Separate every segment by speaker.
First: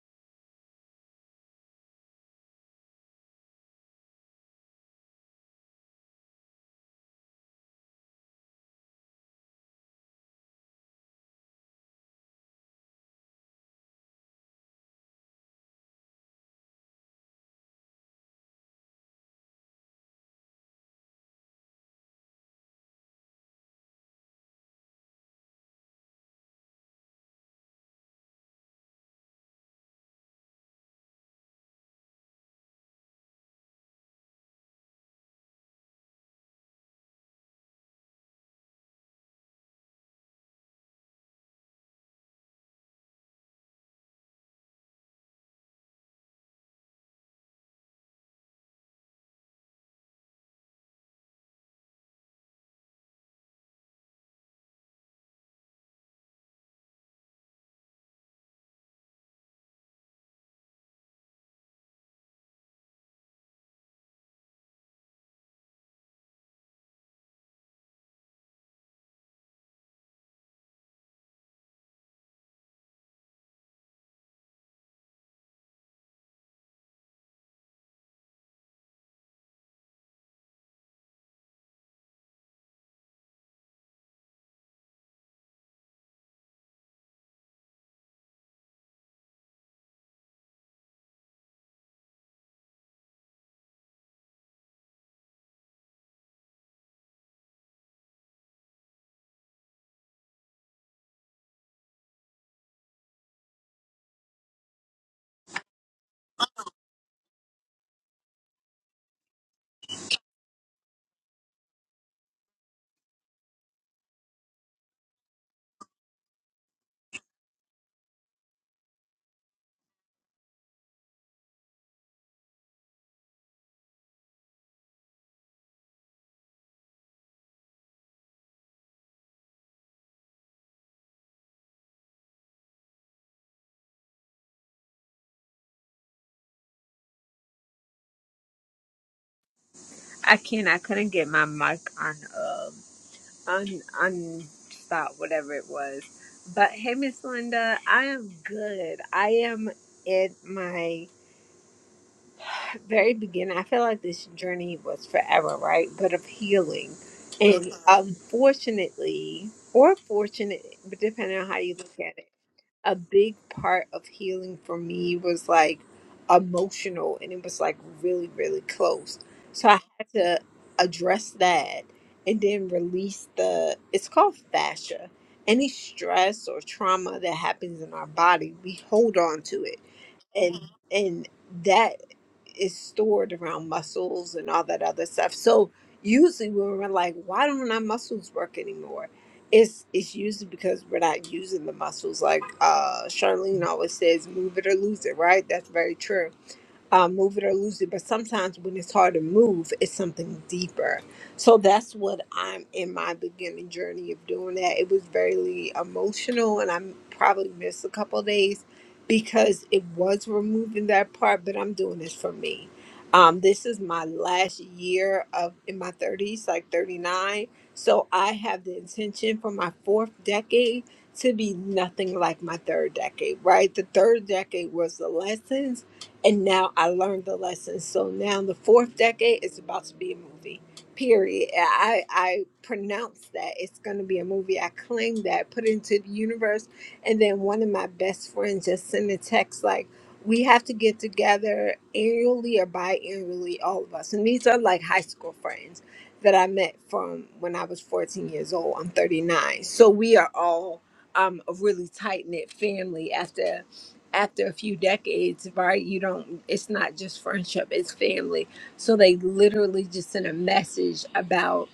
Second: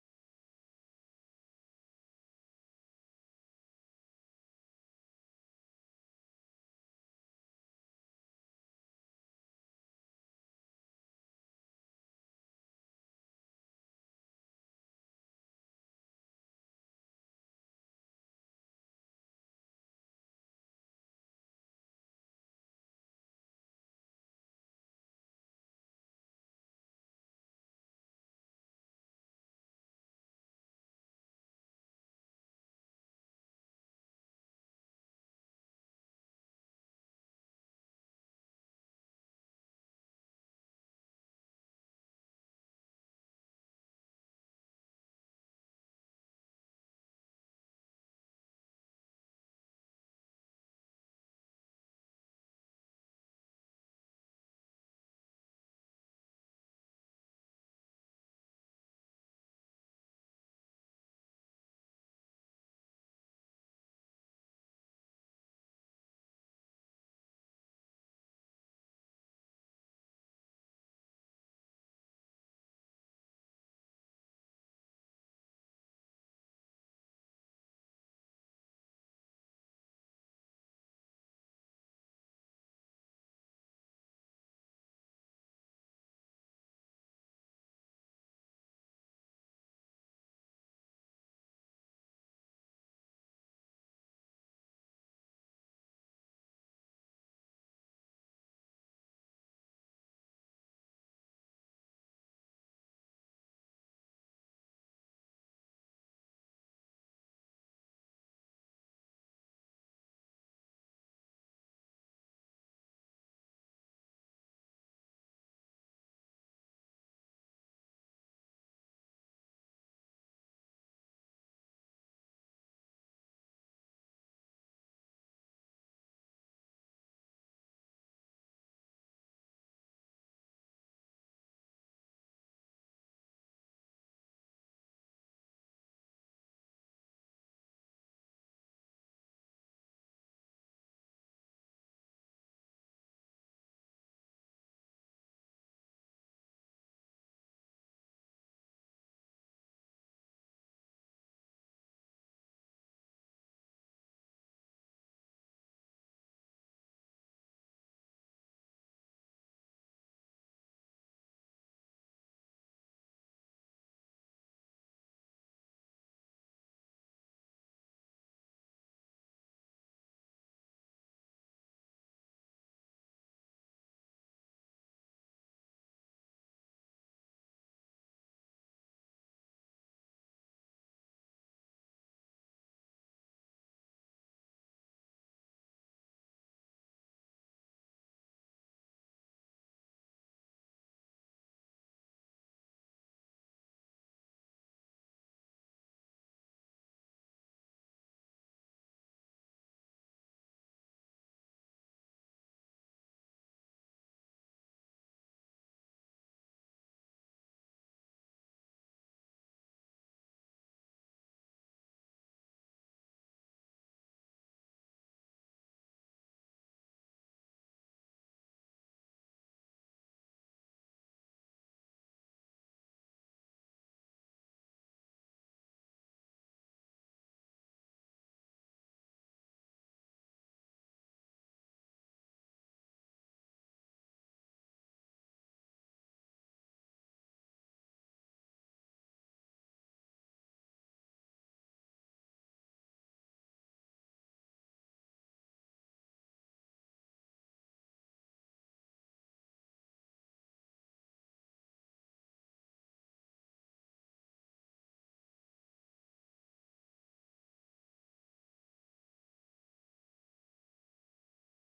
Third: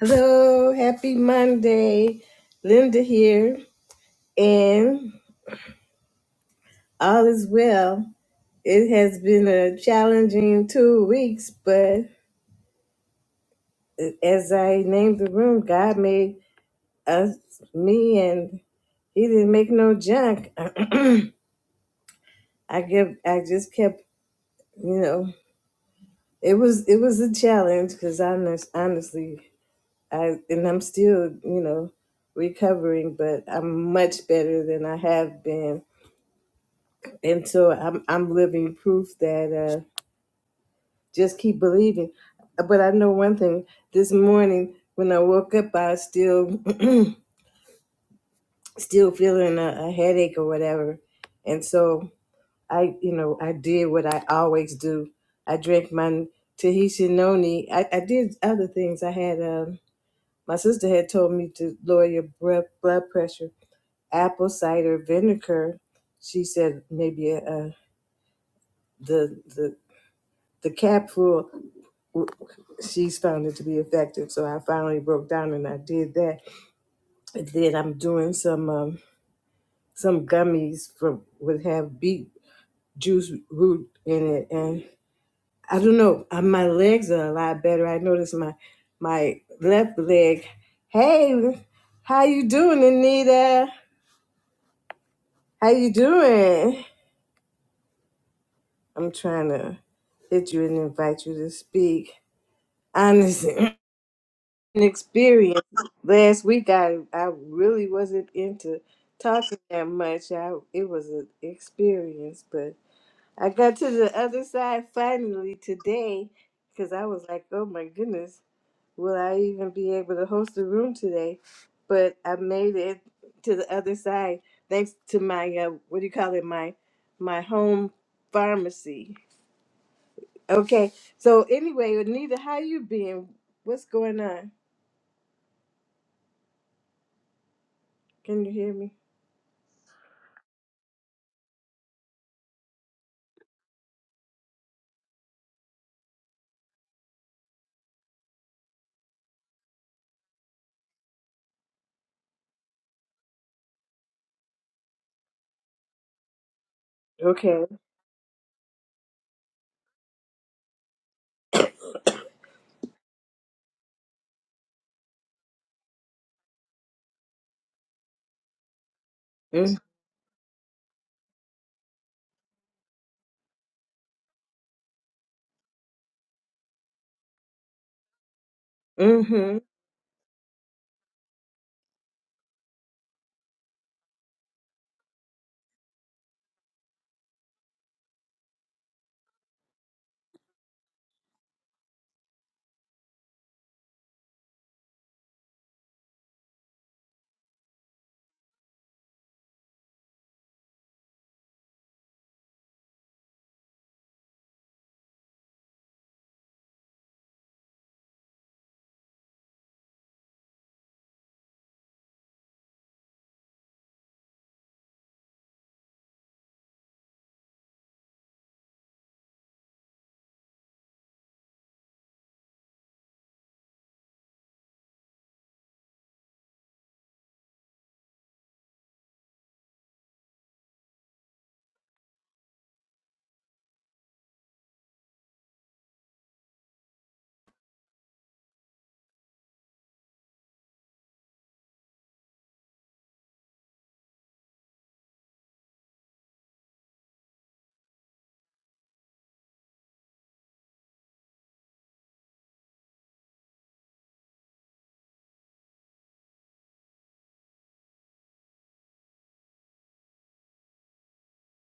Speaker 1: Hello, happy Monday. Linda here, and all is well. It has been a challenging two weeks, but as I named the room, God made us me, and He didn't make no junk. I kept, I just kept, you know, it was it was a challenge because honest, honestly, I and I'm still, you know, recovering, but I'm much better than I have been and so I'm I'm living proof that uh, just keep believing. But I know one thing: this morning when I woke up, I was still still feeling a, a headache or whatever, and so I you know I did what I always do. I drank my Tahitian noni. I, I did other things. I had um, my sister had told me to lower your breath, blood pressure. Apple cider vinegar. She said maybe uh, the the the cap full. she's found it to be effective. So I finally broke down and I did that. And then I'm doing some um, some gummies from would have beet juice root in it, and I don't know. uh, My legs are a lot better. I noticed my my left leg. Hey, how you doing, Anita? How you doing? I'm trying to hit you and invite you to speak. Honestly, an experience last week. I I really wasn't into talking that much. I it was an experience, but I got to the other side finally today because I was like, oh my goodness, will I even be able to host a room today? But I made it to the other side thanks to my uh, what do you call it my my home pharmacy. Okay, so anyway, Anita, how you been? What's going on? Can you hear me?
Speaker 2: I can't. I couldn't get my mic on. Um, on on stop whatever it was. But hey, Miss Linda, I am good. I am at my very beginning. I feel like this journey was forever, right? But of healing,
Speaker 1: Okay.
Speaker 2: and Mhm. unfortunately, or fortunate, but depending on how you look at it a big part of healing for me was like emotional and it was like really really close so i
Speaker 1: Mm-hmm.
Speaker 2: had to address that and then release the it's called fascia any stress or trauma that happens in our body we hold on
Speaker 1: Mm-hmm.
Speaker 2: to it and Mhm. and that is stored around muscles and all that other stuff. So usually when we're like, why don't our muscles work anymore? It's it's usually because we're not using the muscles. Like uh Charlene always says, move it or lose it, right? That's very true uh, move it or lose it. But sometimes when it's hard to move, it's something deeper. So that's what I'm in my beginning journey of doing that. It was very emotional, and I probably missed a couple of days because it was removing that part. But I'm doing this for me. Um, this is my last year of in my 30s, like 39. So I have the intention for my fourth decade to be nothing like my third decade, right? The third decade was the lessons and now I learned the lesson. So now the fourth decade is about to be a movie. Period. I I pronounce that it's going to be a movie. I claim that, put it into the universe, and then one of my best friends just sent a text like, "We have to get together annually or biannually, all of us." And these are like high school friends that I met from when I was 14 years old. I'm 39, so we are all um, a really tight knit family. After after a few decades, right? You don't, it's not just friendship, it's family. So they literally just sent a message about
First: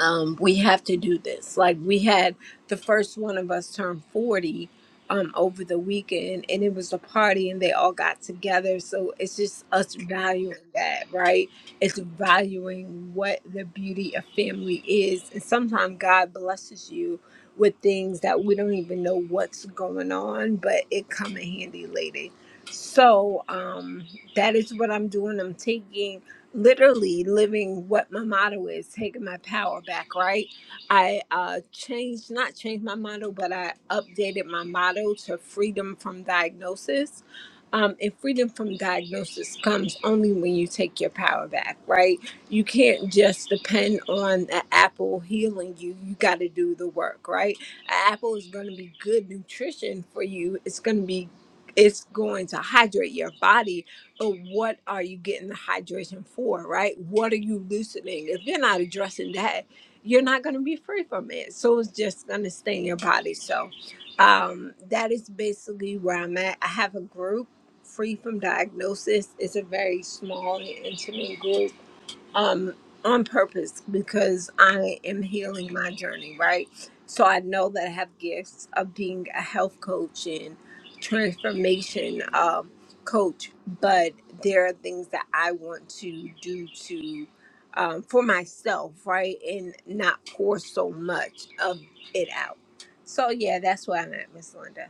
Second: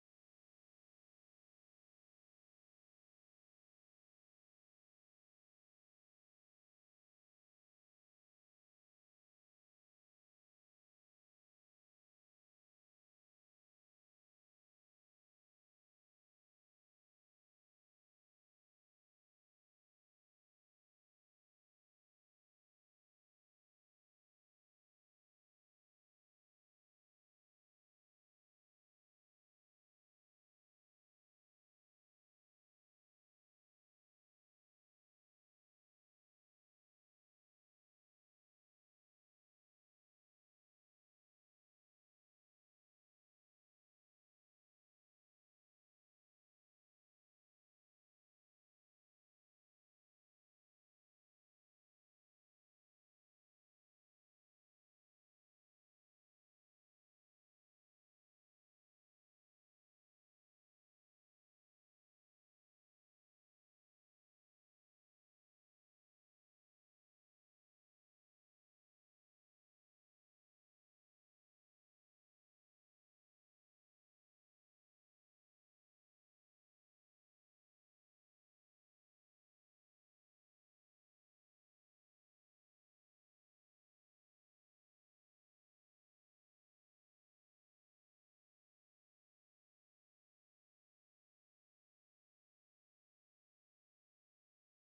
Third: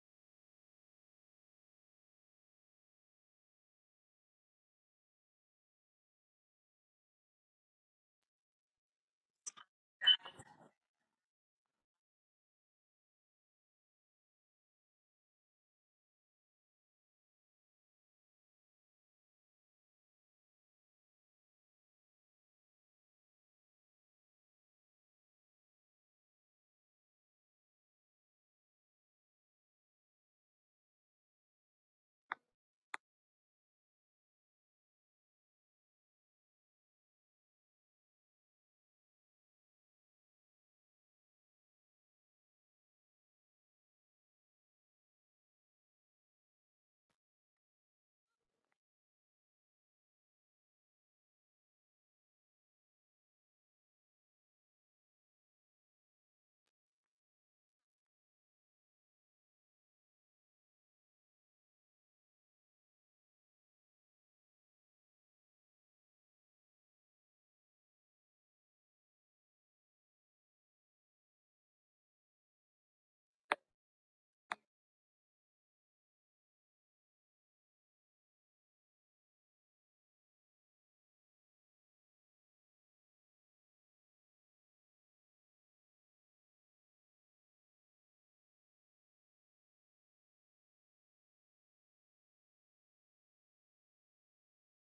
Speaker 2: um, we have to do this. Like we had the first one of us turn 40 um, over the weekend and it was a party and they all got together. So it's just us valuing that, right? It's valuing what the beauty of family is. And sometimes God blesses you with things that we don't even know what's going on, but it come in handy later. So um, that is what I'm doing. I'm taking literally living what my motto is taking my power back right i uh changed not changed my motto but i updated my motto to freedom from diagnosis um, and freedom from diagnosis comes only when you take your power back, right? You can't just depend on the apple healing you. You got to do the work, right? An apple is going to be good nutrition for you. It's going to be, it's going to hydrate your body but what are you getting the hydration for, right? What are you loosening? If you're not addressing that, you're not going to be free from it. So it's just going to stay in your body. So um, that is basically where I'm at. I have a group, Free from Diagnosis. It's a very small and intimate group um, on purpose because I am healing my journey, right? So I know that I have gifts of being a health coach and transformation um, coach, but there are things that I want to do to um, for myself, right, and not pour so much of it out. So yeah, that's where I'm at, Miss Linda.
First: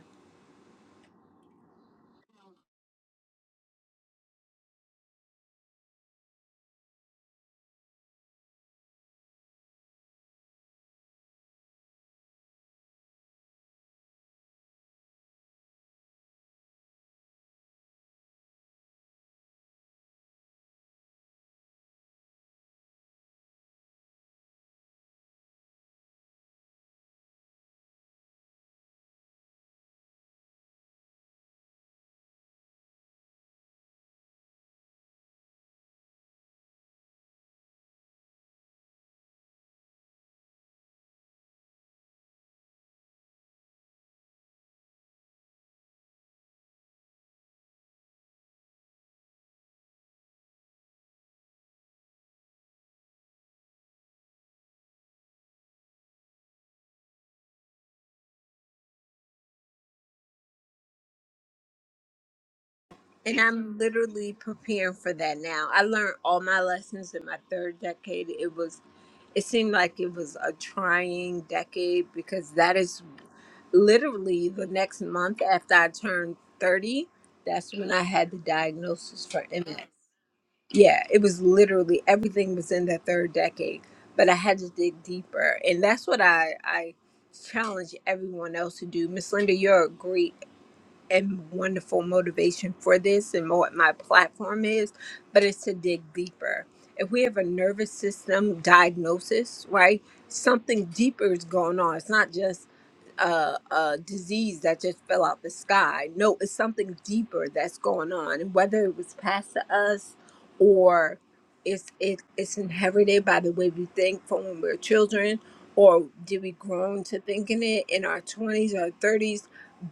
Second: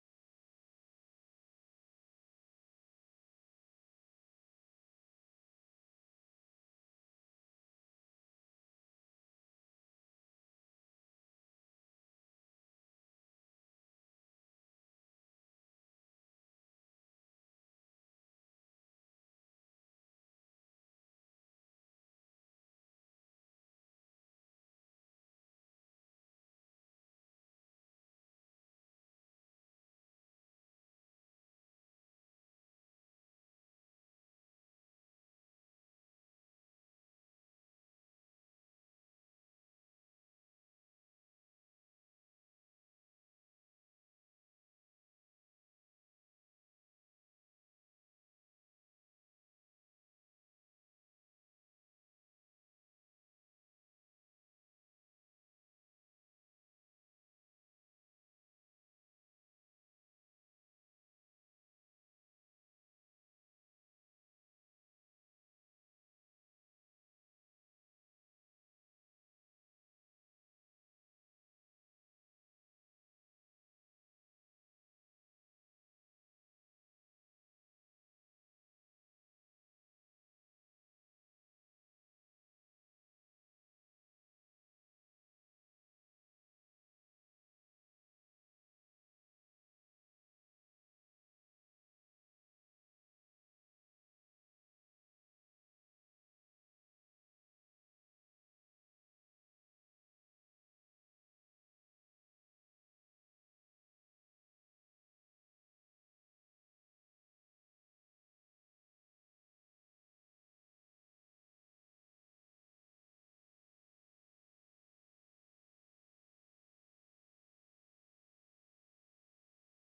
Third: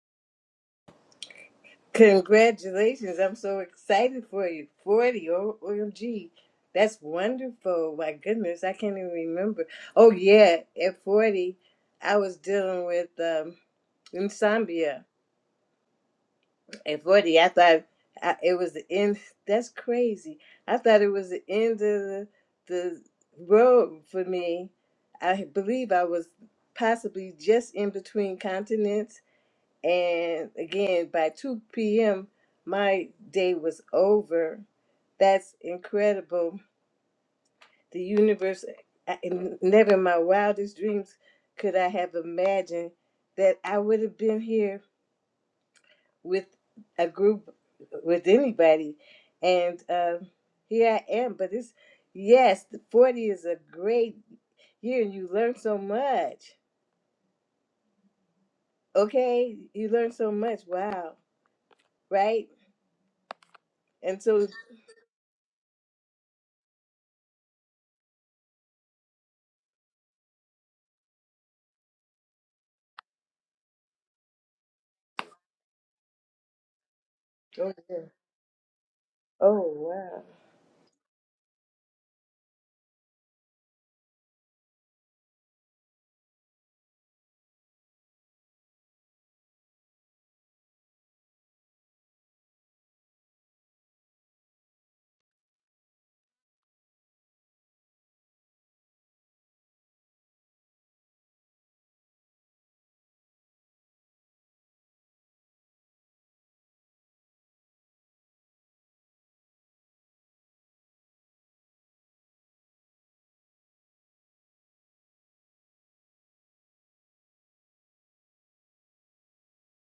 Speaker 1: Congratulations. I'm so excited for you. 40. O- OMG. That's wonderful. My goodness. I can't even remember. Oh, yeah. At 40, I was dealing with um, insomnia. At 40, I thought I, it was the end. That's crazy. I thought it was the end of the, the road for me. I believe I was possibly just in between continents And again, by 2 p.m., my day was over. That's incredible. The universe, I, and never in my wildest dreams could I have imagined that I would have been here with a group, with anybody. And um, here I am. But it's, yes, 40 is a great year and you learn so much. Okay? You learn so much. Wow. Right?
Speaker 2: And I'm
Speaker 1: And
Speaker 2: literally
Speaker 1: so,
Speaker 2: preparing for that now. I learned all my lessons in my third decade. It was, it seemed like it was a trying decade because that is literally the next month after I turned 30. That's when I had the diagnosis for
Speaker 1: Oh
Speaker 2: MS.
Speaker 1: wow.
Speaker 2: Yeah, it was literally everything was in the third decade, but I had to dig deeper. And that's what I, I challenge everyone else to do. Miss Linda, you're a great and wonderful motivation for this and what my platform is, but it's to dig deeper. If we have a nervous system diagnosis, right, something deeper is going on. It's not just a, a disease that just fell out the sky. No, it's something deeper that's going on. And whether it was passed to us or it's, it, it's inherited by the way we think from when we were children, or did we grown to thinking it in our 20s our 30s?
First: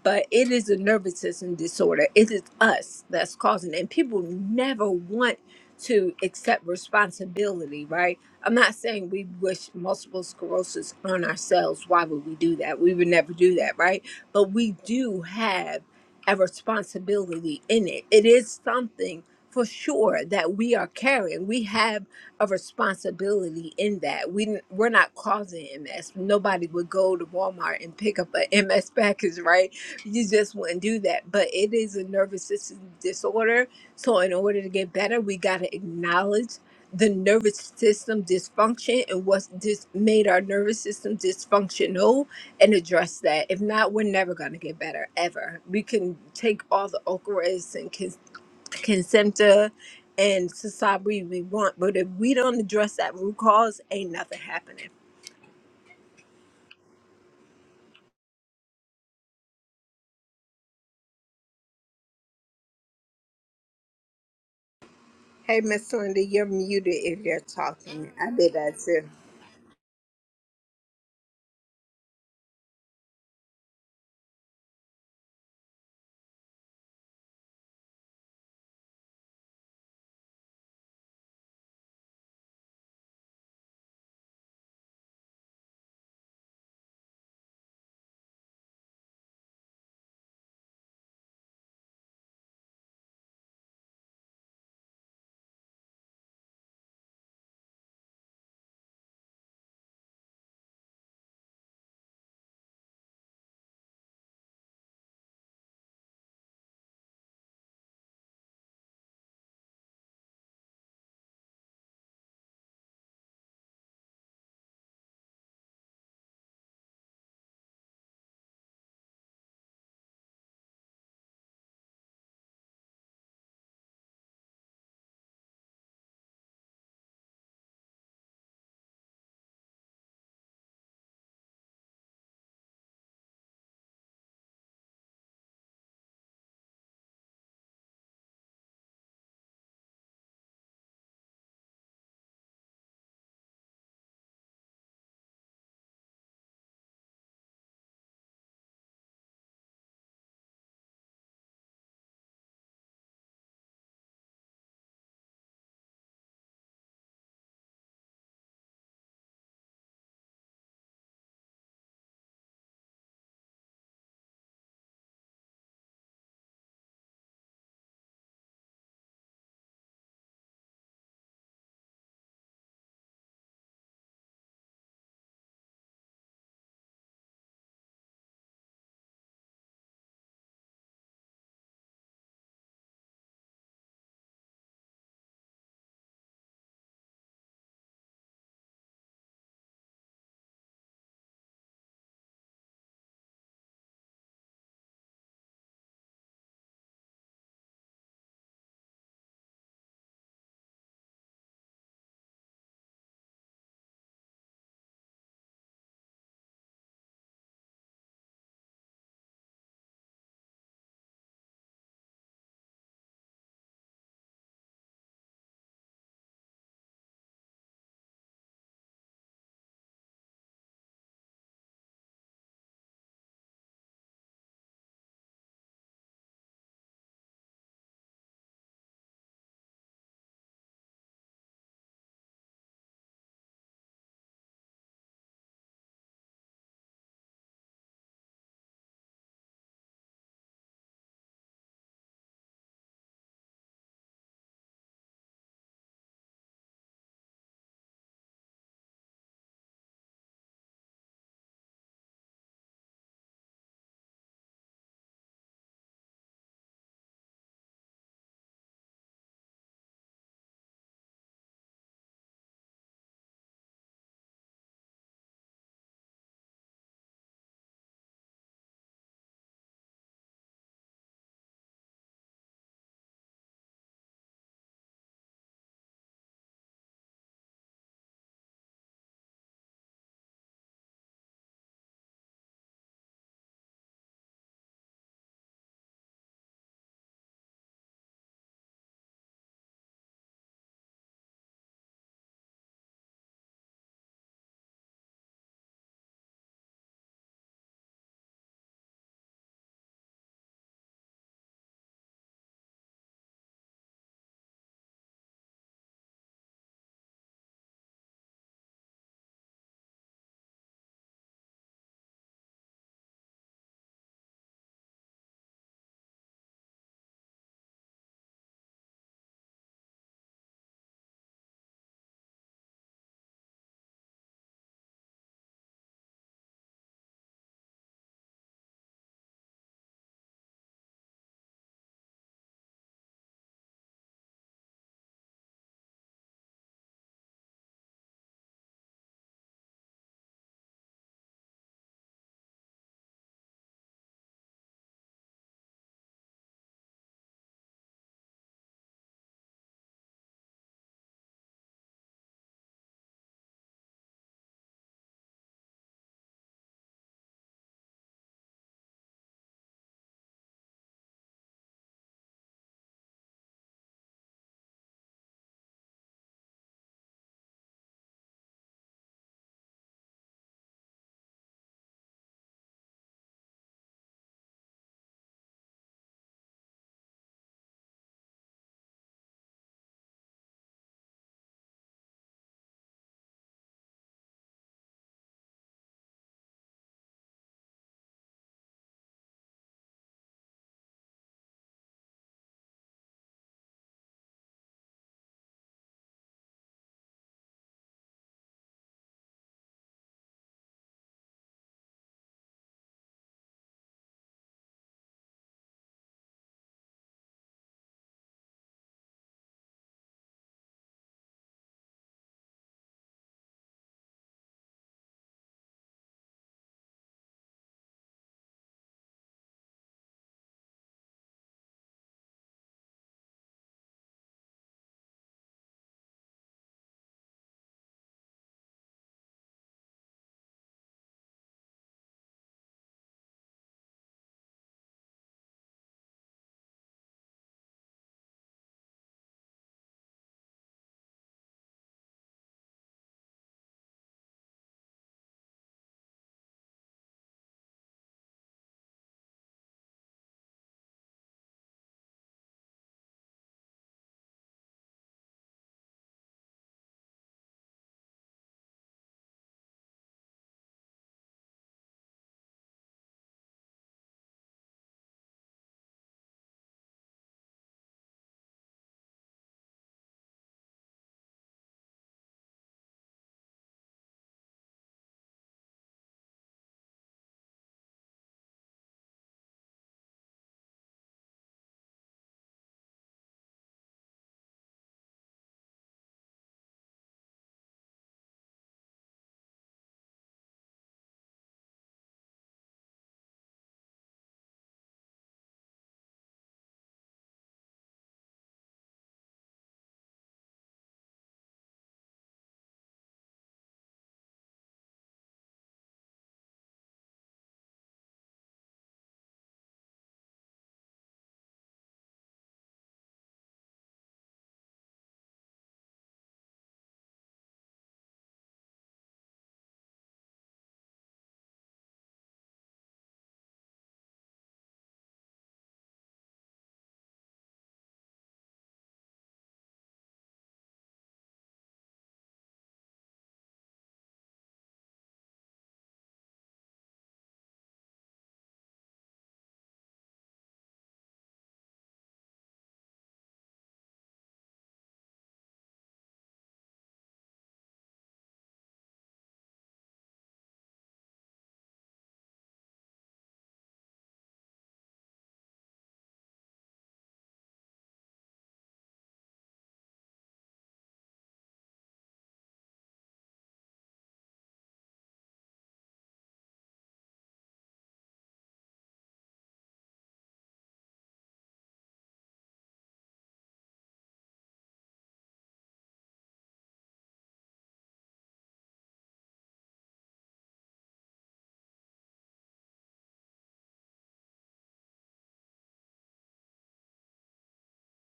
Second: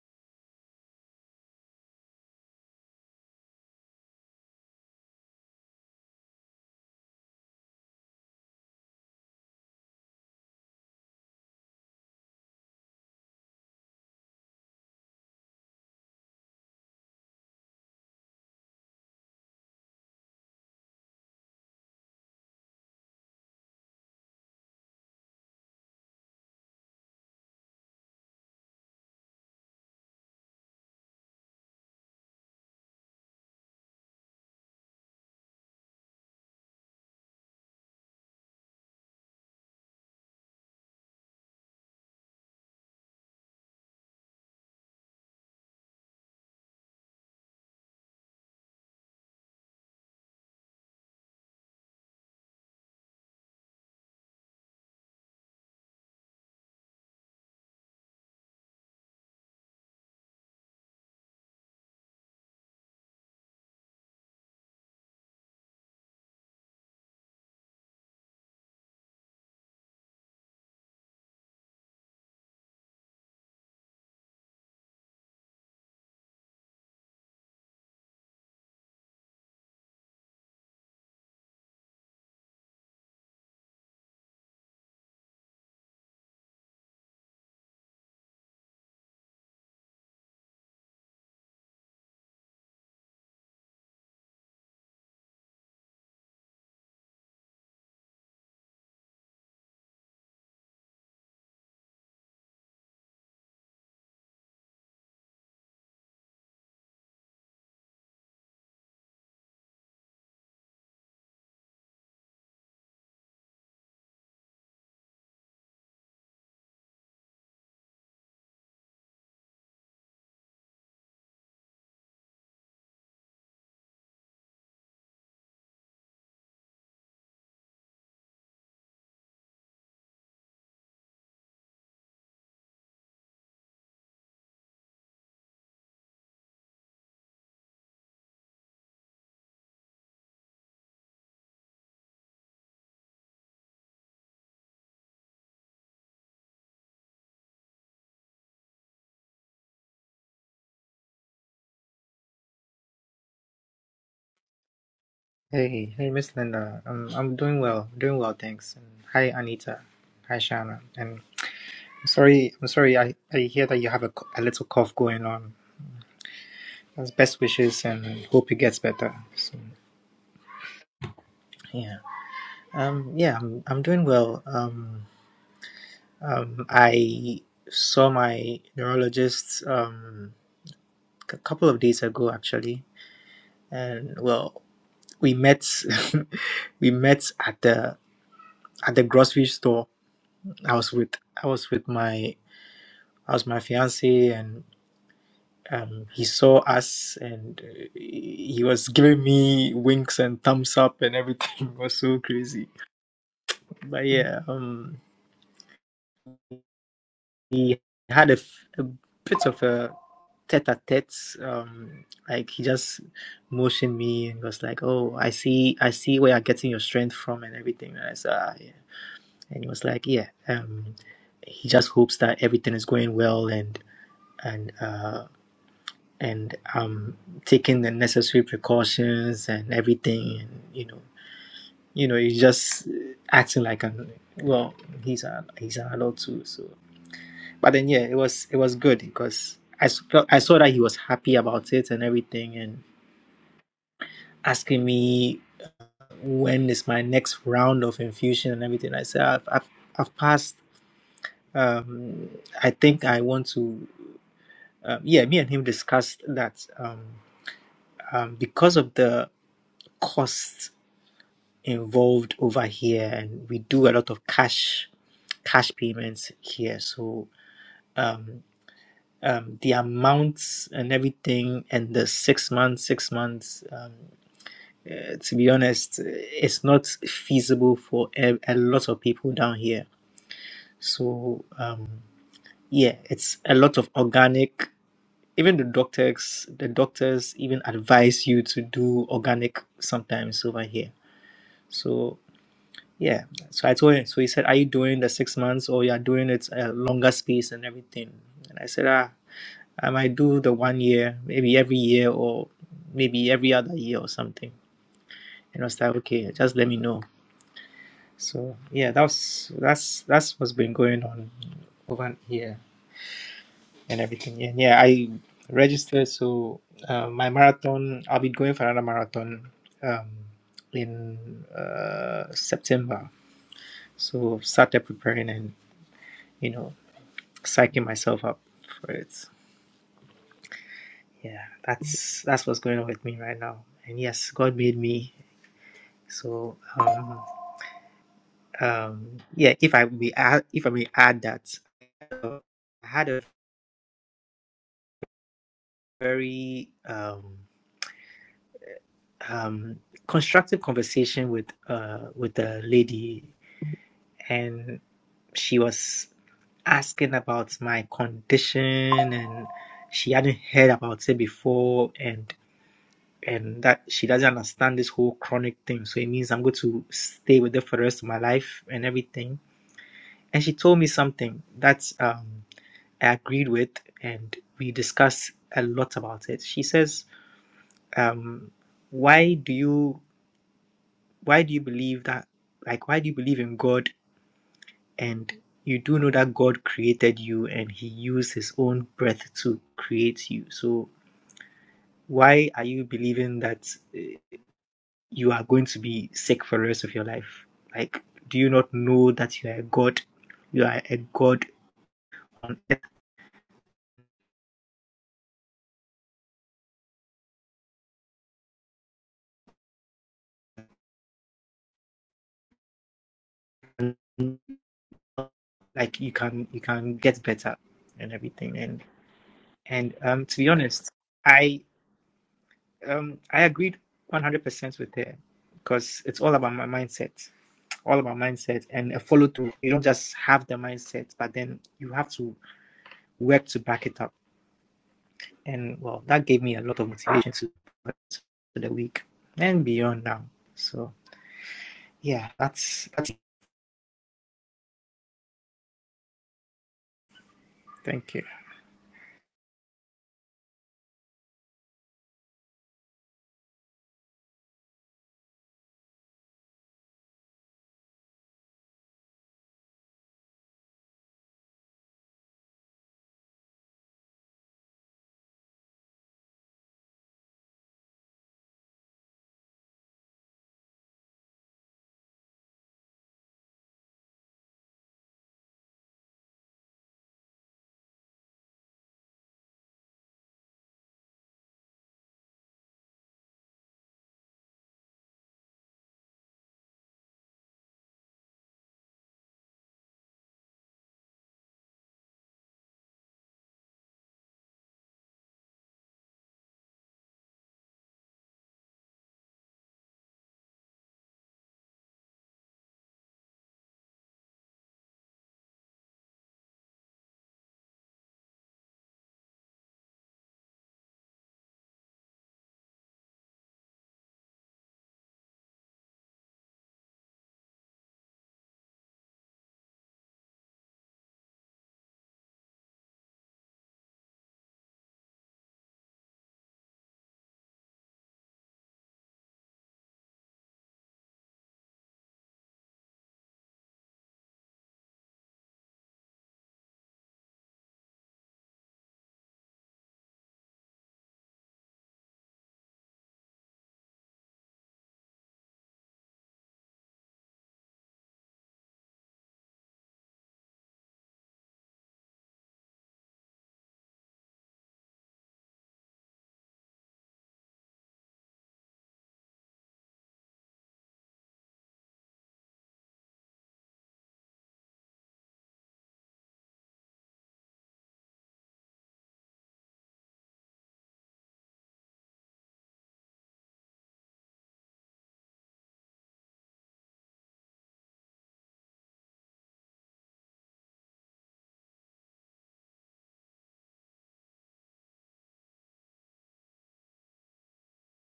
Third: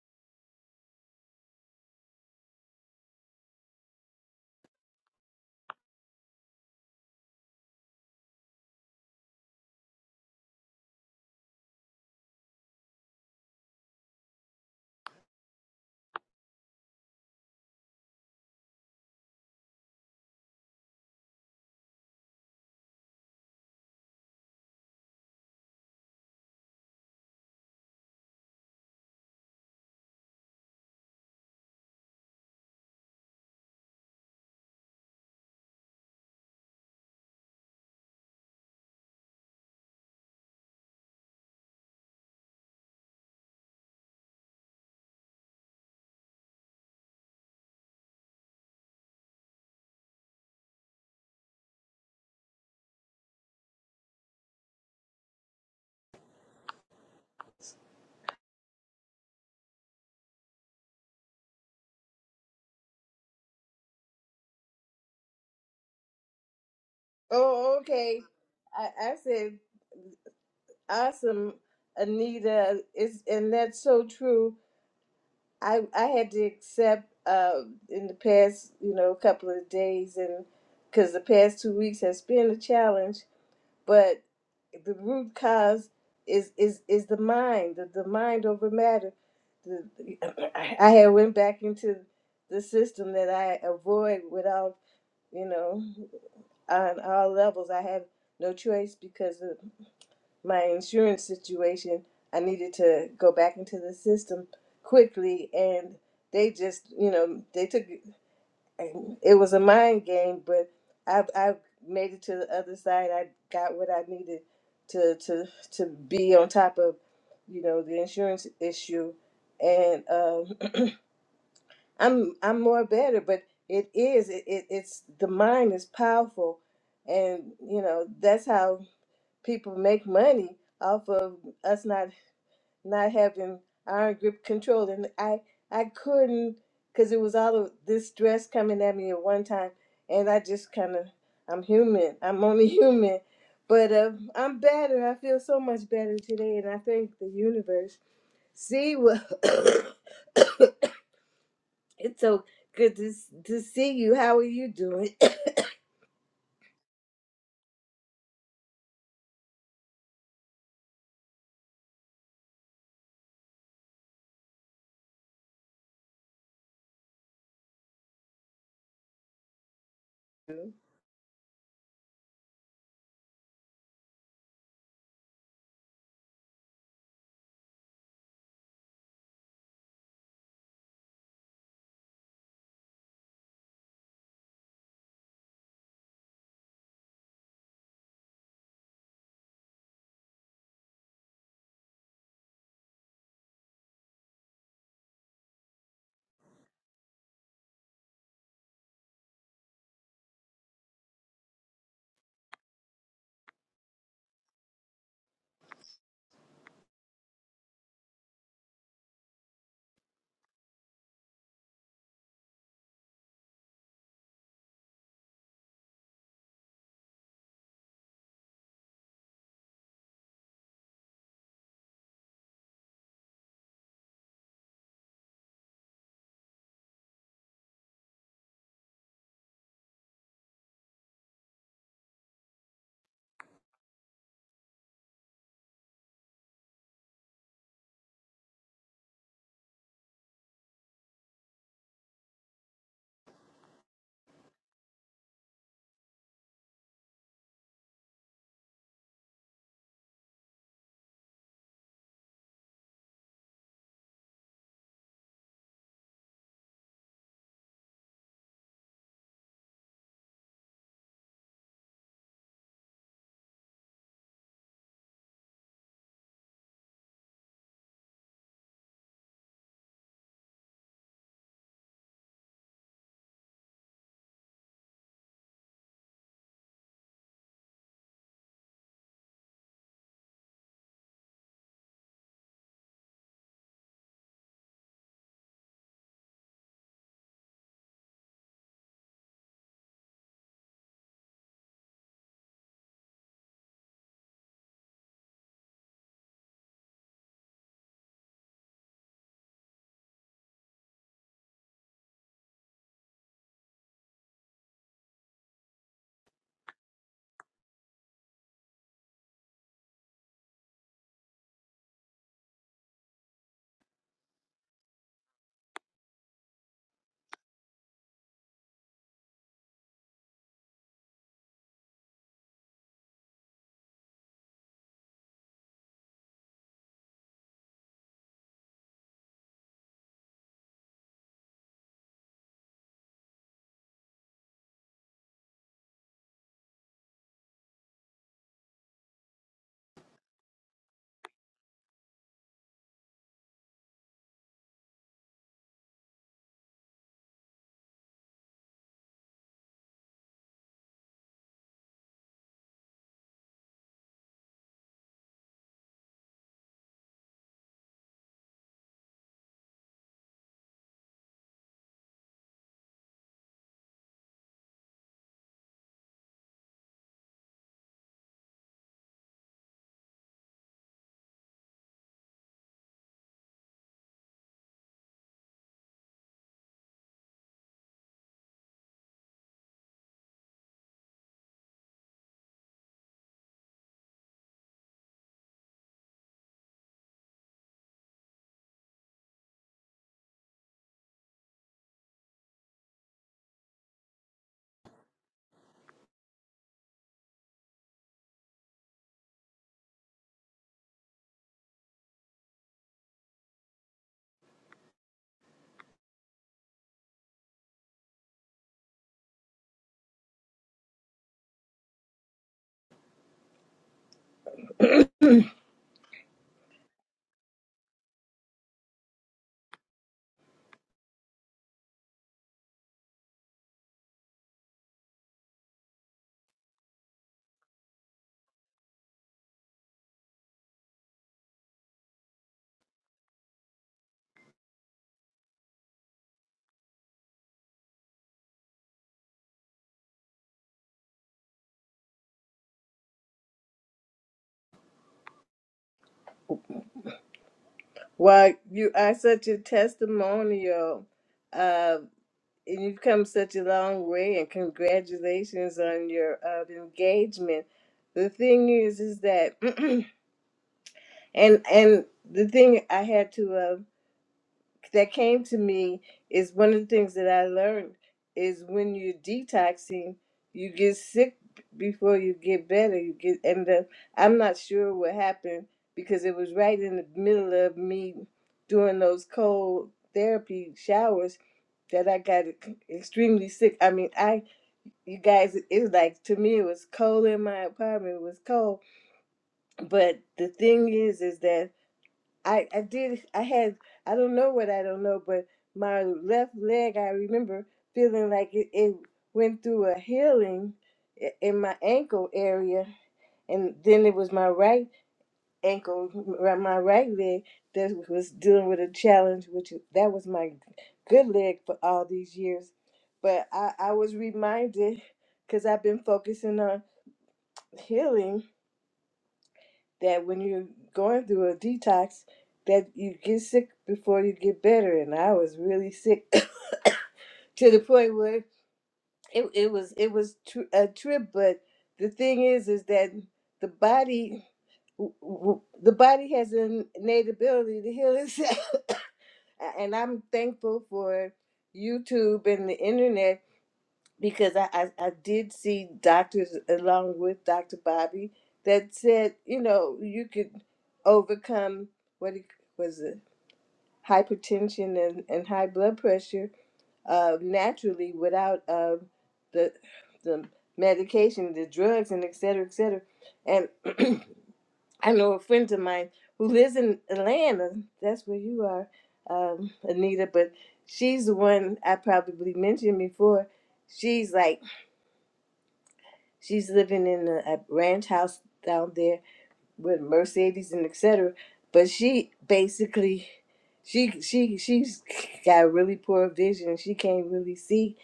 Speaker 2: but it is a nervous system disorder. It is us that's causing it. And people never want to accept responsibility, right? I'm not saying we wish multiple sclerosis on ourselves. Why would we do that? We would never do that, right? But we do have a responsibility in it. It is something for sure that we are carrying. We have a responsibility in that. We n- we're not causing MS. Nobody would go to Walmart and pick up a MS package, right? you just wouldn't do that. But it is a nervous system disorder. So, in order to get better, we got to acknowledge the nervous system dysfunction and what's dis- made our nervous system dysfunctional and address that. If not, we're never going to get better, ever. We can take all the Ochrys and Kis- Kesimpta and Sasabri we want, but if we don't address that root cause, ain't nothing happening. Hey, Miss Linda, you're muted if you're
Speaker 1: Oh
Speaker 2: talking.
Speaker 1: okay.
Speaker 2: I did that
Speaker 1: I,
Speaker 2: too.
Speaker 1: I said awesome, Anita. It's and that's so true. I I had to accept uh in the past you know couple of days and because the past two weeks has been a challenge, but the root cause is is is the mind, the, the mind over matter. The, the- I had went back into the system that I avoid without. you know, on all levels. I had no choice because of my insurance situation. I needed to go back into the system quickly, and they just, you know, they took it was a mind game, but I have I have made it to the other side. I got what I needed to to to be on top of, you know, the insurance issue, and um, I'm I'm more better, but it is it, it it's the mind is powerful, and you know that's how people make money off of us not not having iron grip control. And I I couldn't because it was all of this stress coming at me at one time, and I just kind of I'm human. I'm only human, but uh, I'm better. I feel so much better today, and I thank the universe. See what. It's so good to s- to see you. How are you doing?
Speaker 3: Hey, hey, Miss Linda. Um, I'm doing well, doing well, thanks. And hi, Anita. Hi, Shana. And I'm sorry, I'm sorry. I, I hear that you have a, co- a little cough going on. That's best wishes, and hope it gets better. So, yeah. Um, yeah, I'm, I'm doing well. Um, um, I saw my neurologist um a couple of days ago, actually, and well, we met, we met at the at the grocery store. I was with I was with my I Was my fiance and um, he saw us and uh, he was giving me winks and thumbs up and everything It was so crazy but yeah um we had a, f- a bit of a tete-a-tete um like he just motioned me and was like oh i see i see where you're getting your strength from and everything and i said ah, yeah and he was like yeah um he just hopes that everything is going well and and Uh, and um taking the necessary precautions and everything and you know you know he's just acting like an well he's a he's an adult too so but then yeah it was it was good because I s- felt I saw that he was happy about it and everything and asking me when is my next round of infusion and everything I said I've I've, I've passed um I think I want to um, yeah me and him discussed that um, um because of the costs involved over here and we do a lot of cash cash payments here so um, um, the amounts and everything and the six months six months um, uh, to be honest it's not feasible for a, a lot of people down here so um, yeah it's a lot of organic even the doctors the doctors even advise you to do organic sometimes over here so Yeah. So I told him. So he said, "Are you doing the six months or you are doing it a longer space and everything?" And I said, "Ah, I might do the one year, maybe every year or maybe every other year or something." And I was like, "Okay, just let me know." So yeah, that was that's that's what's been going on over here and everything. And yeah, I registered. So uh, my marathon, I'll be going for another marathon um, in uh, September. So started preparing and you know psyching myself up for it. Yeah, that's that's what's going on with me right now. And yes, God made me. So um, um, yeah, if I may add, if I may add that uh, I had a very um, um, constructive conversation with uh, with a lady, and she was asking about my condition and she hadn't heard about it before and and that she doesn't understand this whole chronic thing. So it means I'm going to stay with it for the rest of my life and everything. And she told me something that um, I agreed with, and we discussed a lot about it. She says, um, "Why do you why do you believe that? Like, why do you believe in God and?" You do know that God created you and He used His own breath to create you. So, why are you believing that you are going to be sick for the rest of your life. Like, do you not know that you are a god? You are a god on earth. And, like, you can you can get better and everything. And and um, to be honest, I um I agreed 100% with her because it's all about my mindset, all about mindset and a follow through. You don't just have the mindset, but then you have to work to back it up. And well, that gave me a lot of motivation to to the week and beyond now. So yeah, that's that's Thank you.
Speaker 1: Why you are such a testimonial. Uh, You've come such a long way, and congratulations on your uh, engagement. The thing is, is that, and and the thing I had to um, that came to me is one of the things that I learned is when you're detoxing, you get sick before you get better. You get and the, I'm not sure what happened because it was right in the middle of me doing those cold therapy showers that I got extremely sick. I mean, I you guys, it was like to me it was cold in my apartment. It was cold, but the thing is, is that I, I did I had I don't know what I don't know, but my left leg I remember feeling like it, it went through a healing i- in my ankle area, and then it was my right ankle, r- my right leg that was dealing with a challenge, which is- that was my good leg for all these years. But I, I was reminded because I've been focusing on healing that when you're going through a detox, that you get sick before you get better. And I was really sick to the point where it, it was it was tr- a trip. But the thing is, is that the body w- w- the body has an innate ability to heal itself. and I'm thankful for YouTube and the internet because I, I, I did see doctors along with Dr. Bobby that said, you know, you could overcome what it was it, hypertension and, and high blood pressure uh, naturally without uh, the the medication, the drugs, and et cetera, et cetera. And I know a friend of mine who lives in Atlanta. That's where you are, um, Anita. But she's the one I probably mentioned before she's like She's living in a, a ranch house down there with Mercedes and etc. But she basically, she she she's got really poor vision. She can't really see,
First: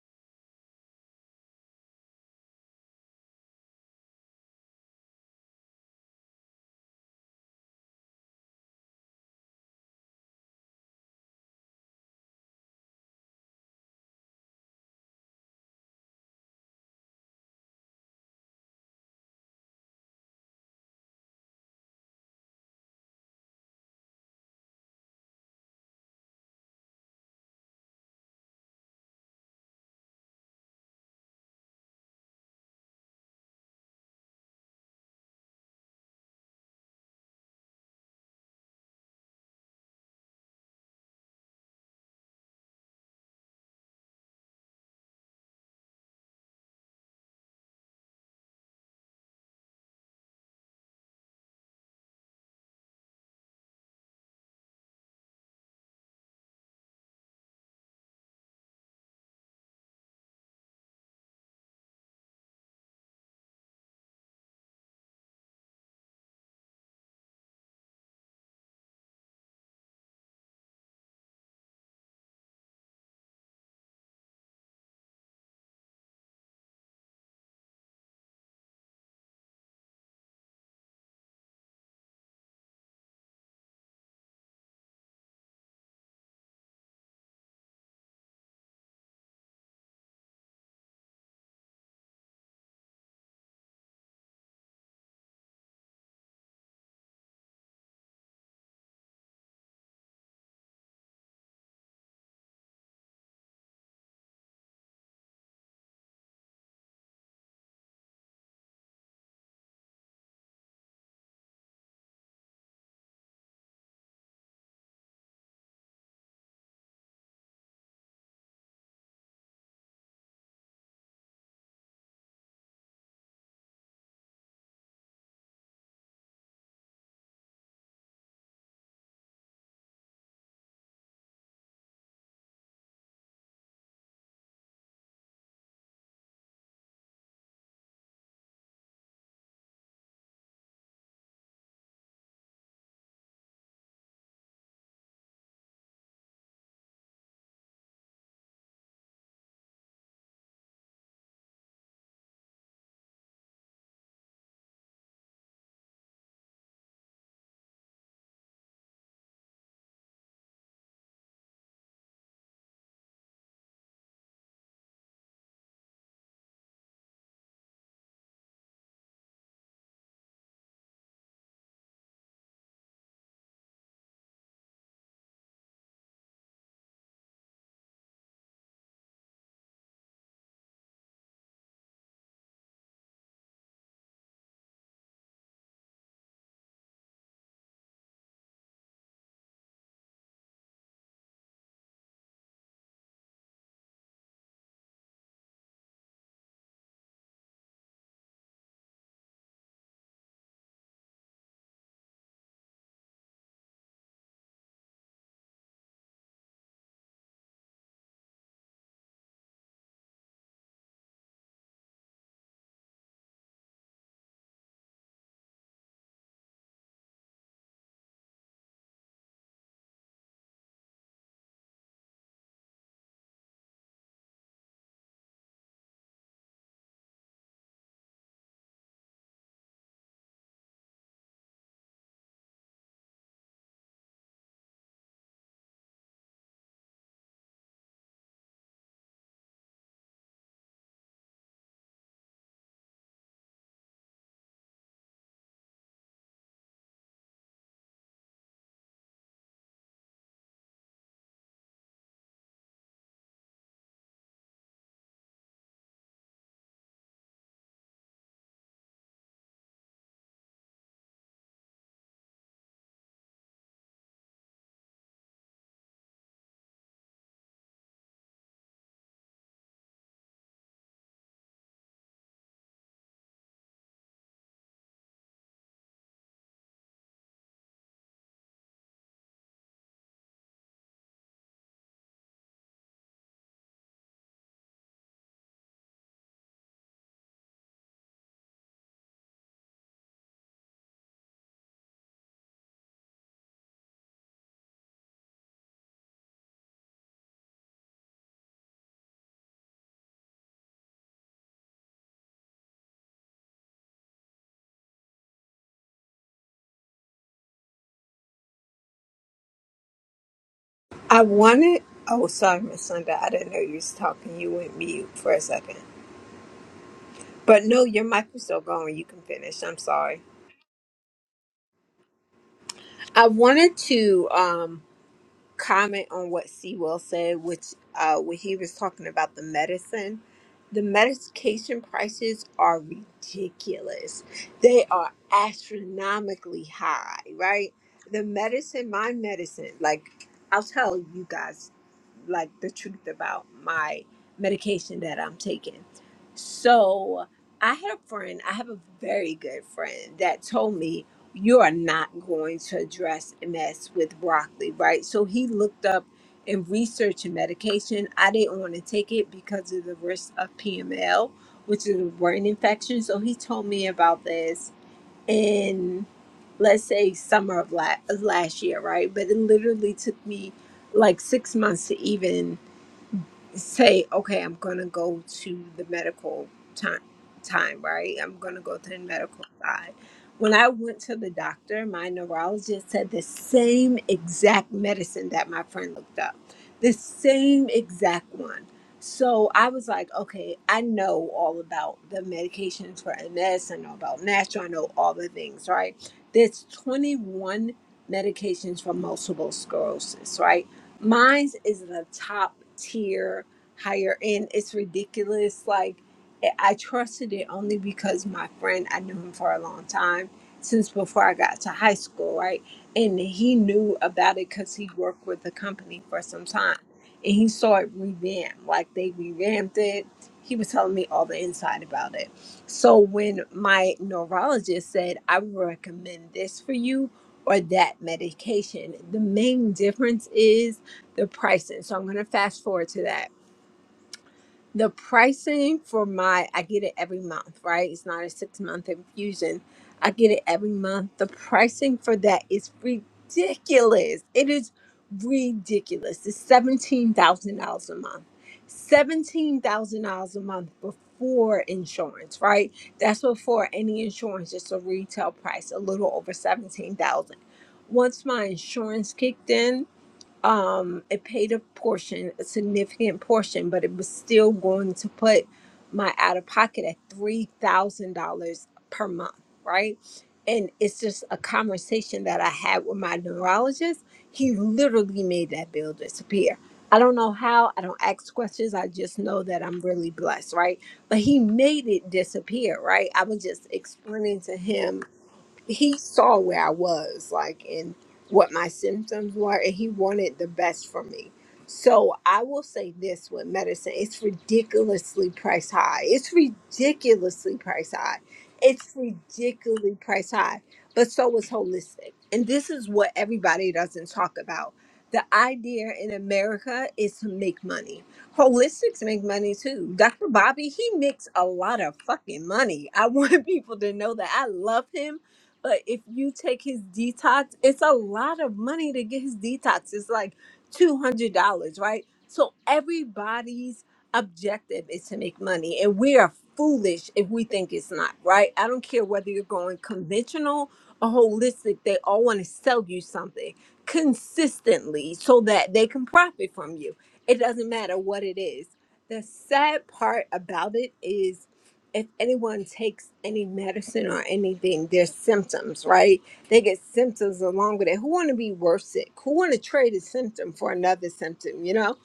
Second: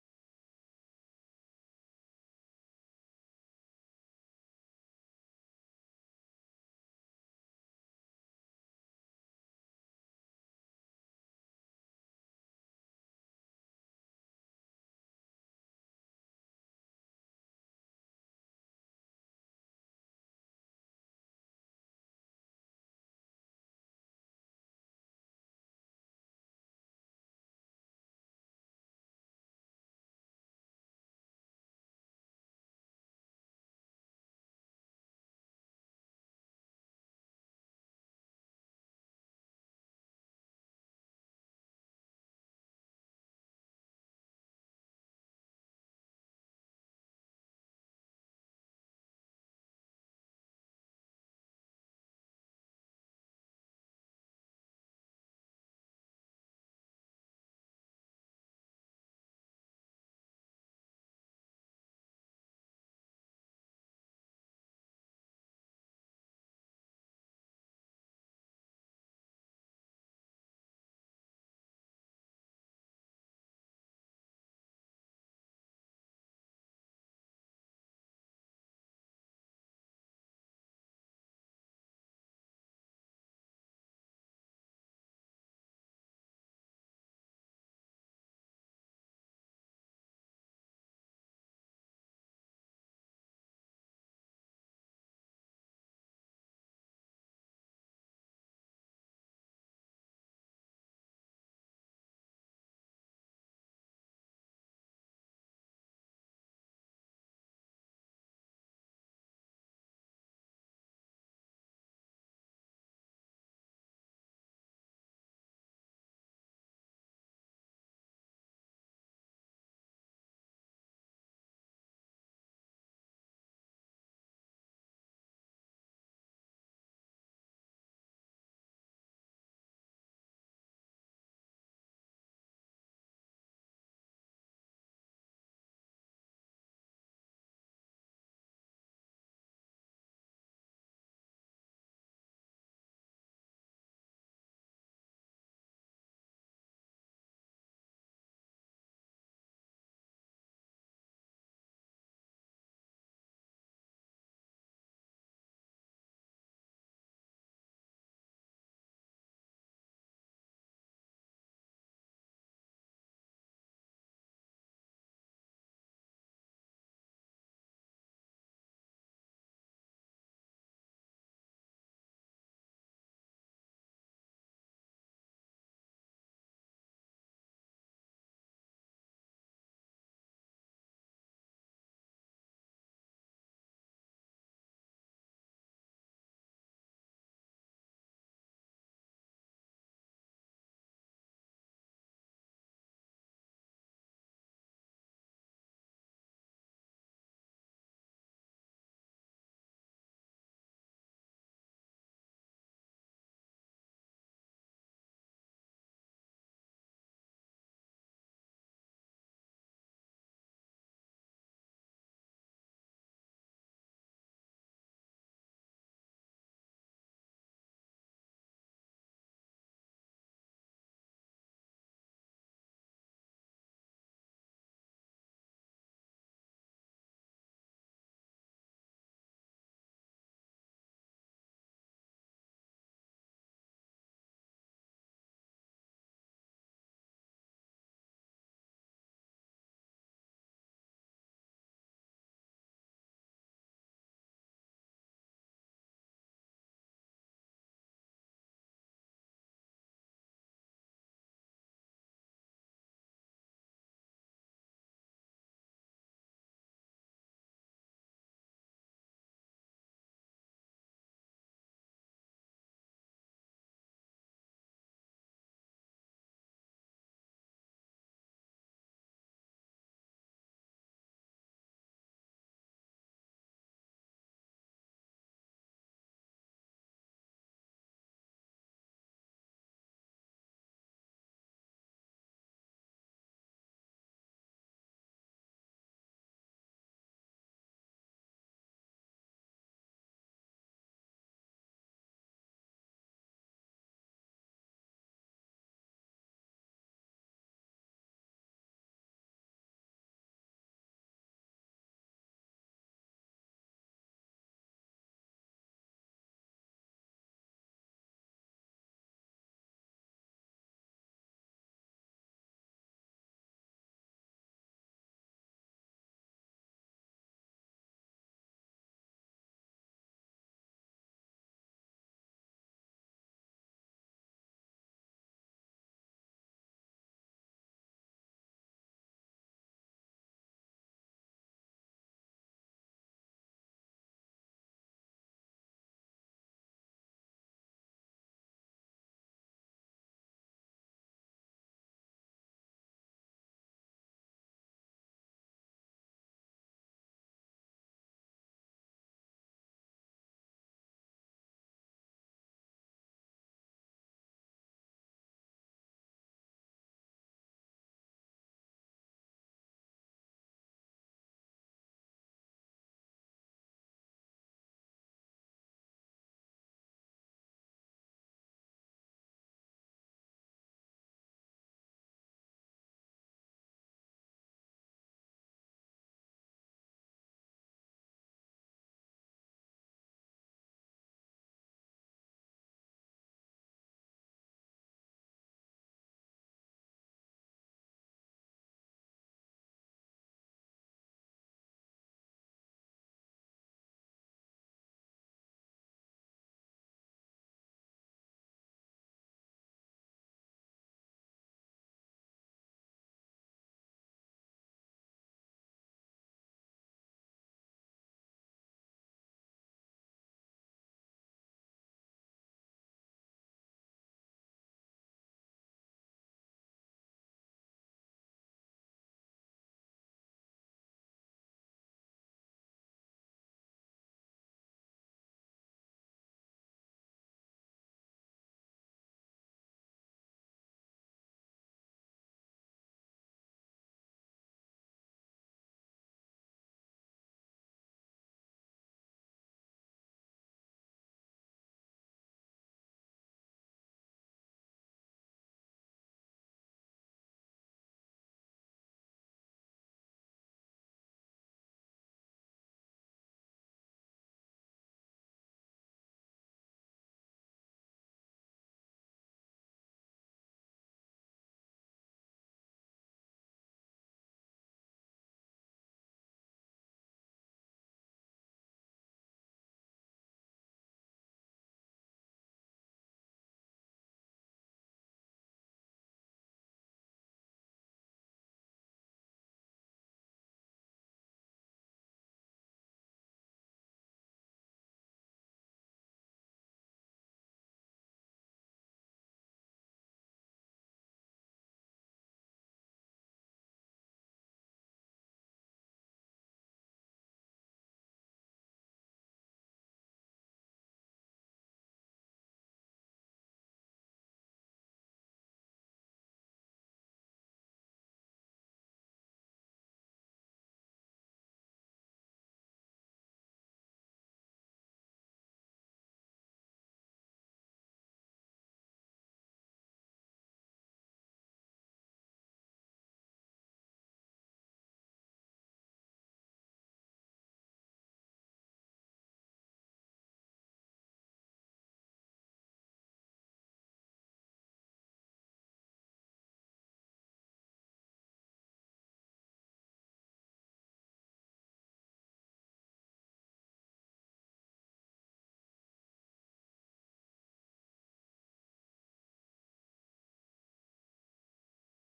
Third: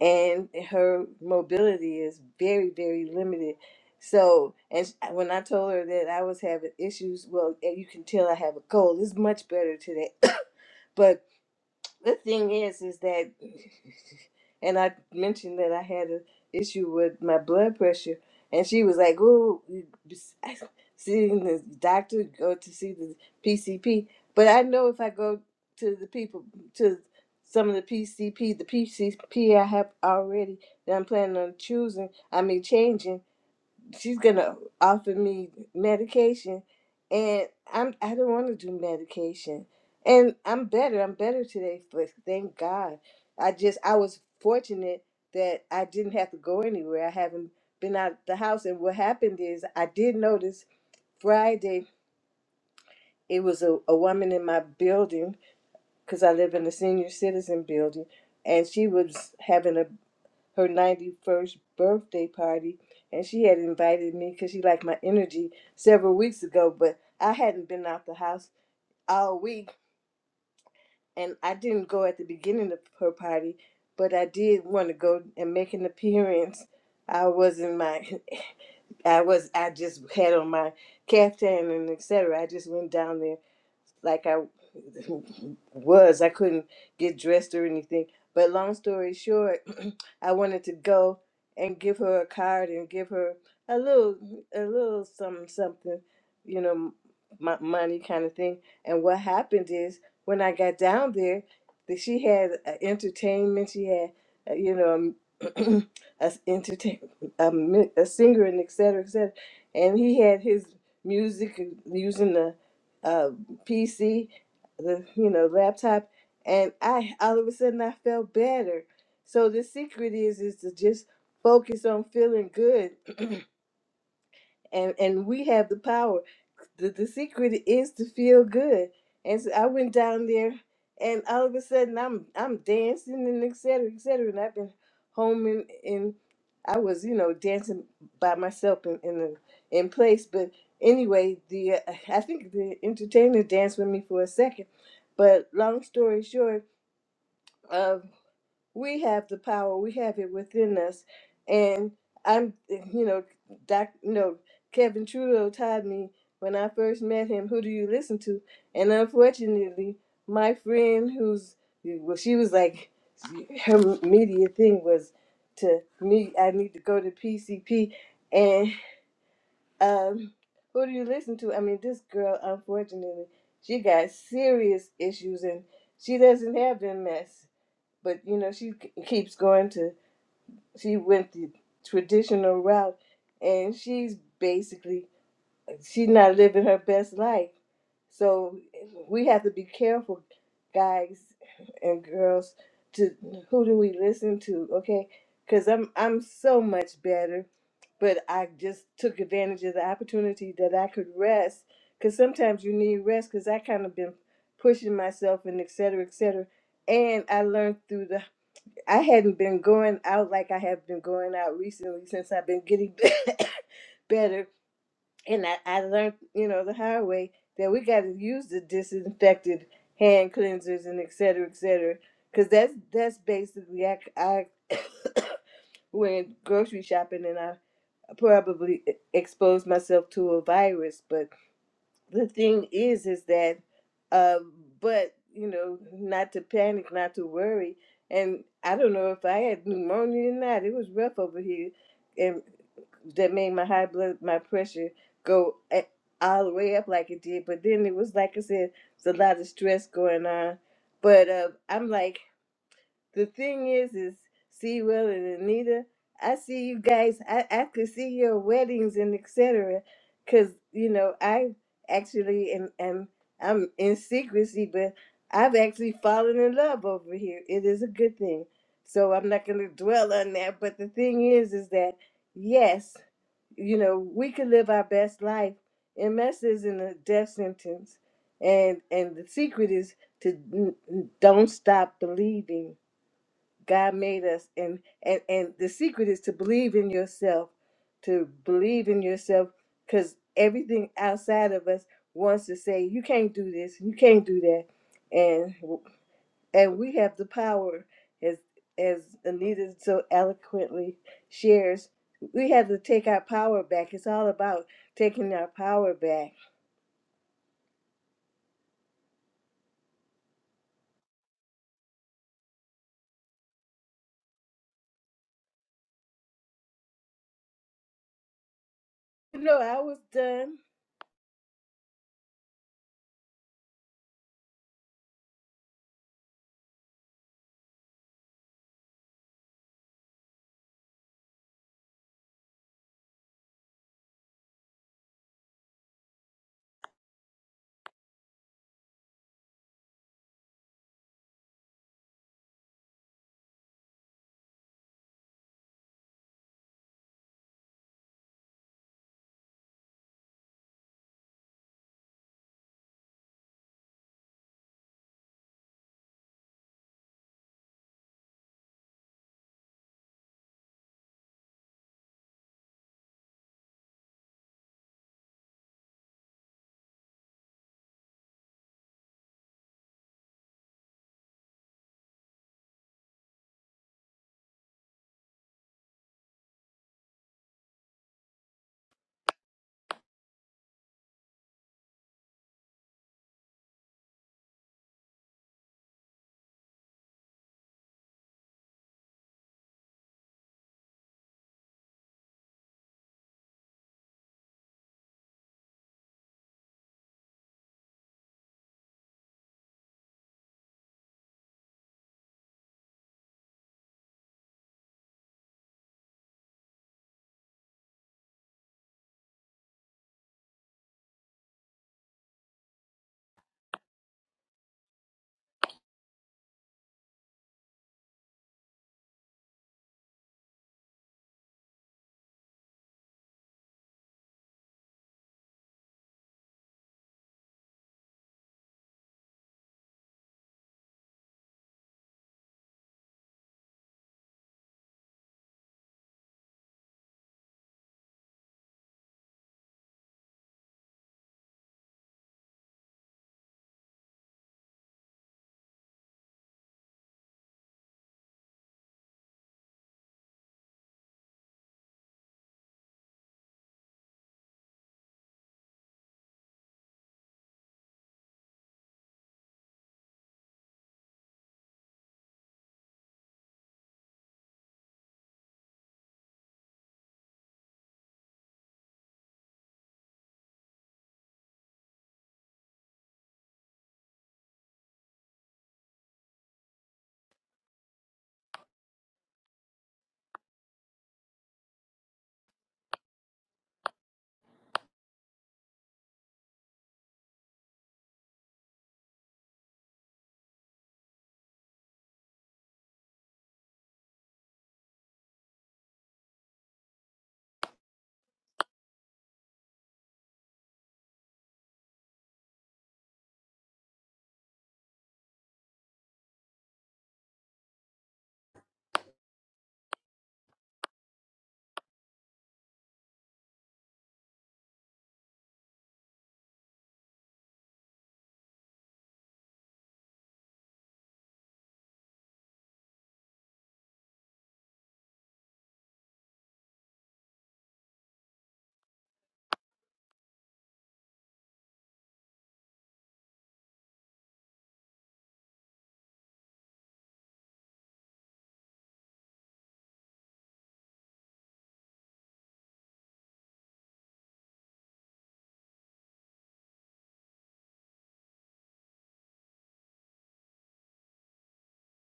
Speaker 1: and her mobility is very very limited. So, and when I told her that I was having issues, well, and you can tell I have a cold. It's much better today. but the thing is, is that, and I mentioned that I had an issue with my blood pressure, and she was like, "Oh, you s- seeing the doctor, go to see the PCP." But I know if I go to the people, to some of the PCP, the PCP I have already that I'm planning on choosing, I mean changing she's gonna offer me medication and I'm I don't wanna do medication. And I'm better, I'm better today, but thank God. I just I was fortunate that I didn't have to go anywhere. I haven't been out the house and what happened is I did notice Friday it was a, a woman in my building because I live in a senior citizen building and she was having a her 91st birthday party and she had invited me because she liked my energy several weeks ago but i hadn't been out the house all week and i didn't go at the beginning of her party but i did want to go and make an appearance i was in my i was i just had on my caftan and etc i just went down there like I was. I couldn't get dressed or anything. But long story short, I wanted to go and give her a card and give her a little, a little something, something, you know, m- money kind of thing. And what happened is when I got down there, that she had a entertainment. She had, uh, you know, um, a s- entertain, a, mi- a singer and et cetera, et cetera. And he had his music uh, using the uh, PC, the you know laptop, and I all of a sudden I felt better. So the secret is is to just focus on feeling good, and and we have the power the, the secret is to feel good. And so I went down there, and all of a sudden I'm I'm dancing and et cetera, et cetera. And I've been home and, and I was you know dancing by myself in in, the, in place. But anyway, the uh, I think the entertainer danced with me for a second. But long story short, um, we have the power we have it within us and i'm you know doc you know kevin trudeau taught me when i first met him who do you listen to and unfortunately my friend who's well she was like her media thing was to me i need to go to pcp and um who do you listen to i mean this girl unfortunately she got serious issues and she doesn't have them mess but you know she k- keeps going to she went the traditional route and she's basically she's not living her best life so we have to be careful guys and girls to who do we listen to okay because i'm i'm so much better but i just took advantage of the opportunity that i could rest because sometimes you need rest because i kind of been pushing myself and et cetera et cetera and i learned through the I hadn't been going out like I have been going out recently since I've been getting better. And I, I learned, you know, the hard way that we got to use the disinfected hand cleansers and et cetera, et cetera. Because that's, that's basically, I, I went grocery shopping and I probably e-, exposed myself to a virus. But the thing is is that um but you know not to panic not to worry and i don't know if i had pneumonia or not it was rough over here and that made my high blood my pressure go a- all the way up like it did but then it was like i said it's a lot of stress going on but uh, i'm like the thing is, is see Will and Anita. I see you guys. I I could see your weddings and etc. Cause you know I actually am am I'm in secrecy, but I've actually fallen in love over here. It is a good thing. So I'm not gonna dwell on that. But the thing is, is that yes, you know we could live our best life. MS isn't a death sentence, and and the secret is to n- n- don't stop believing God made us and and and the secret is to believe in yourself to believe in yourself cuz everything outside of us wants to say you can't do this you can't do that and and we have the power as as Anita so eloquently shares we have to take our power back it's all about taking our power back
Speaker 2: I wanted. Oh, sorry, Miss Linda. I didn't know you was talking. You went mute for a second. But no, your mic was still going. You can
Speaker 1: No,
Speaker 2: finish. I'm
Speaker 1: I was
Speaker 2: sorry.
Speaker 1: done
Speaker 2: I wanted to. um comment on what Sewell said, which uh, when he was talking about the medicine, the medication prices are ridiculous. They are astronomically high, right? The medicine, my medicine, like I'll tell you guys, like the truth about my medication that I'm taking. So I had a friend, I have a very good friend that told me you are not going to address MS with broccoli, right? So he looked up and researched a medication. I didn't want to take it because of the risk of PML, which is a brain infection. So he told me about this in, let's say, summer of la- of last year, right? But it literally took me like six months to even say, okay, I'm going to go to the medical time, time, right? I'm going to go to the medical side. When I went to the doctor, my neurologist said the same exact medicine that my friend looked up, the same exact one. So I was like, okay, I know all about the medications for MS. I know about natural. I know all the things, right? There's 21 medications for multiple sclerosis, right? Mine is the top tier higher end. It's ridiculous. Like I I trusted it only because my friend, I knew him for a long time since before I got to high school, right? And he knew about it because he worked with the company for some time, and he saw it revamped. Like they revamped it. He was telling me all the inside about it. So when my neurologist said, "I would recommend this for you." Or that medication. The main difference is the pricing. So I'm going to fast forward to that the pricing for my, I get it every month, right? It's not a six month infusion. I get it every month. The pricing for that is ridiculous. It is ridiculous. It's $17,000 a month. $17,000 a month before insurance, right? That's before any insurance, It's a retail price, a little over 17000 Once my insurance kicked in, um it paid a portion a significant portion but it was still going to put my out of pocket at three thousand dollars per month right and it's just a conversation that i had with my neurologist he literally made that bill disappear i don't know how i don't ask questions i just know that i'm really blessed right but he made it disappear right i was just explaining to him he saw where I was, like, and what my symptoms were, and he wanted the best for me. So I will say this with medicine, it's ridiculously priced high. It's ridiculously priced high. It's ridiculously priced high. But so is holistic. And this is what everybody doesn't talk about. The idea in America is to make money. Holistics make money too. Dr. Bobby, he makes a lot of fucking money. I want people to know that I love him but if you take his detox, it's a lot of money to get his detox. It's like $200, right? So everybody's objective is to make money. And we are foolish if we think it's not, right? I don't care whether you're going conventional or holistic, they all want to sell you something consistently so that they can profit from you. It doesn't matter what it is. The sad part about it is if anyone takes any medicine or anything, there's symptoms, right? They get symptoms along with it. Who want to be worse sick? Who want to trade a symptom for another symptom, you know?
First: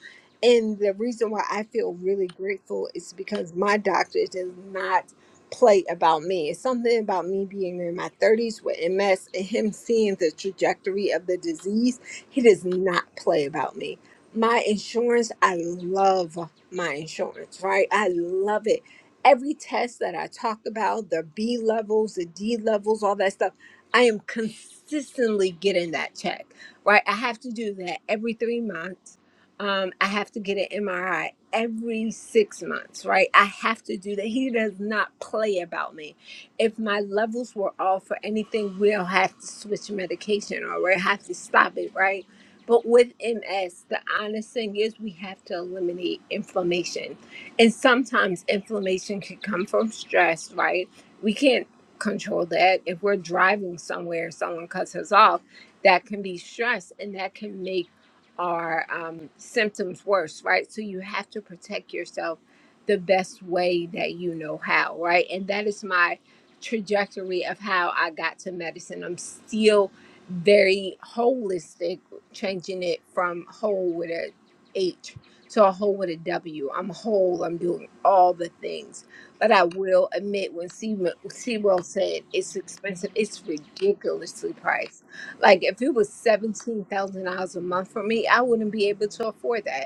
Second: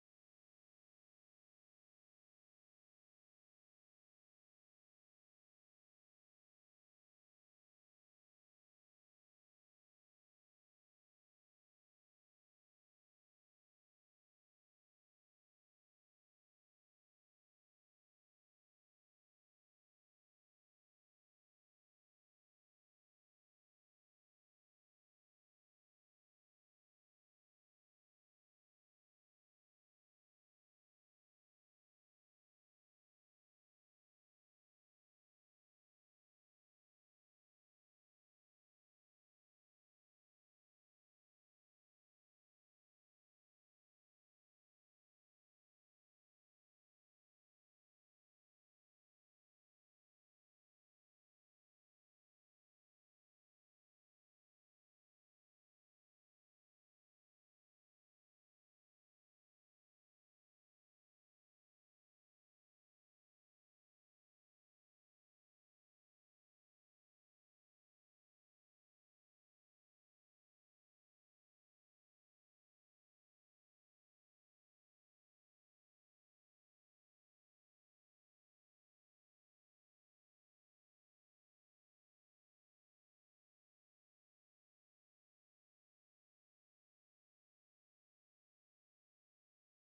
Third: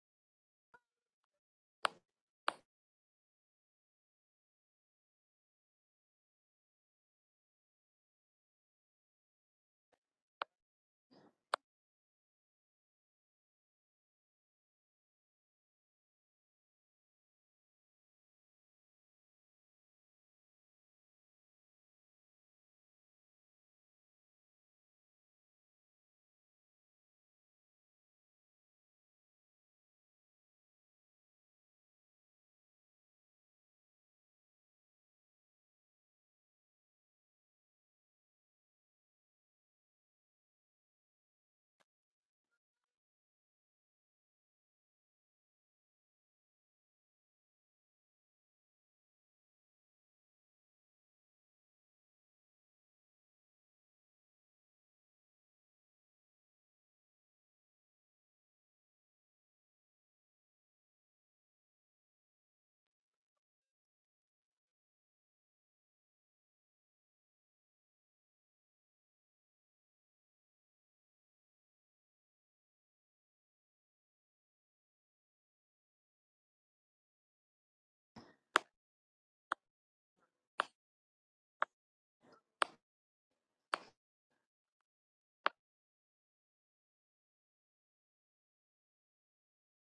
Speaker 2: And the reason why I feel really grateful is because my doctor does not play about me. It's something about me being in my 30s with MS and him seeing the trajectory of the disease. He does not play about me. My insurance, I love my insurance, right? I love it every test that I talked about, the B levels, the D levels, all that stuff, I am consistently getting that check, right? I have to do that every three months. Um, I have to get an MRI every six months, right? I have to do that. He does not play about me. If my levels were off or anything, we'll have to switch medication or we'll have to stop it, right? But with MS, the honest thing is we have to eliminate inflammation and sometimes inflammation can come from stress, right? We can't control that. If we're driving somewhere, someone cuts us off, that can be stress and that can make our um, symptoms worse, right? So you have to protect yourself the best way that you know how, right? And that is my trajectory of how I got to medicine. I'm still very holistic, changing it from whole with a H so a whole with a W. I'm whole. I'm doing all the things. But I will admit, when Seaw- Sewell said it's expensive, it's ridiculously priced. Like if it was seventeen thousand dollars a month for me, I wouldn't be able to afford that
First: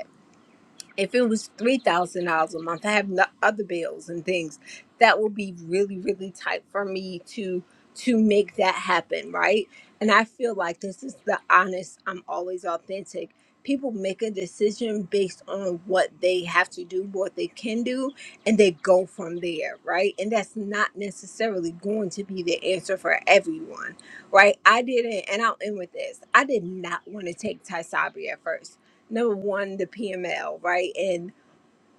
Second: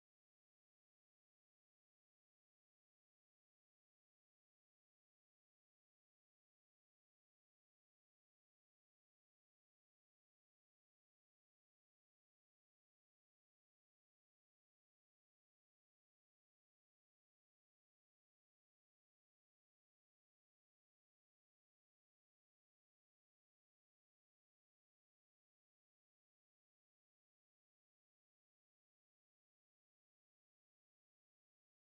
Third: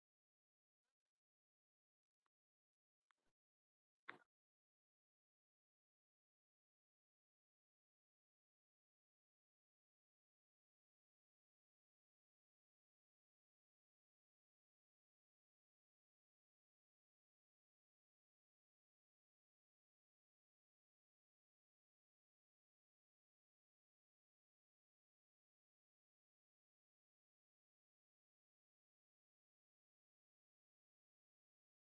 Speaker 2: if it was three thousand dollars a month, I have no other bills and things. That would be really, really tight for me to to make that happen, right? And I feel like this is the honest. I'm always authentic. People make a decision based on what they have to do, what they can do, and they go from there, right? And that's not necessarily going to be the answer for everyone, right? I didn't, and I'll end with this. I did not want to take Ty Sabri at first number one, the PML, right? And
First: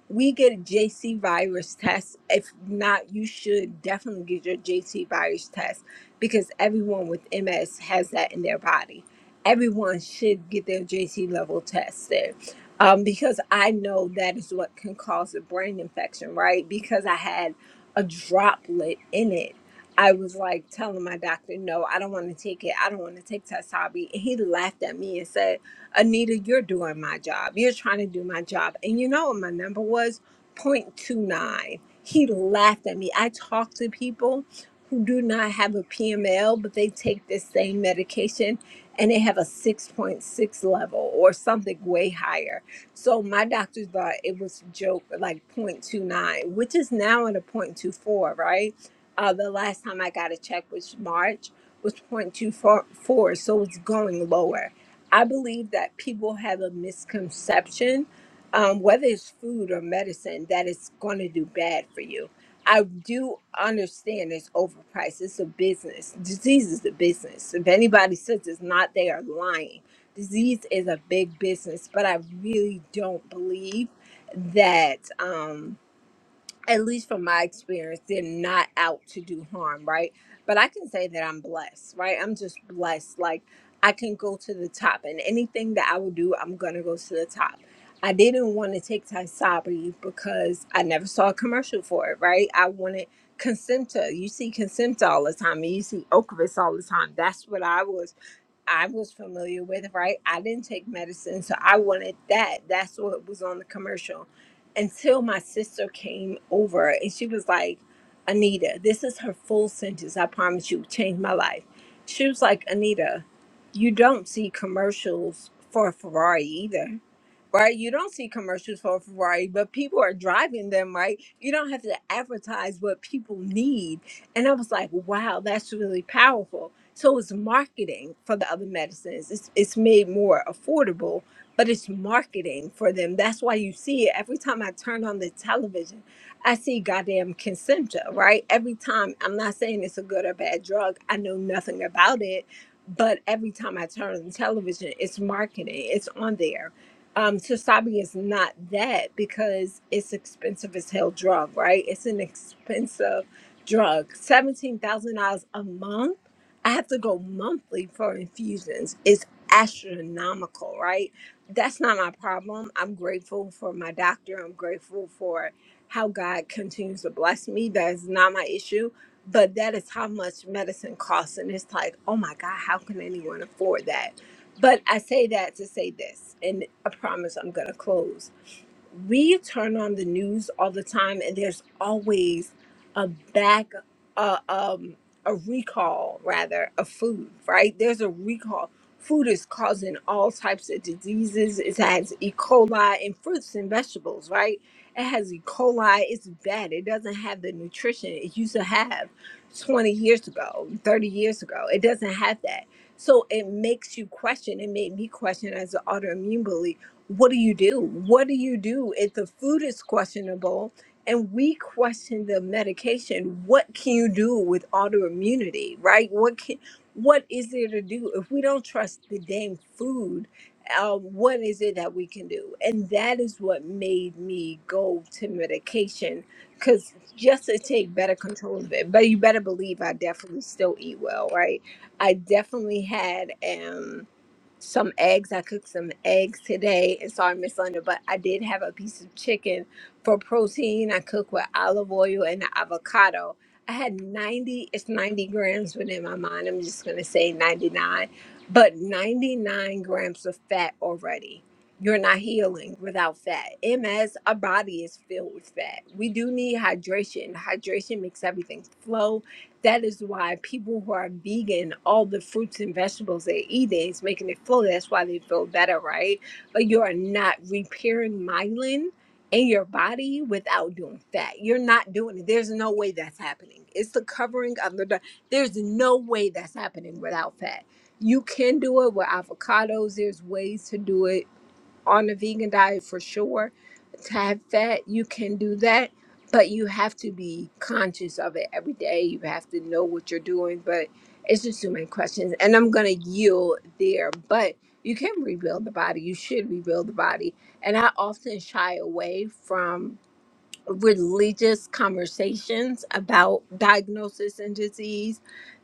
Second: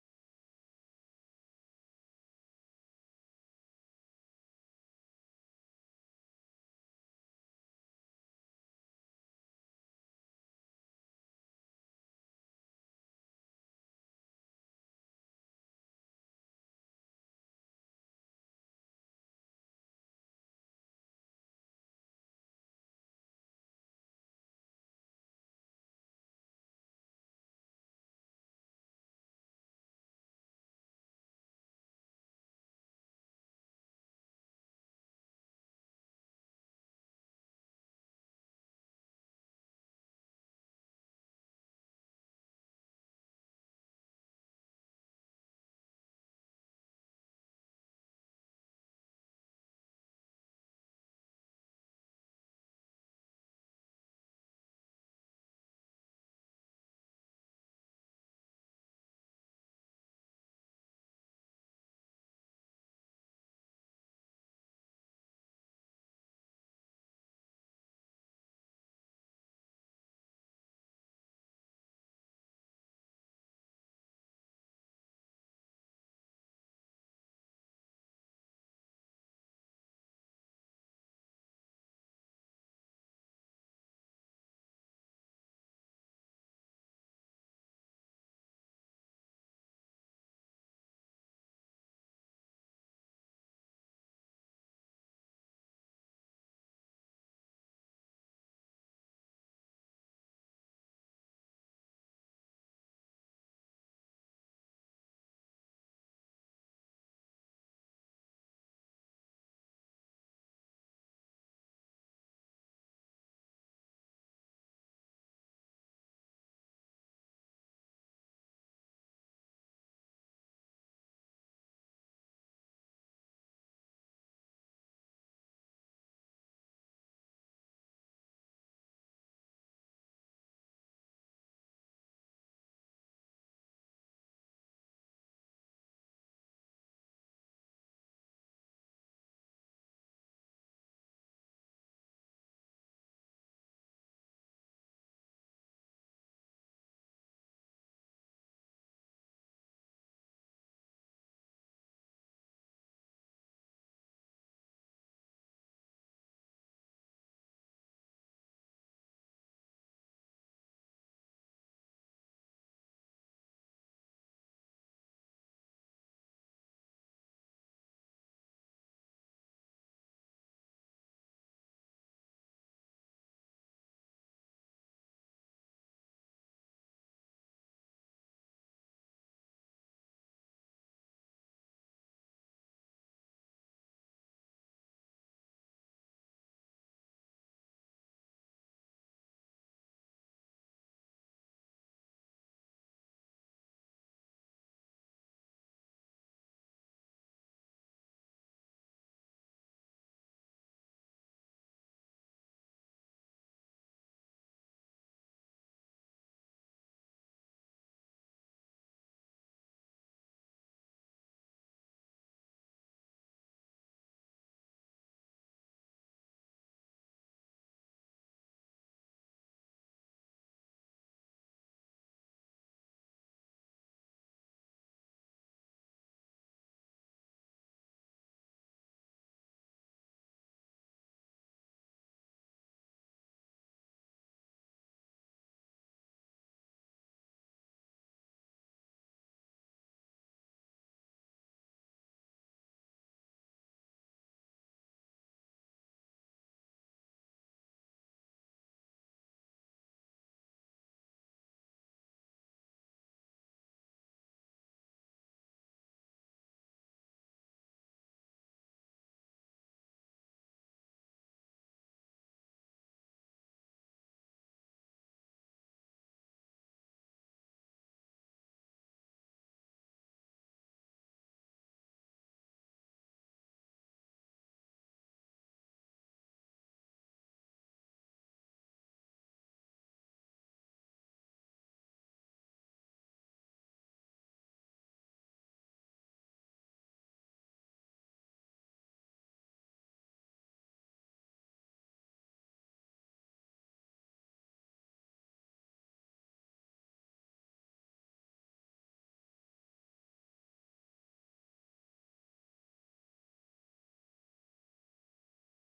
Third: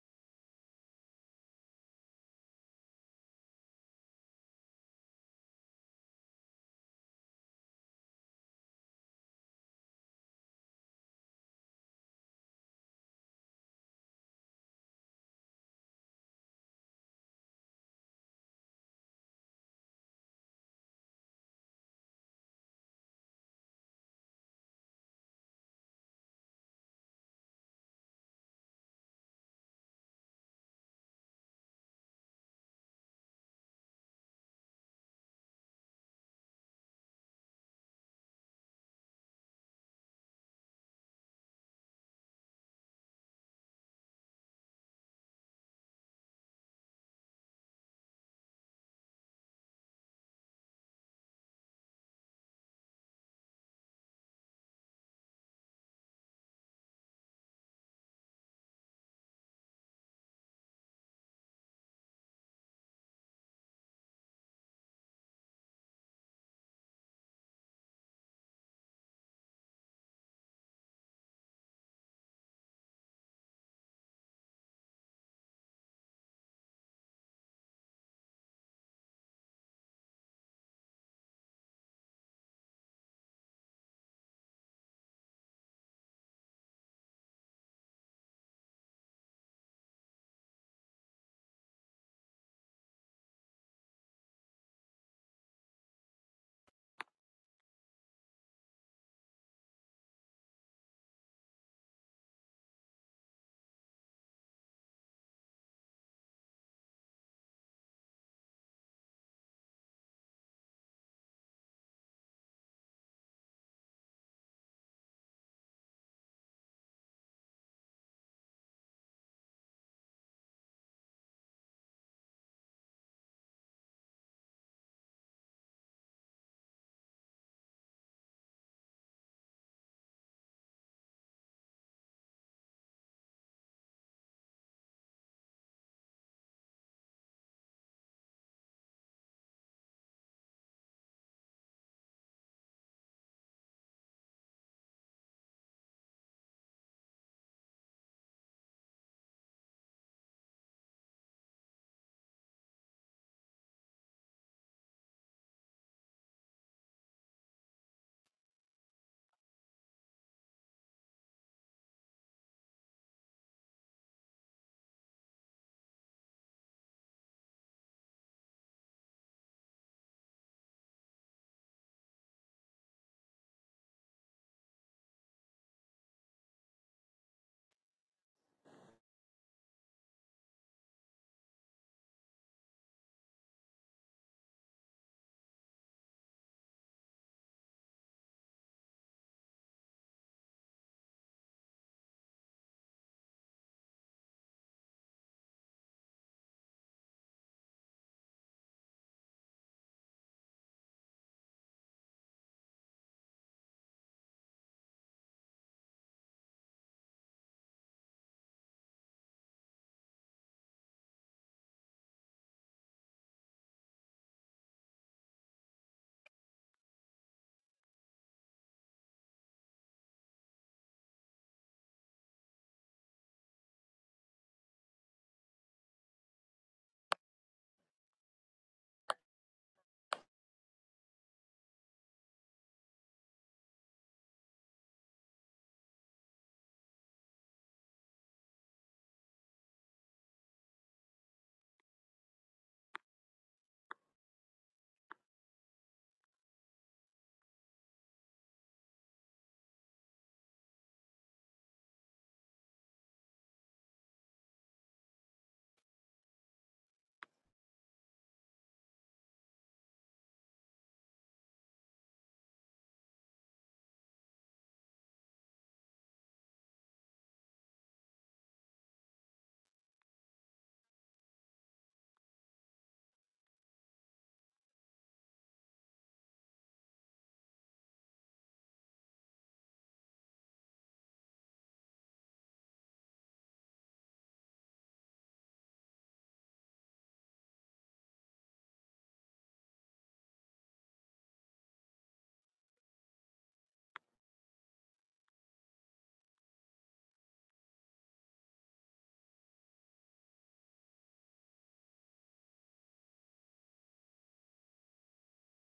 Speaker 2: we get a JC virus test. If not, you should definitely get your JC virus test because everyone with MS has that in their body. Everyone should get their JC level tested um, because I know that is what can cause a brain infection, right? Because I had a droplet in it. I was like telling my doctor, no, I don't want to take it. I don't want to take Tesabi. And he laughed at me and said, Anita, you're doing my job. You're trying to do my job. And you know what my number was? 0.29. He laughed at me. I talk to people who do not have a PML, but they take this same medication and they have a 6.6 level or something way higher. So my doctor thought it was a joke, like 0.29, which is now at a 0.24, right? Uh, the last time I got a check was March, was 0.24, so it's going lower I believe that people have a misconception, um, whether it's food or medicine, that it's going to do bad for you. I do understand it's overpriced. It's a business. Disease is a business. If anybody says it's not, they are lying. Disease is a big business, but I really don't believe that. Um, at least from my experience, they're not out to do harm, right? But I can say that I'm blessed, right? I'm just blessed. Like I can go to the top, and anything that I will do, I'm gonna go to the top. I didn't want to take Tysabri because I never saw a commercial for it, right? I wanted Consimta. You see Consimta all the time, and you see Ocrevus all the time. That's what I was I was familiar with, right? I didn't take medicine, so I wanted that. That's what was on the commercial. Until my sister came over and she was like, Anita, this is her full sentence. I promise you, changed my life. She was like, Anita, you don't see commercials for Ferrari either right? You don't see commercials for a Ferrari, but people are driving them, right? You don't have to advertise what people need. And I was like, wow, that's really powerful. So it's marketing for the other medicines. It's it's made more affordable, but it's marketing for them. That's why you see it every time I turn on the television. I see goddamn Concentra, right? Every time. I'm not saying it's a good or bad drug. I know nothing about it, but every time I turn on the television, it's marketing. It's on there um Tosabi is not that because it's expensive as hell drug, right? It's an expensive drug. Seventeen thousand dollars a month. I have to go monthly for infusions. It's astronomical, right? That's not my problem. I'm grateful for my doctor. I'm grateful for how God continues to bless me. That is not my issue. But that is how much medicine costs. And it's like, oh my God, how can anyone afford that? But I say that to say this, and I promise I'm going to close we turn on the news all the time and there's always a back uh, um a recall rather of food right there's a recall food is causing all types of diseases it has e coli in fruits and vegetables right it has e coli it's bad it doesn't have the nutrition it used to have 20 years ago 30 years ago it doesn't have that so it makes you question it made me question as an autoimmune belief what do you do? What do you do if the food is questionable and we question the medication? What can you do with autoimmunity, right? What can what is there to do if we don't trust the damn food? Uh, what is it that we can do? And that is what made me go to medication because just to take better control of it. But you better believe I definitely still eat well, right? I definitely had. um, some eggs. I cooked some eggs today, and sorry, Miss Linda, but I did have a piece of chicken for protein. I cooked with olive oil and avocado. I had 90, it's 90 grams within my mind. I'm just going to say 99, but 99 grams of fat already. You're not healing without fat. MS, our body is filled with fat. We do need hydration. Hydration makes everything flow that is why people who are vegan, all the fruits and vegetables they're eating is making it flow. That's why they feel better, right? But you are not repairing myelin in your body without doing that. You're not doing it. There's no way that's happening. It's the covering of the. dark. There's no way that's happening without fat. You can do it with avocados. There's ways to do it on a vegan diet for sure to have fat you can do that but you have to be conscious of it every day you have to know what you're doing but it's just too many questions and i'm gonna yield there but you can rebuild the body you should rebuild the body and i often shy away from religious conversations about diagnosis and disease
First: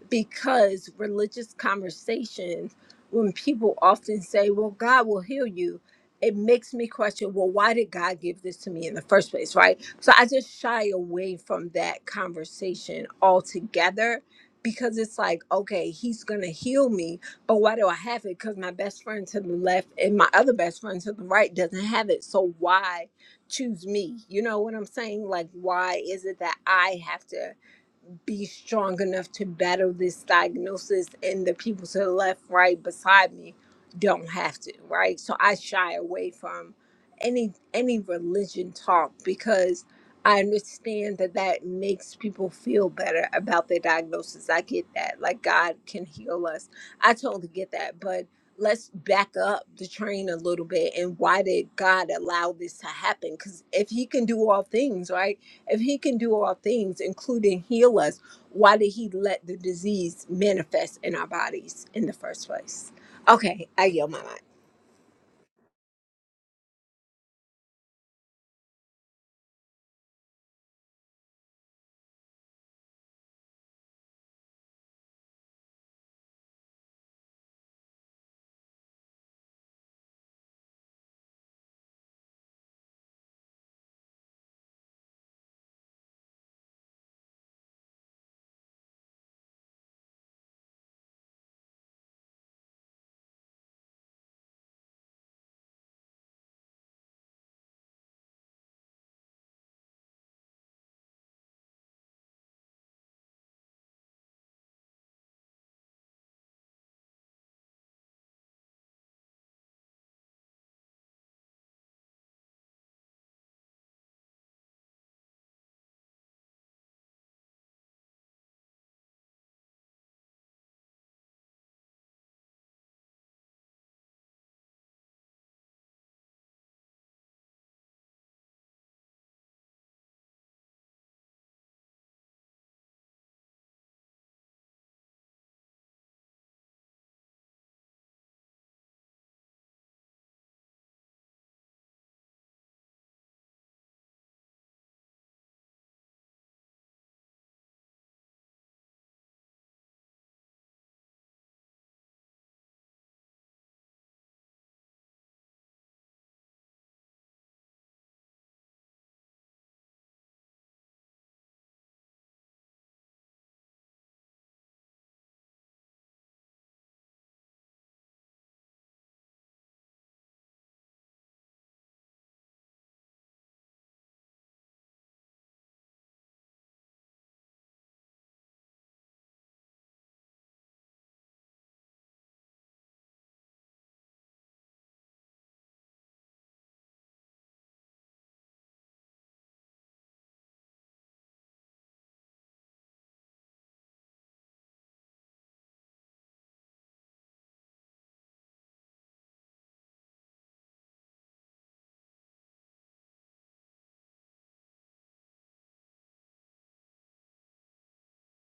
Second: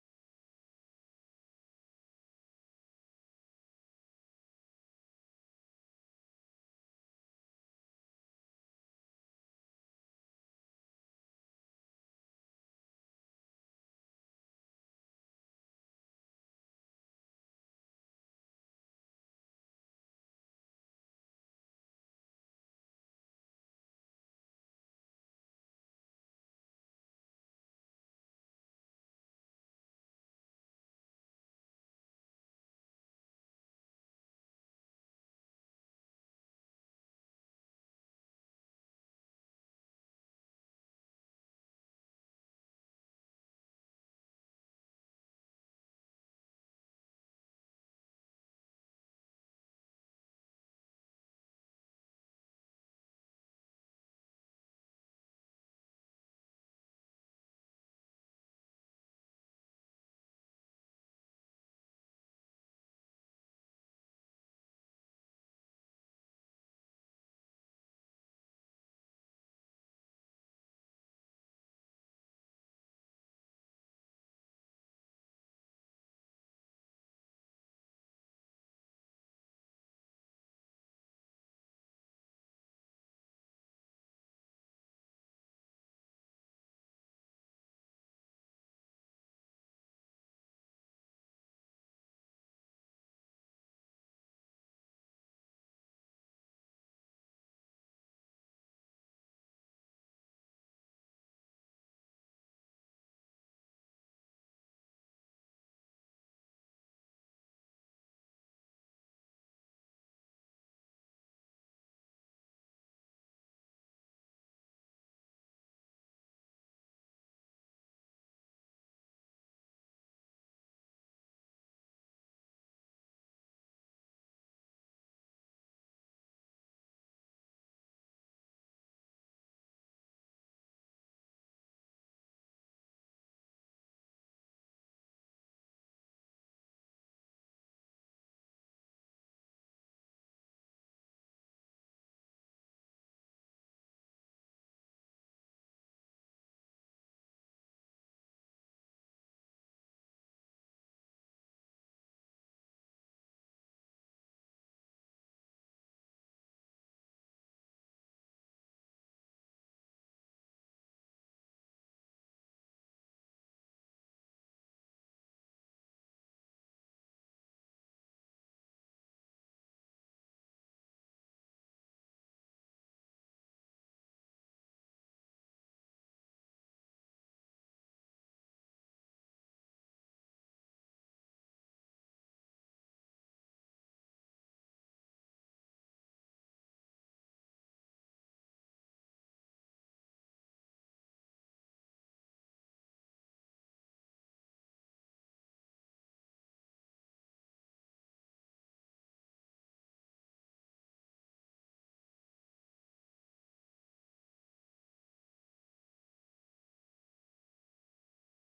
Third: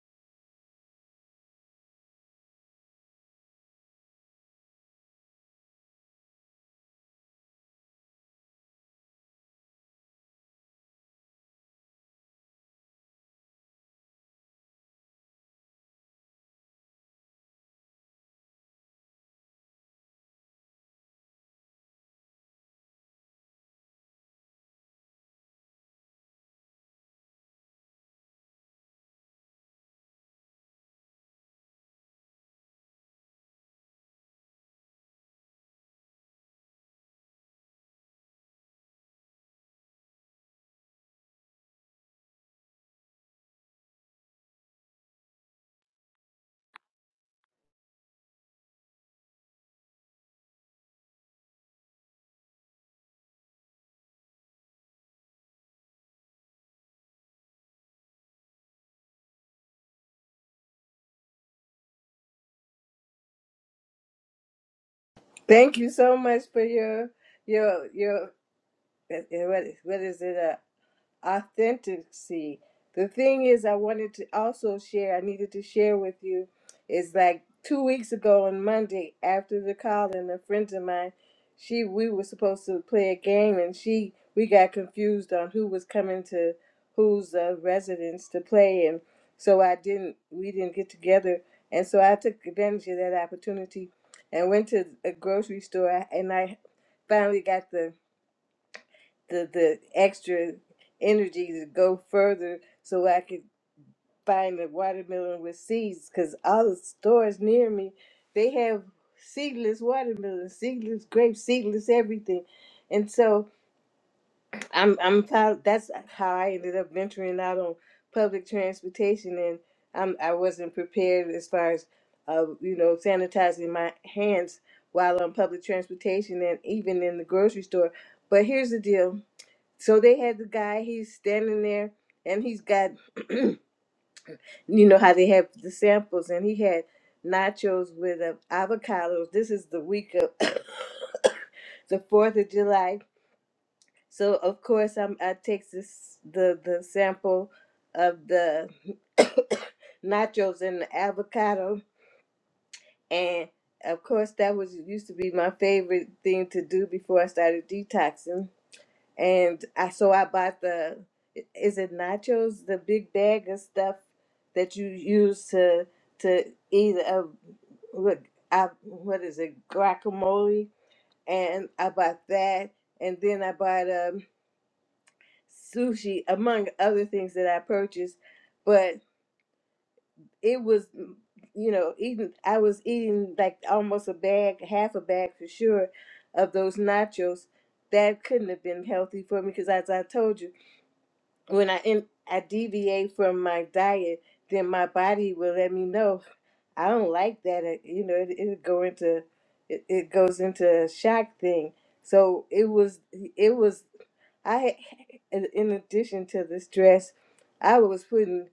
Speaker 2: because religious conversations, when people often say, Well, God will heal you, it makes me question, Well, why did God give this to me in the first place? Right. So I just shy away from that conversation altogether because it's like, okay, he's going to heal me, but why do I have it? Because my best friend to the left and my other best friend to the right doesn't have it. So why? choose me. You know what I'm saying? Like, why is it that I have to be strong enough to battle this diagnosis and the people to the left, right beside me don't have to, right? So I shy away from any any religion talk because I understand that that makes people feel better about their diagnosis. I get that. Like God can heal us. I totally get that. But let's back up the train a little bit and why did God allow this to happen? Because if He can do all things, right? If He can do all things, including heal us, why did He let the disease manifest in our bodies in the first place? Okay, I yield my mind.
Speaker 1: thank you so much for your your your uh, uh, what is, what is it uh, authenticity. The thing is, I wanted to also share, I needed to share with you, is like two weeks ago on Monday after the call, and a friend of mine, she we were supposed to play a game, and she we got confused on who was coming to whose uh, residence to play, and so I didn't we didn't get together, and so I took advantage of that opportunity and went to a grocery store, and I finally got the the the extra energy to go further so I could find a watermelon with seeds because all the stores near me they have seedless watermelon, seedless grapes, seedless everything. And so I'm I'm proud that's how I ended up venturing out on public transportation and I'm I wasn't prepared as far as uh, you know, sanitizing my hands while on public transportation and even in the grocery store. But here's the deal. So they had the guy, he's standing there and he's got, you know, how they have the samples, and he had nachos with uh, avocados. This is the week of the 4th of July. So, of course, I'm, I take this, the, the sample of the nachos and the avocado. And of course, that was used to be my favorite thing to do before I started detoxing and I so I bought the is it nachos the big bag of stuff that you use to to eat a what I what is it guacamole and I bought that and then I bought um sushi among other things that I purchased but it was you know eating I was eating like almost a bag half a bag for sure of those nachos that couldn't have been healthy for me because as I told you when I in, I deviate from my diet, then my body will let me know I don't like that. It, you know, it it go into it, it goes into a shock thing. So it was it was I in in addition to the stress, I was putting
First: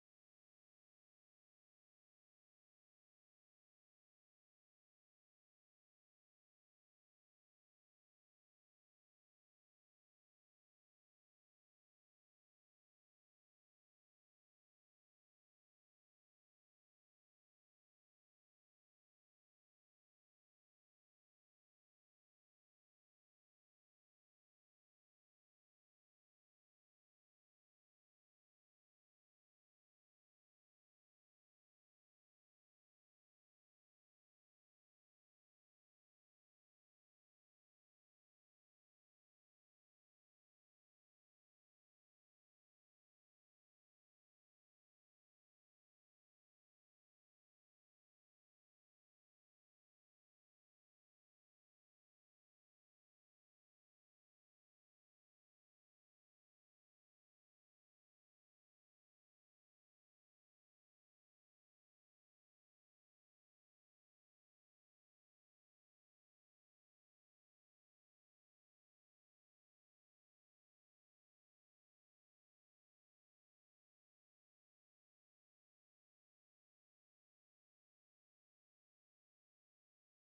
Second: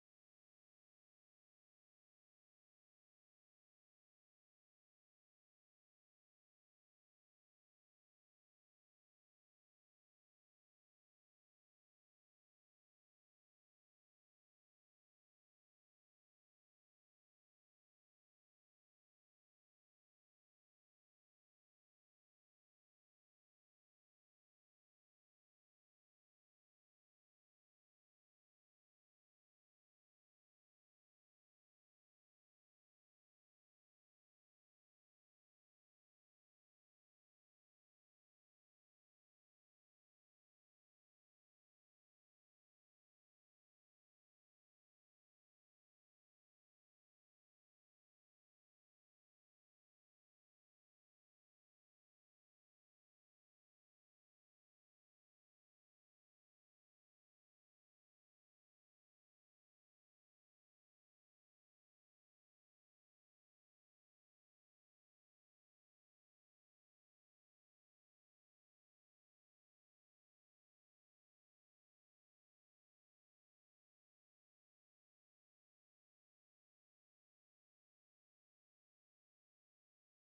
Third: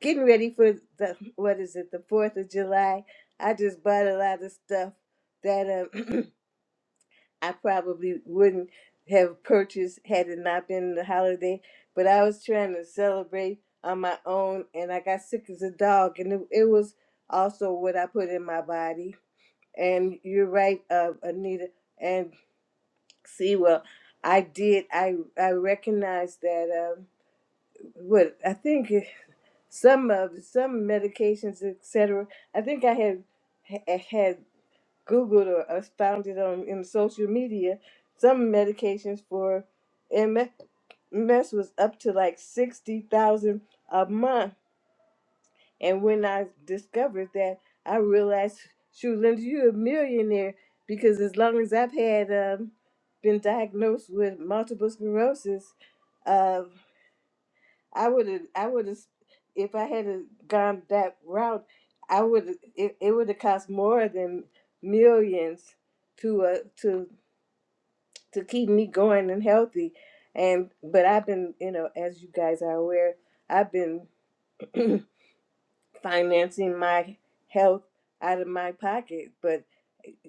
Speaker 1: getting ready for the what is it the Fourth of July. I just bought a lot of stuff that um I probably wouldn't have purchased had it not been the holiday. But I was trying to celebrate on my own, and I got sick as a dog, and it, it was also what I put in my body. And you're right, uh, Anita and see, well, I did. I I recognized that. Um, what I think it- some of some medications, etc. I think I had ha- had Googled or, or found it on in social media. Some medications for MS was up to like sixty thousand a month. And when I discovered that, I realized, shoot, Linda, you're a millionaire because as long as I've had um, been diagnosed with multiple sclerosis, um, I would have, I would have, if I had a gone that route, I would, it, it would have cost more than millions to, uh, to, to keep me going and healthy. And, but I've been, you know, as you guys are aware, I've been financing my health out of my pocket. But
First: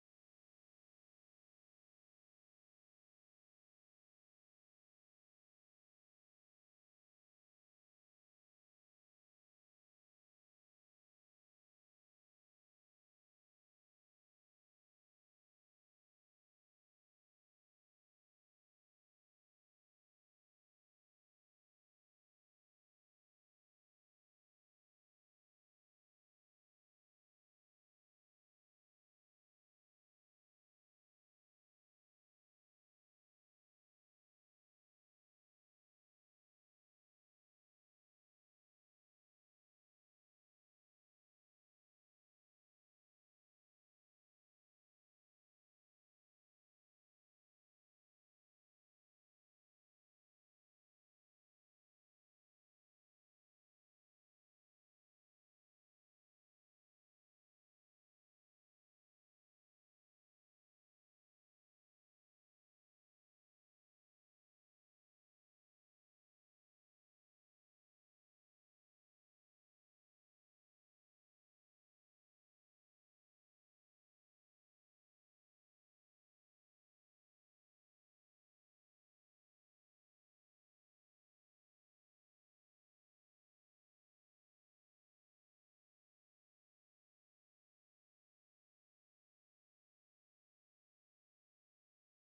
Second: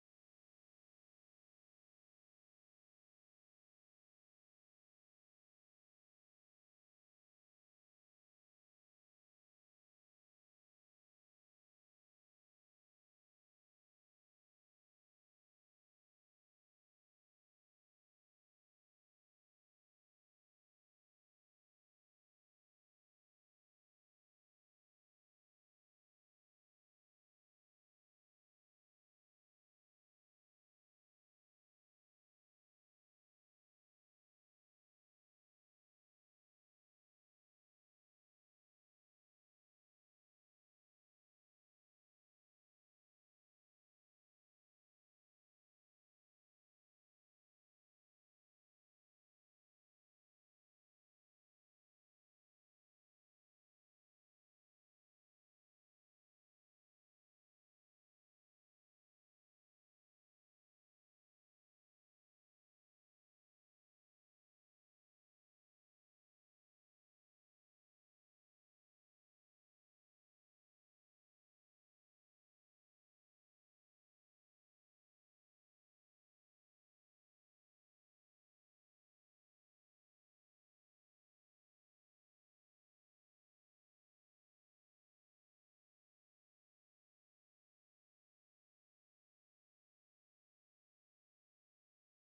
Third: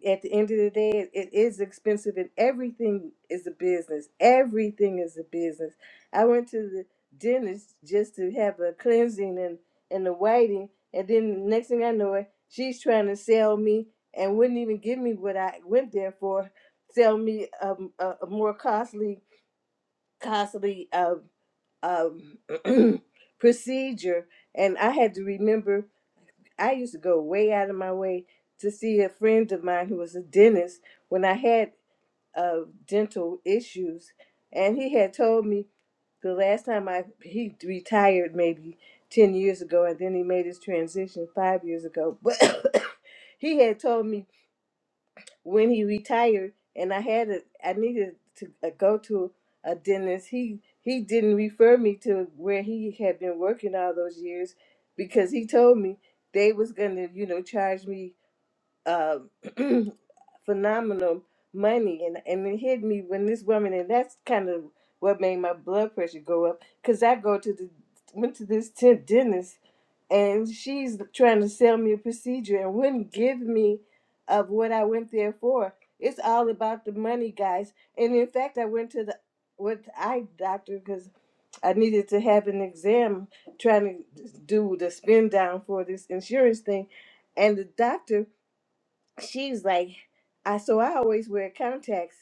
Speaker 1: at the end of the day, it is expensive, and everything is a business. Everything is a business. I went to the dentist just to have a cleansing and and the whiting, and then the next thing I know, it she's trying to sell me and wouldn't even give me what I went there for. Sell me um, a, a more costly, costly um, um, procedure, and I had to remember I used to go way out of my way to see a friend of mine who was a dentist when I had uh, dental issues, and he had told me the last time I he retired maybe ten years ago, and then he made his transition five years ago. But he had told me when he retired and I had a, I needed to uh, go to a dentist. He he didn't refer me to where he had been working all those years because he told me they was gonna you know charge me uh, phenomenal money and and it hit me when this woman and that's kind of what made my blood pressure go up because i go to the went to this tent dentist and she's trying to sell me a procedure and wouldn't give me of what i went there for it's all about the money guys and in fact i went to the with eye doctor because i needed to have an exam trying to do the spin down for this insurance thing and the doctor she's like, I so I always wear contacts,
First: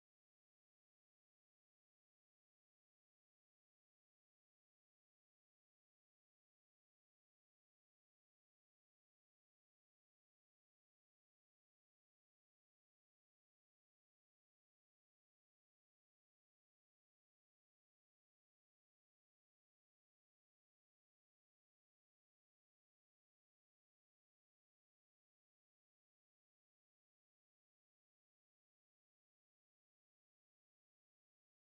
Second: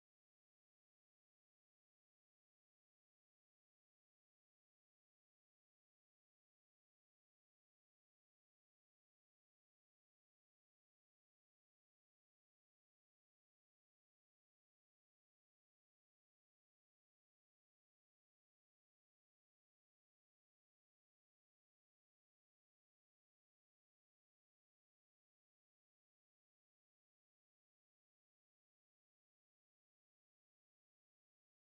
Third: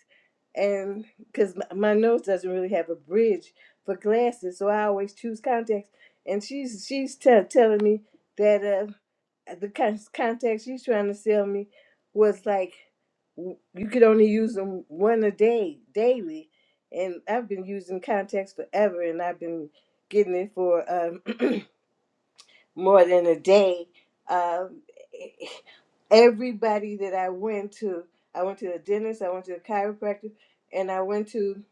Speaker 1: and because my, my nose doesn't really have a bridge for glasses, so I always choose contacts. And she's she's tell telling me that uh the con- contacts she's trying to sell me was like w- you could only use them one a day daily, and I've been using contacts forever, and I've been getting it for um. more than a day. Um, everybody that I went to, I went to a dentist, I went to a chiropractor, and I went to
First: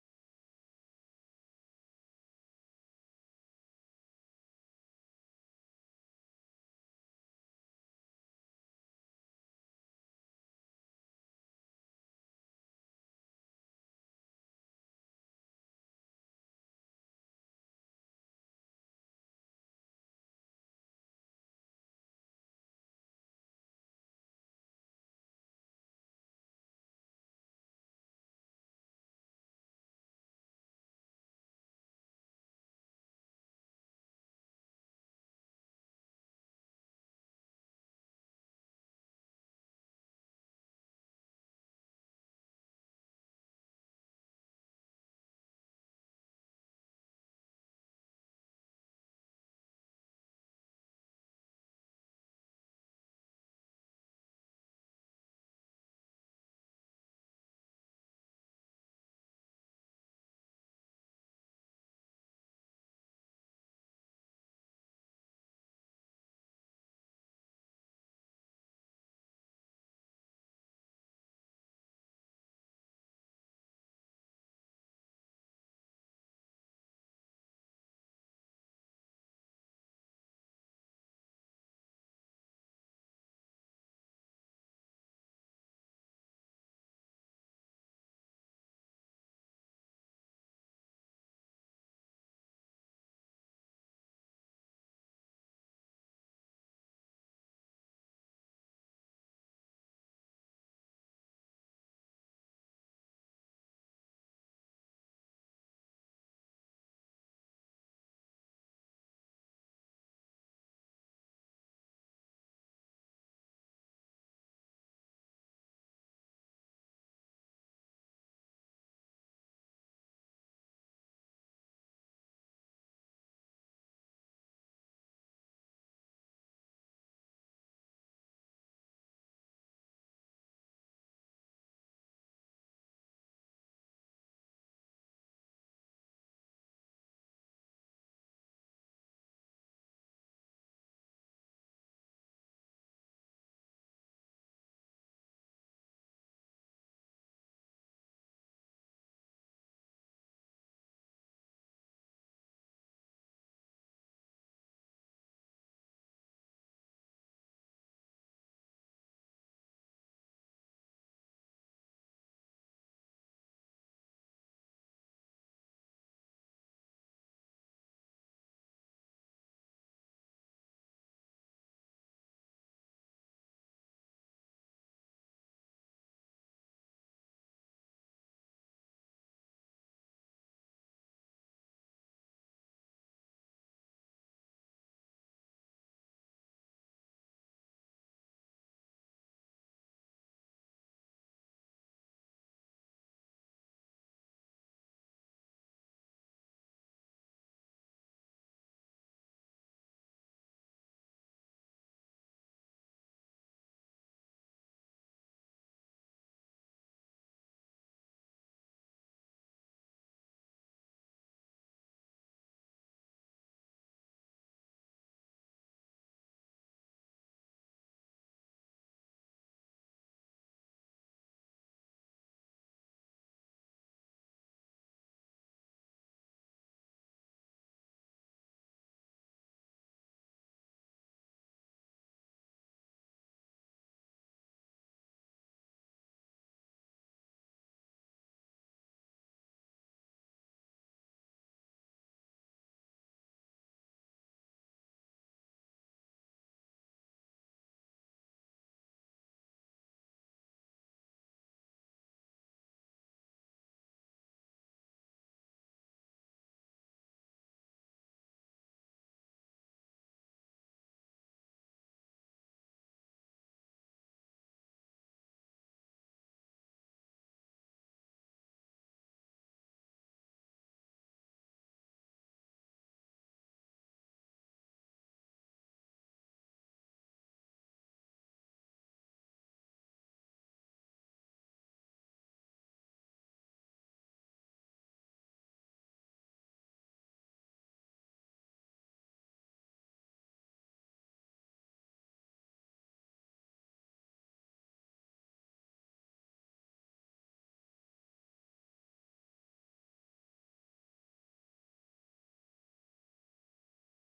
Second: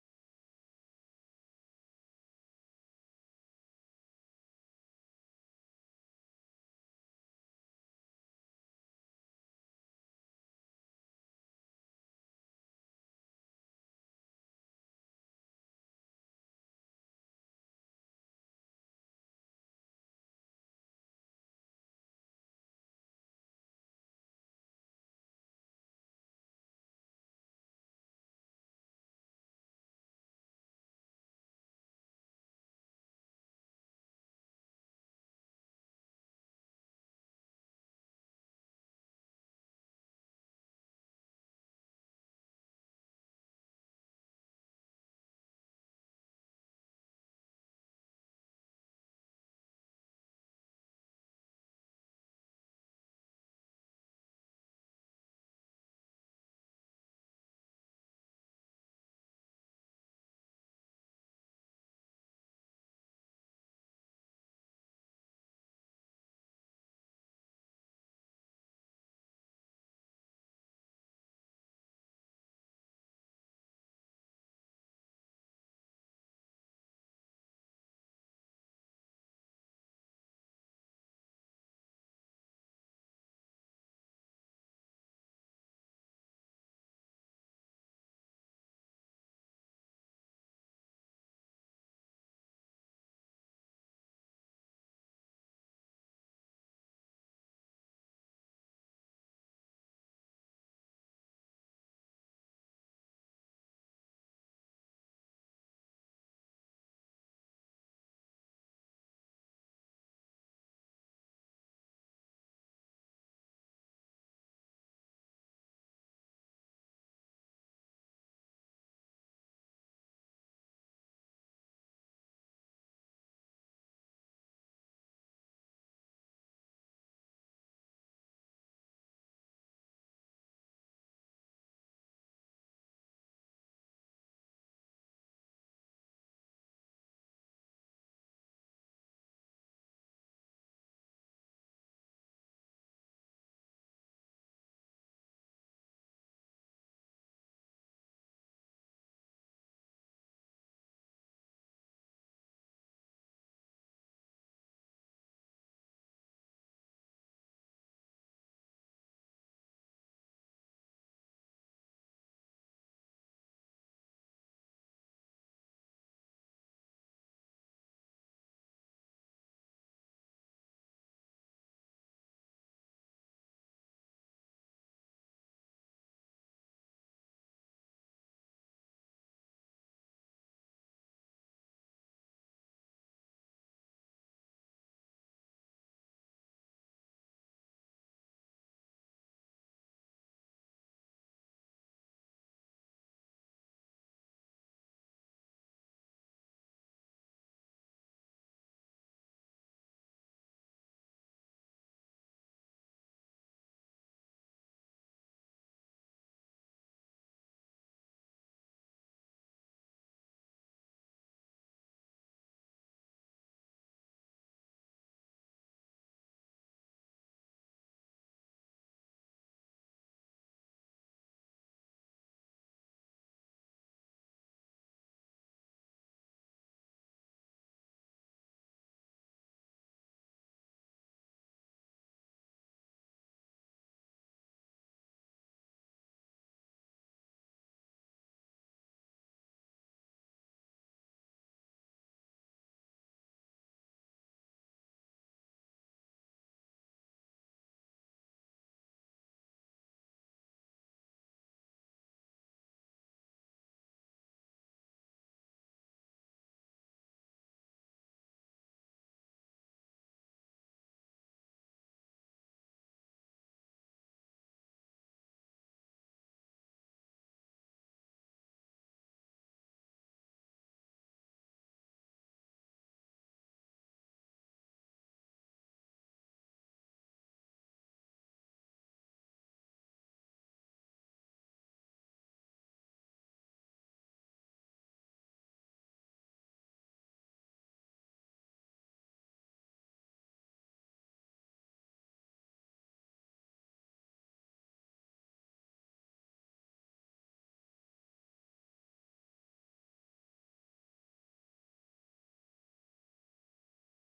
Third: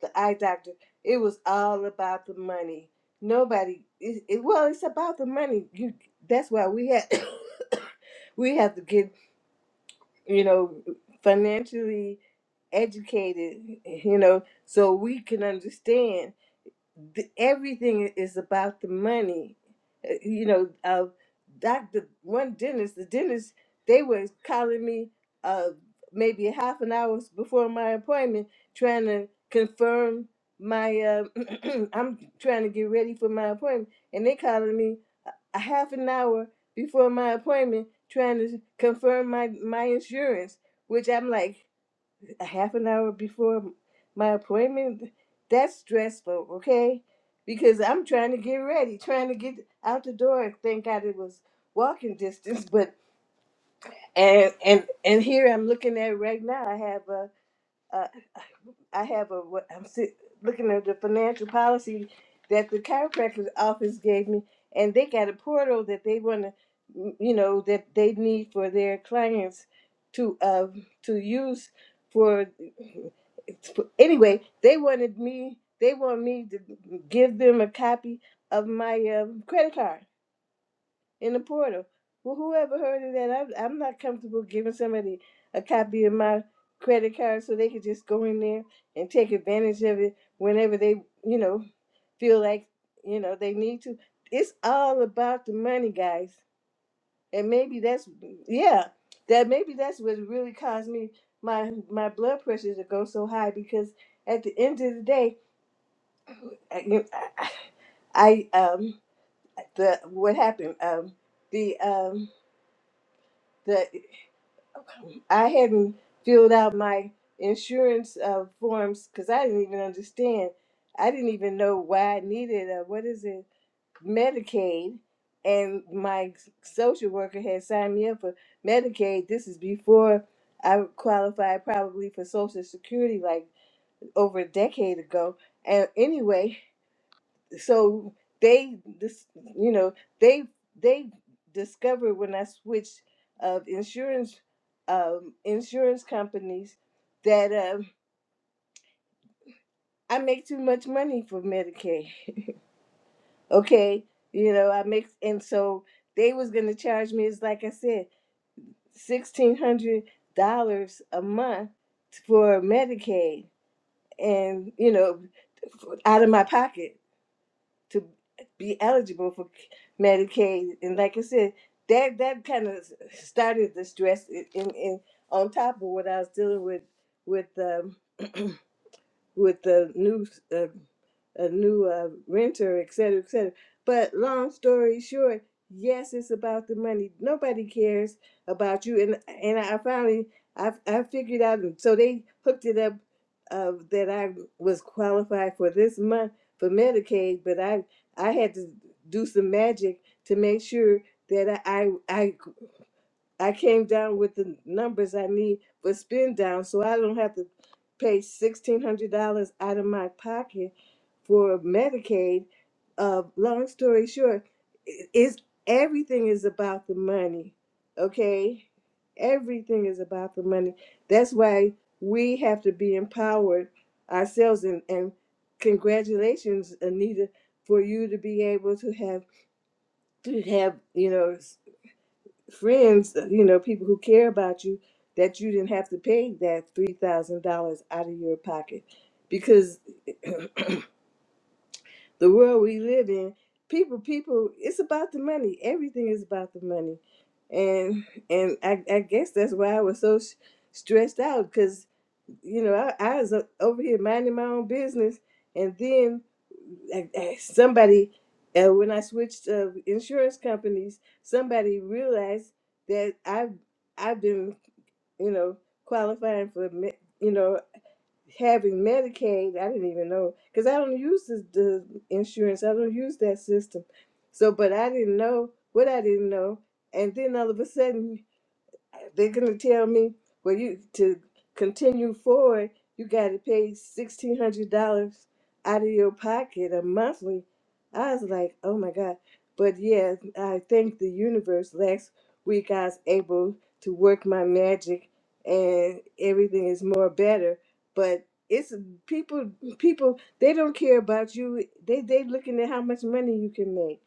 Speaker 1: the eye doctor. It was all about the money. Nobody, it, it, well, it's about the money. You, that's why we have, we have to get, you know, financially educated, you know, so we can understand the, everything is about the money. Uh, You know, uh, doctor, one dentist, the dentist, they were calling me uh, maybe half an hour before my appointment, trying to confirm my. Uh, I'm trying to get ready for my appointment, and they calling me a half an hour before my appointment, trying to confirm my my insurance. Which I'm like, a half an hour before my appointment, that's stressful, okay? Because I'm trying to get ready, trying to get out the door. Thank God it was walking distance, but and and and here I'm looking at right now. I have a, a I have a what I'm sit, looking at the financial policy that the chiropractor's office gave me, and they got a portal that they want to, you know, that they need for their clients to uh to use for anyway. They wanted me. They want me to give them a copy of my um credit card in the portal. Well, whoever heard of that, I'm, I'm not comfortable giving somebody a copy of my credit card so they could just go in there and take advantage of it whenever they, you know, feel like, you know, they need to. It's all about the money, guys. And maybe that's, yeah, that maybe that's what really caused me my my blood pressure to go so high because at the end of the day, I, you- I I, um the what happened um the um the I hadn't filled out my insurance uh, forms because I didn't even understand. I didn't even know why I needed a what is it Medicaid, and my social worker had signed me up for Medicaid. This is before I qualified probably for Social Security, like over a decade ago. And anyway, so they this you know they they discovered when I switched of insurance um, insurance companies that um, I make too much money for Medicaid. Okay, you know I make and so they was gonna charge me it's like I said sixteen hundred dollars a month for Medicaid and you know out of my pocket to be eligible for Medicaid. And like I said, that that kind of started the stress in, in on top of what I was dealing with with um, with the new uh, a new uh, renter, et cetera, et cetera. But long story short, yes, it's about the money. Nobody cares about you. And and I finally I I figured out. So they hooked it up uh, that I was qualified for this month for Medicaid, but I I had to do some magic to make sure that I I, I I came down with the numbers I need for spin down so I don't have to pay $1,600 out of my pocket for Medicaid. Uh, long story short, i- is everything is about the money, okay? Everything is about the money. That's why we have to be empowered ourselves. And, and congratulations, Anita, for you to be able to have to have you know friends, uh, you know, people who care about you, that you didn't have to pay that three thousand dollars out of your pocket, because the world we live in, people, people, it's about the money. Everything is about the money, and and I, I guess that's why I was so s- stressed out you know, I, I was o- over here minding my own business, and then like, eh, somebody, uh, when I switched uh, insurance companies, somebody realized that I've I've been, you know, qualifying for, me- you know, having Medicaid. I didn't even know because I don't use the, the insurance. I don't use that system. So, but I didn't know what I didn't know, and then all of a sudden they're gonna tell me, well, you to continue forward, you got to pay sixteen hundred dollars out of your pocket a monthly. I was like, oh my god! But yeah, I thank the universe. Last week I was able to work my magic, and everything is more better. But it's people, people they don't care about you. They they looking at how much money you can make,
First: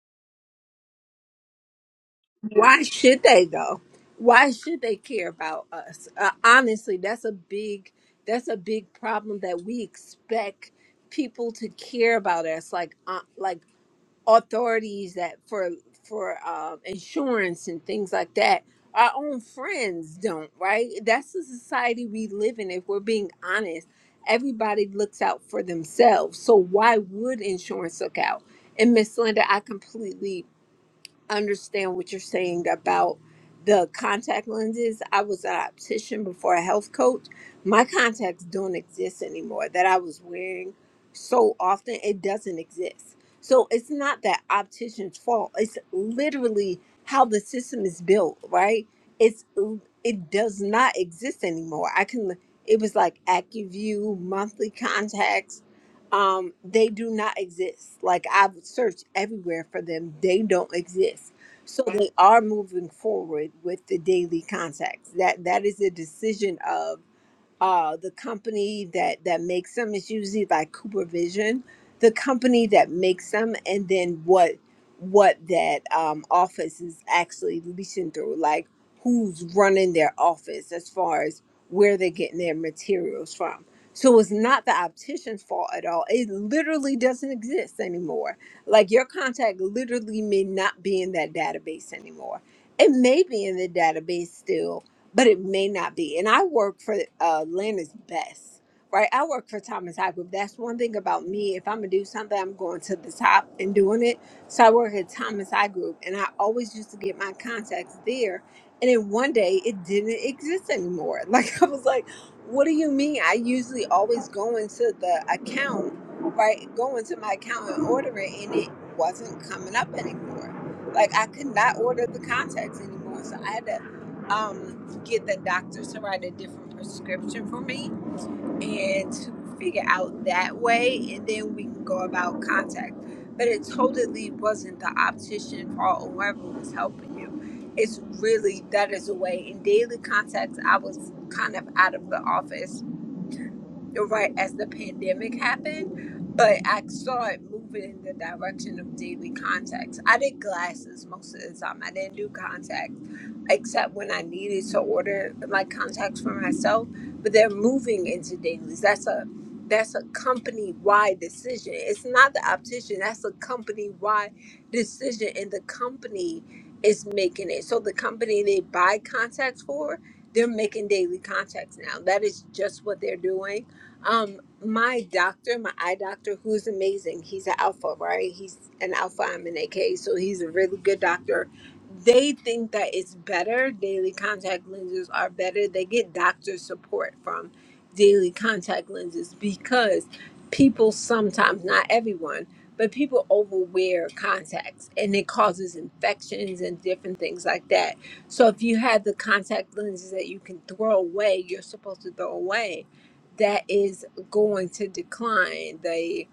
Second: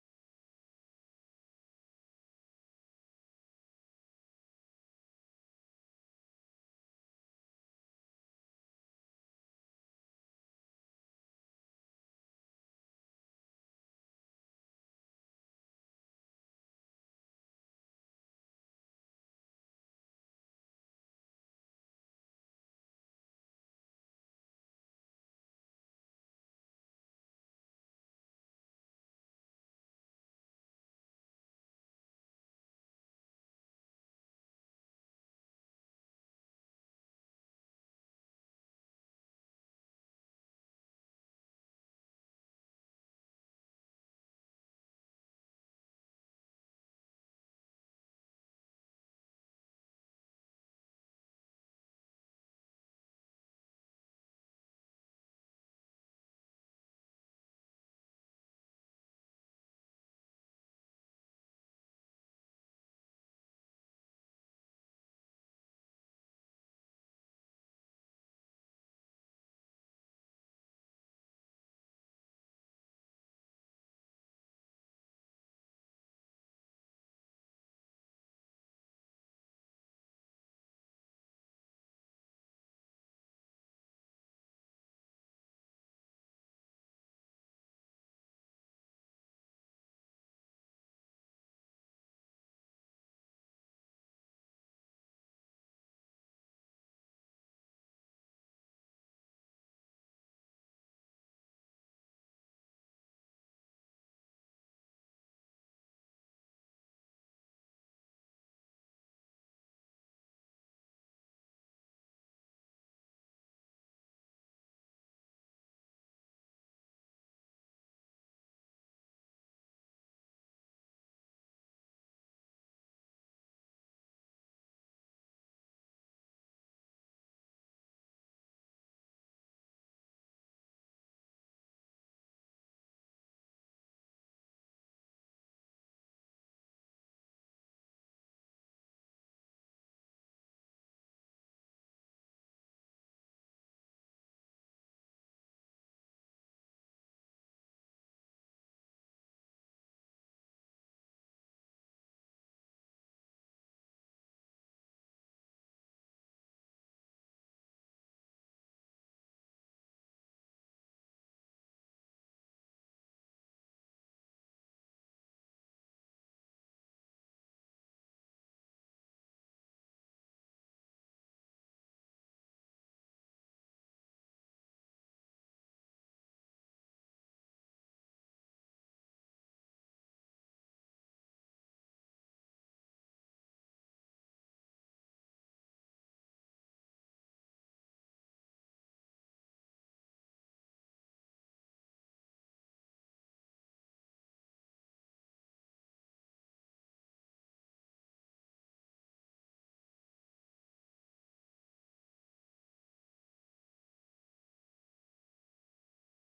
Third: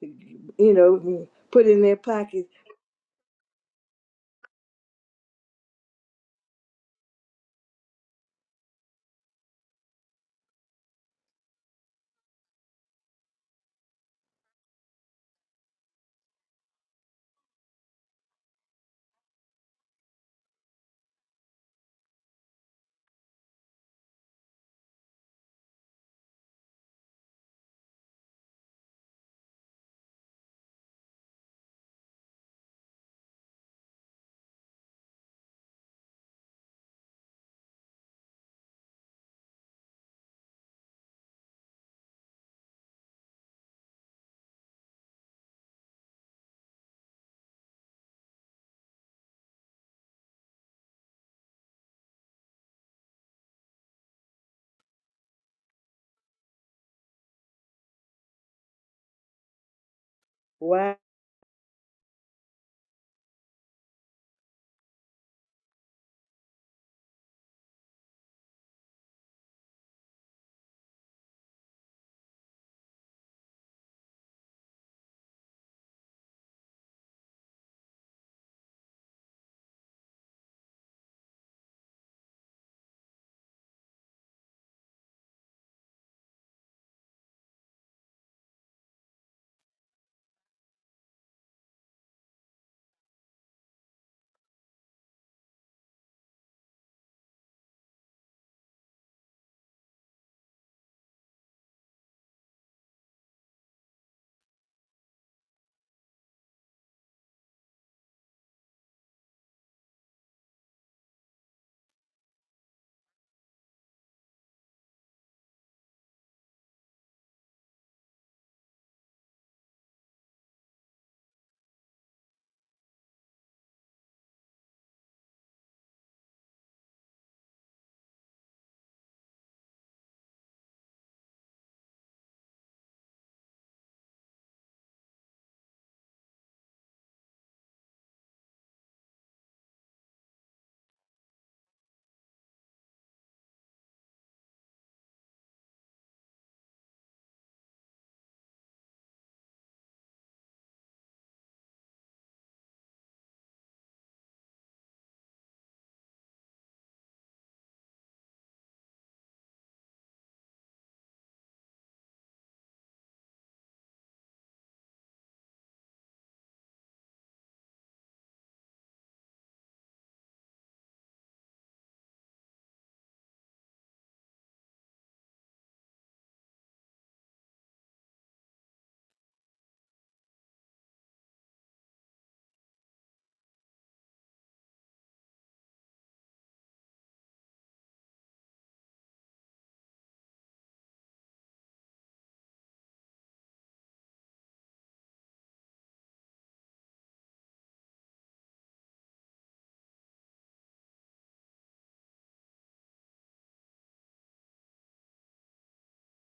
Speaker 1: you know, put in their pocket.
Speaker 2: Why should they though? Why should they care about us? Uh, honestly, that's a big that's a big problem that we expect people to care about us, like uh, like authorities that for for um, insurance and things like that. Our own friends don't, right? That's the society we live in. If we're being honest, everybody looks out for themselves. So why would insurance look out? And Miss Linda, I completely understand what you're saying about the contact lenses. I was an optician before a health coach. My contacts don't exist anymore that I was wearing so often. It doesn't exist. So it's not that optician's fault. It's literally how the system is built, right? It's it does not exist anymore. I can it was like AccuView, monthly contacts, um they do not exist like i've searched everywhere for them they don't exist so they are moving forward with the daily contacts that that is a decision of uh, the company that that makes them is usually like Cooper Vision, the company that makes them, and then what what that um, office is actually leasing through, like who's running their office as far as where they're getting their materials from. So it's not the optician's fault at all. It literally doesn't exist anymore. Like your contact literally may not be in that database anymore. It may be in the database still, but it may not be. And I work for uh, Atlanta's best, right? I work for Thomas High Group. That's one thing about me. If I'm gonna do something, I'm going to the top and doing it. So I work at Thomas High Group, and I always used to get my contacts there. And then one day, it didn't exist anymore. Like I was like, "What do you mean?" I usually always go into the account, right? Go into my account and order it, and it wasn't coming up anymore. Like I could not order the contacts anymore, so I had to. Um, get the doctor to write a different prescription for me and to figure out that way and then we can go about contact but it totally wasn't the optician fault or whoever was helping you it's really that is a way in daily contacts i was kind of out of the office right as the pandemic happened, but I saw it moving in the direction of daily contacts. I did glasses most of the time. I didn't do contacts except when I needed to order like contacts for myself. But they're moving into dailies. That's a that's a company wide decision. It's not the optician. That's a company wide decision, and the company is making it. So the company they buy contacts for, they're making daily contacts now. That is just what they're doing um, my doctor, my eye doctor, who's amazing. He's an alpha, right? He's an alpha. I'm an AK, so he's a really good doctor. They think that it's better. Daily contact lenses are better. They get doctor support from daily contact lenses because people sometimes, not everyone, but people overwear contacts and it causes infections and different things like that. So if you have the contact lenses that you can throw away, you're supposed to throw away that is going to decline the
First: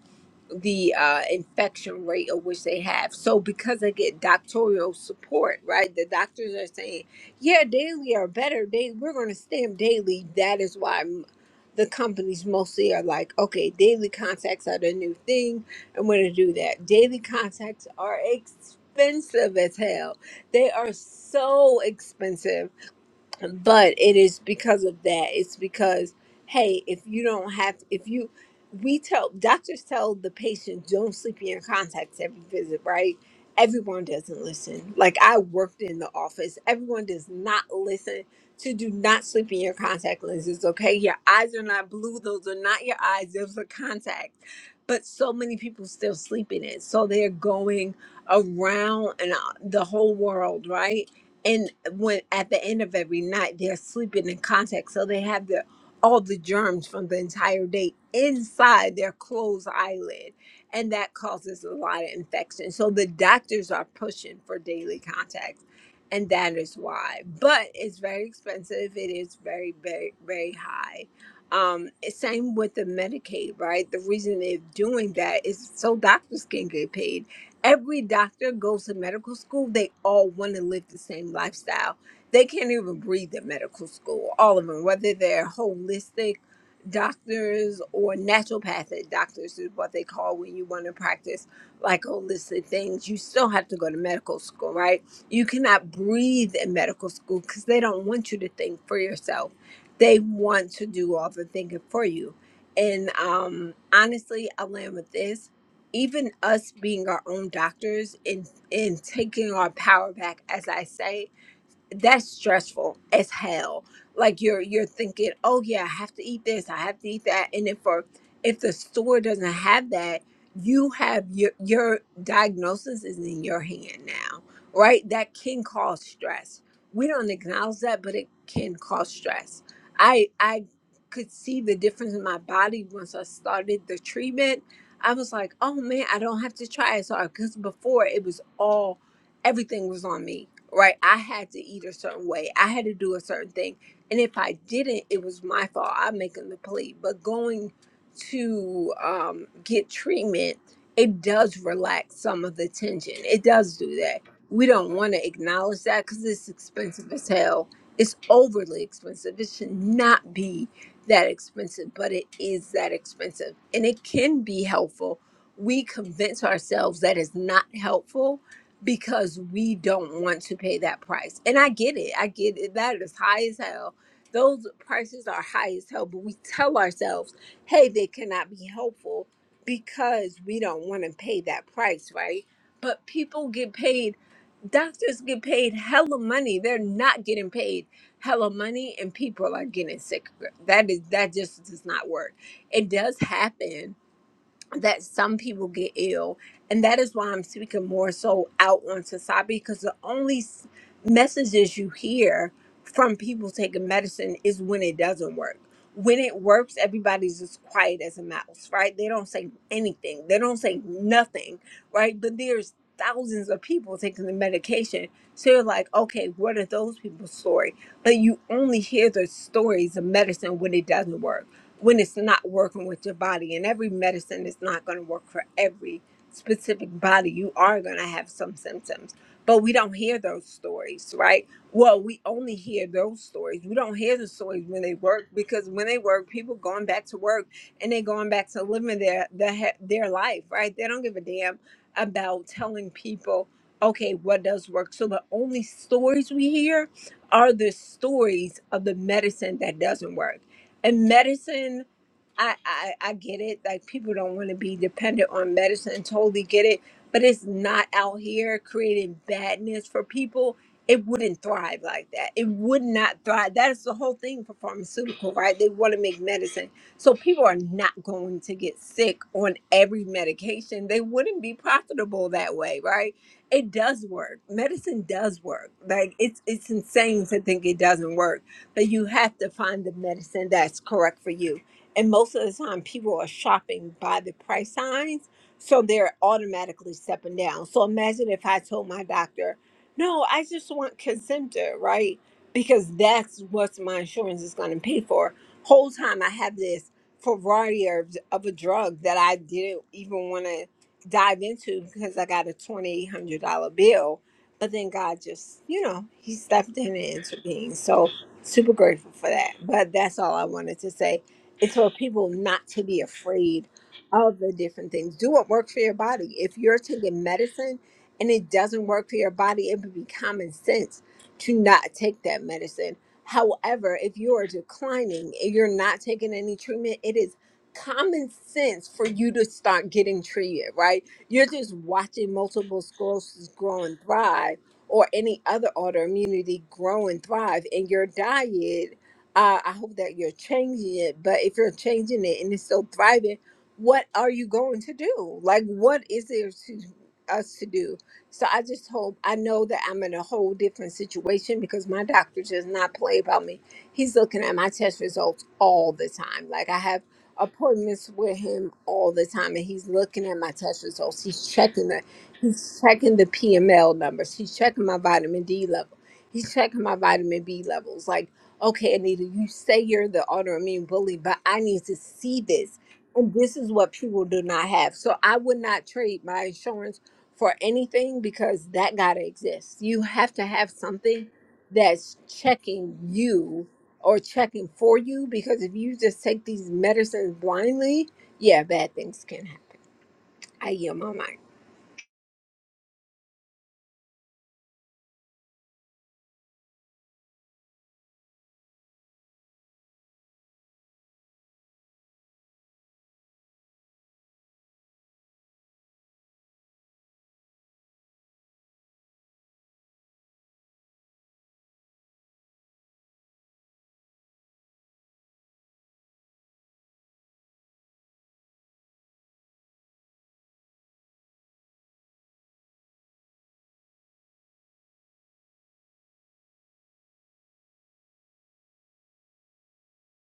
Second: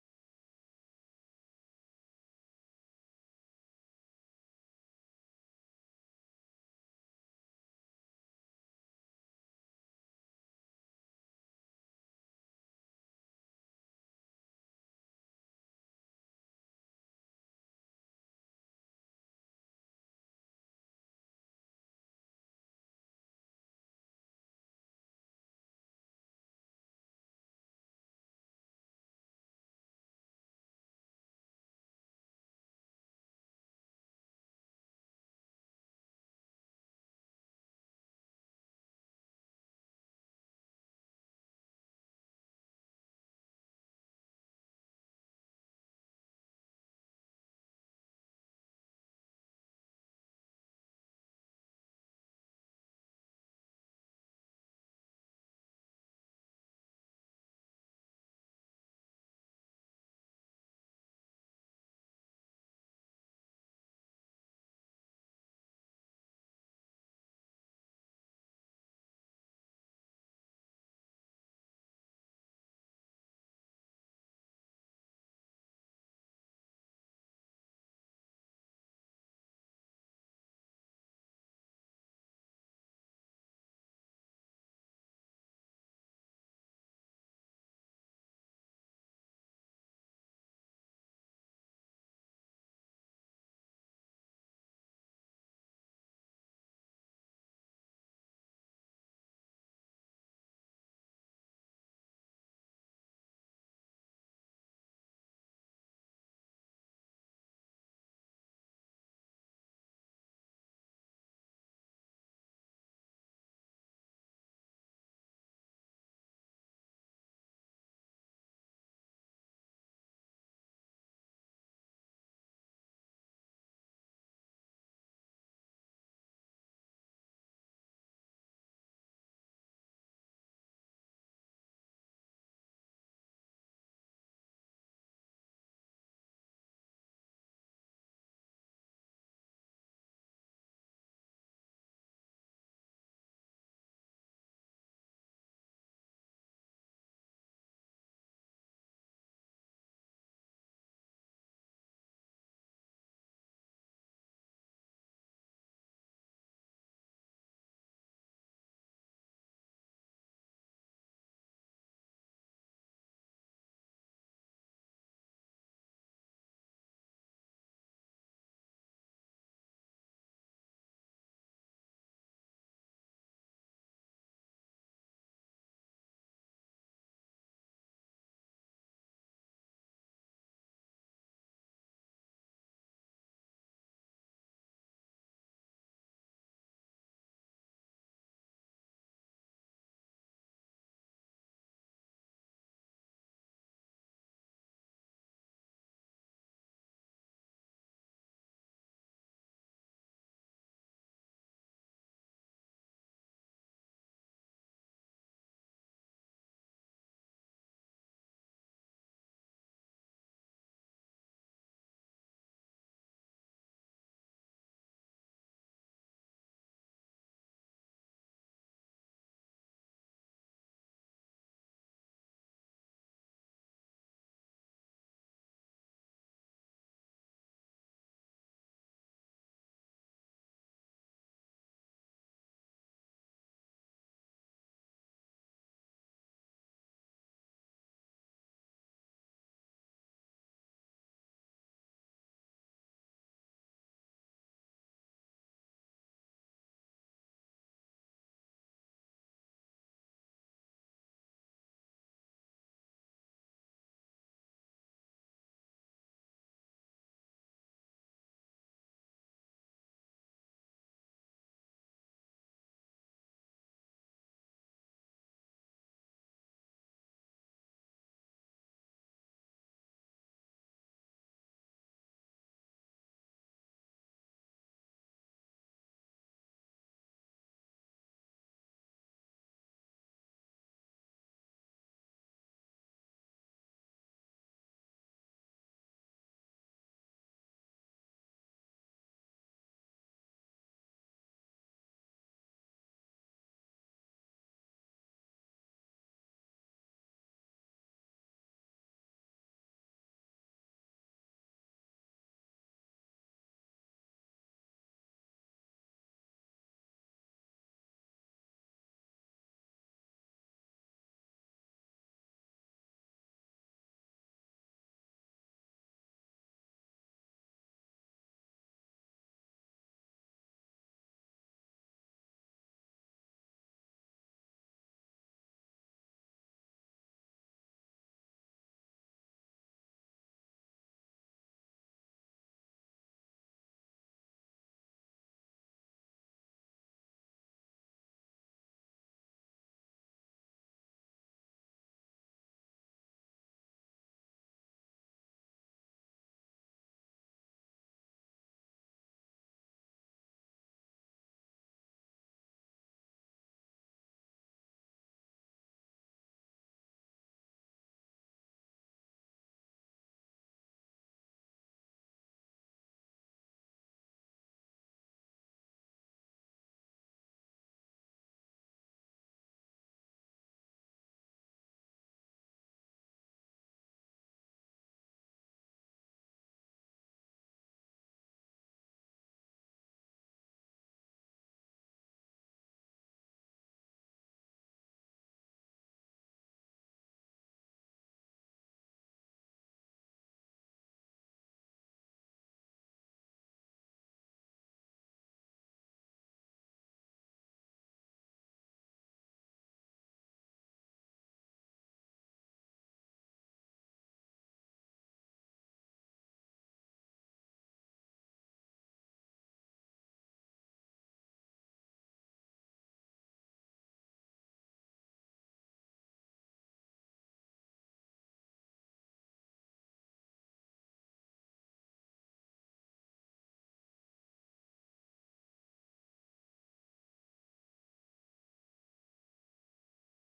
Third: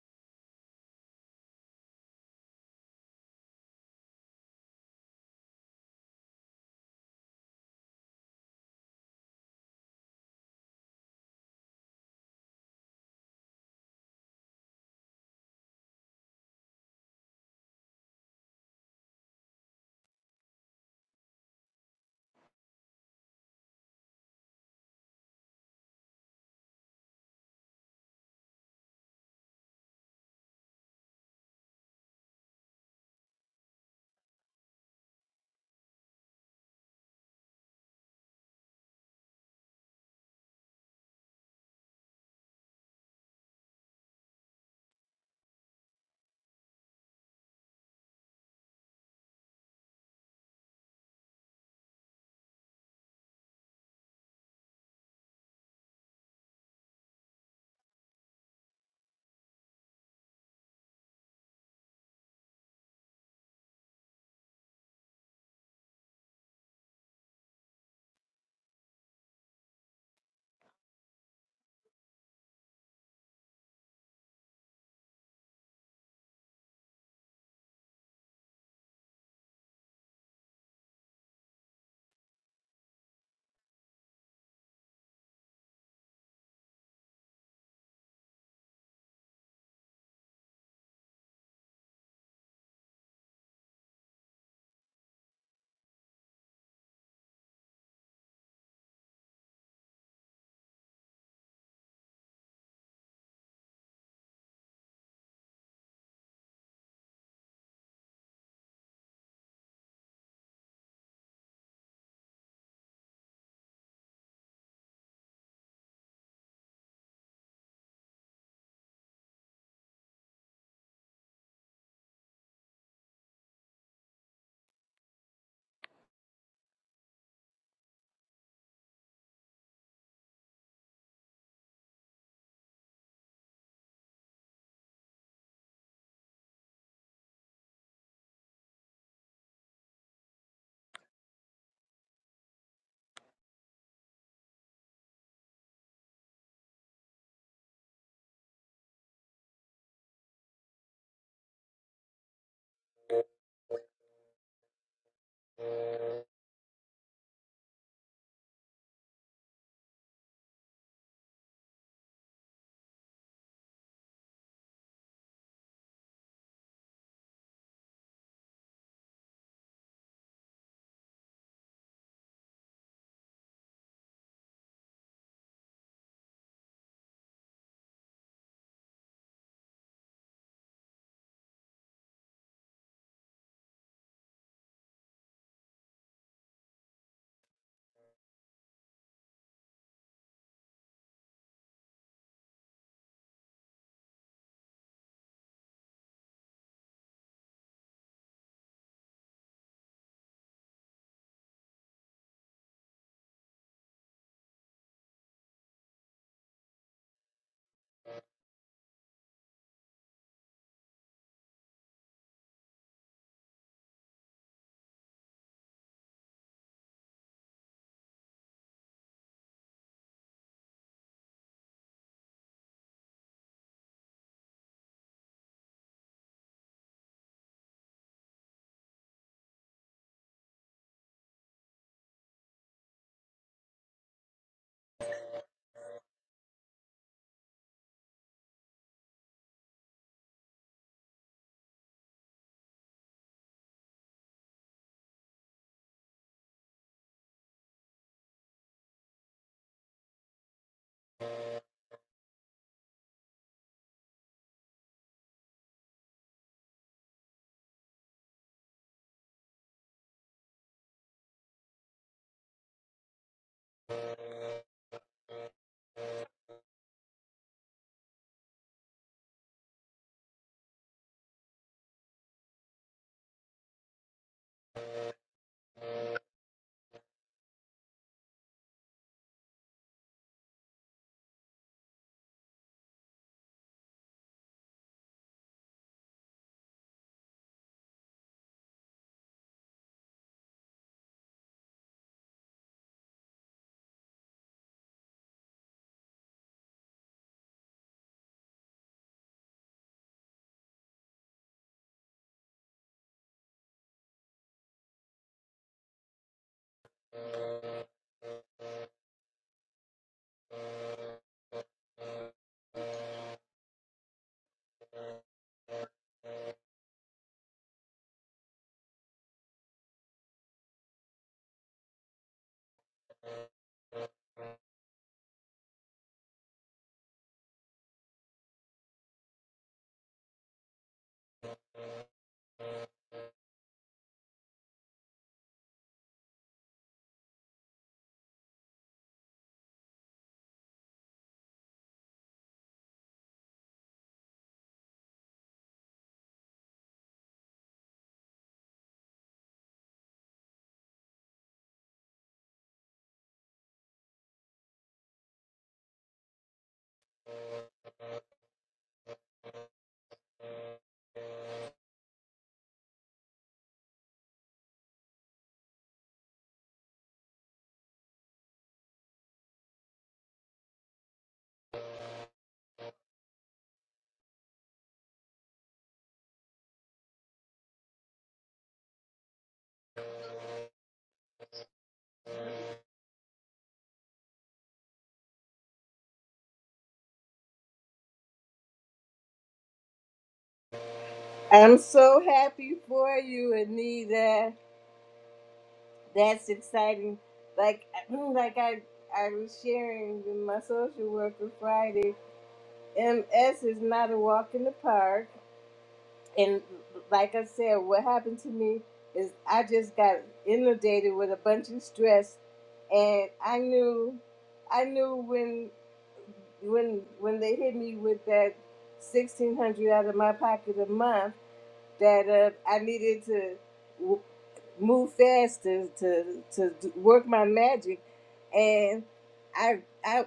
Speaker 2: the uh, infection rate of which they have. So because they get doctoral support, right? The doctors are saying, yeah, daily are better. They we're going to stem daily. That is why m- the companies mostly are like, okay, daily contacts are the new thing. I'm going to do that. Daily contacts are expensive as hell. They are so expensive but it is because of that it's because hey if you don't have if you we tell doctors tell the patient don't sleep in your contacts every visit right everyone doesn't listen like i worked in the office everyone does not listen to do not sleep in your contact lenses okay your eyes are not blue those are not your eyes those are contacts but so many people still sleep in it so they're going around and uh, the whole world right and when at the end of every night they're sleeping in contact so they have their all the germs from the entire day inside their closed eyelid and that causes a lot of infection so the doctors are pushing for daily contacts and that is why but it's very expensive it is very very very high um same with the medicaid right the reason they're doing that is so doctors can get paid Every doctor goes to medical school. They all want to live the same lifestyle. They can't even breathe at medical school, all of them, whether they're holistic doctors or naturopathic doctors, is what they call when you want to practice like holistic things. You still have to go to medical school, right? You cannot breathe in medical school because they don't want you to think for yourself. They want to do all the thinking for you. And um, honestly, I land with this even us being our own doctors and and taking our power back as i say that's stressful as hell. Like you're you're thinking, oh yeah, I have to eat this, I have to eat that, and if for if the store doesn't have that, you have your your diagnosis is in your hand now, right? That can cause stress. We don't acknowledge that, but it can cause stress. I I could see the difference in my body once I started the treatment. I was like, oh man, I don't have to try it. So because before it was all everything was on me, right? I had to eat a certain way, I had to do a certain thing. And if I didn't, it was my fault. I'm making the plea. But going to um, get treatment, it does relax some of the tension. It does do that. We don't want to acknowledge that because it's expensive as hell. It's overly expensive. It should not be that expensive, but it is that expensive. And it can be helpful. We convince ourselves that it's not helpful because we don't want to pay that price. And I get it. I get it. That is high as hell. Those prices are high as hell, but we tell ourselves, hey, they cannot be helpful because we don't want to pay that price, right? But people get paid, doctors get paid hella money. They're not getting paid hella money and people are getting sicker. That is that just does not work. It does happen that some people get ill and that is why i'm speaking more so out on society because the only s- messages you hear from people taking medicine is when it doesn't work when it works everybody's as quiet as a mouse right they don't say anything they don't say nothing right but there's thousands of people taking the medication so you're like okay what are those people's story but you only hear the stories of medicine when it doesn't work when it's not working with your body. And every medicine is not going to work for every specific body. You are going to have some symptoms, but we don't hear those stories, right? Well, we only hear those stories. We don't hear the stories when they work because when they work, people going back to work and they going back to living their their, their life, right? They don't give a damn about telling people okay what does work so the only stories we hear are the stories of the medicine that doesn't work and medicine I, I I get it. Like people don't want to be dependent on medicine. Totally get it. But it's not out here creating badness for people. It wouldn't thrive like that. It would not thrive. That is the whole thing for pharmaceutical, right? They want to make medicine. So people are not going to get sick on every medication. They wouldn't be profitable that way, right? It does work. Medicine does work. Like it's it's insane to think it doesn't work. But you have to find the medicine that's correct for you and most of the time, people are shopping by the price signs. So they're automatically stepping down. So imagine if I told my doctor, no, I just want Concentra, right? Because that's what my insurance is going to pay for. Whole time I have this variety of, of a drug that I didn't even want to dive into because I got a $2,800 bill. But then God just, you know, He stepped in and intervened. So super grateful for that. But that's all I wanted to say it's for people not to be afraid of the different things. Do what works for your body. If you're taking medicine and it doesn't work for your body, it would be common sense to not take that medicine. However, if you are declining and you're not taking any treatment, it is common sense for you to start getting treated, right? You're just watching multiple sclerosis grow and thrive or any other autoimmunity grow and thrive in your diet uh, I hope that you're changing it. But if you're changing it and it's still thriving, what are you going to do? Like, what is there to us to do? So I just hope I know that I'm in a whole different situation because my doctor does not play about me. He's looking at my test results all the time. Like I have appointments with him all the time, and he's looking at my test results. He's checking the he's checking the PML numbers. He's checking my vitamin D level. He's checking my vitamin B levels. Like okay, Anita, you say you're the autoimmune bully, but I need to see this. And this is what people do not have. So I would not trade my insurance for anything because that got to exist. You have to have something that's checking you or checking for you because if you just take these medicines blindly, yeah, bad things can happen. I yield my mind.
Speaker 1: I'm so happy for you, Anita. That's exciting. Like, mm, like I, I was sharing with my social worker Friday. MS is not a walk in the park, and like I said, what happened to me is I just got inundated with a bunch of stress, and I knew, I knew when, when, when they hit me with that sixteen hundred out of my pocket a month that uh, I needed to w- move fast to, to to d- work my magic, and I I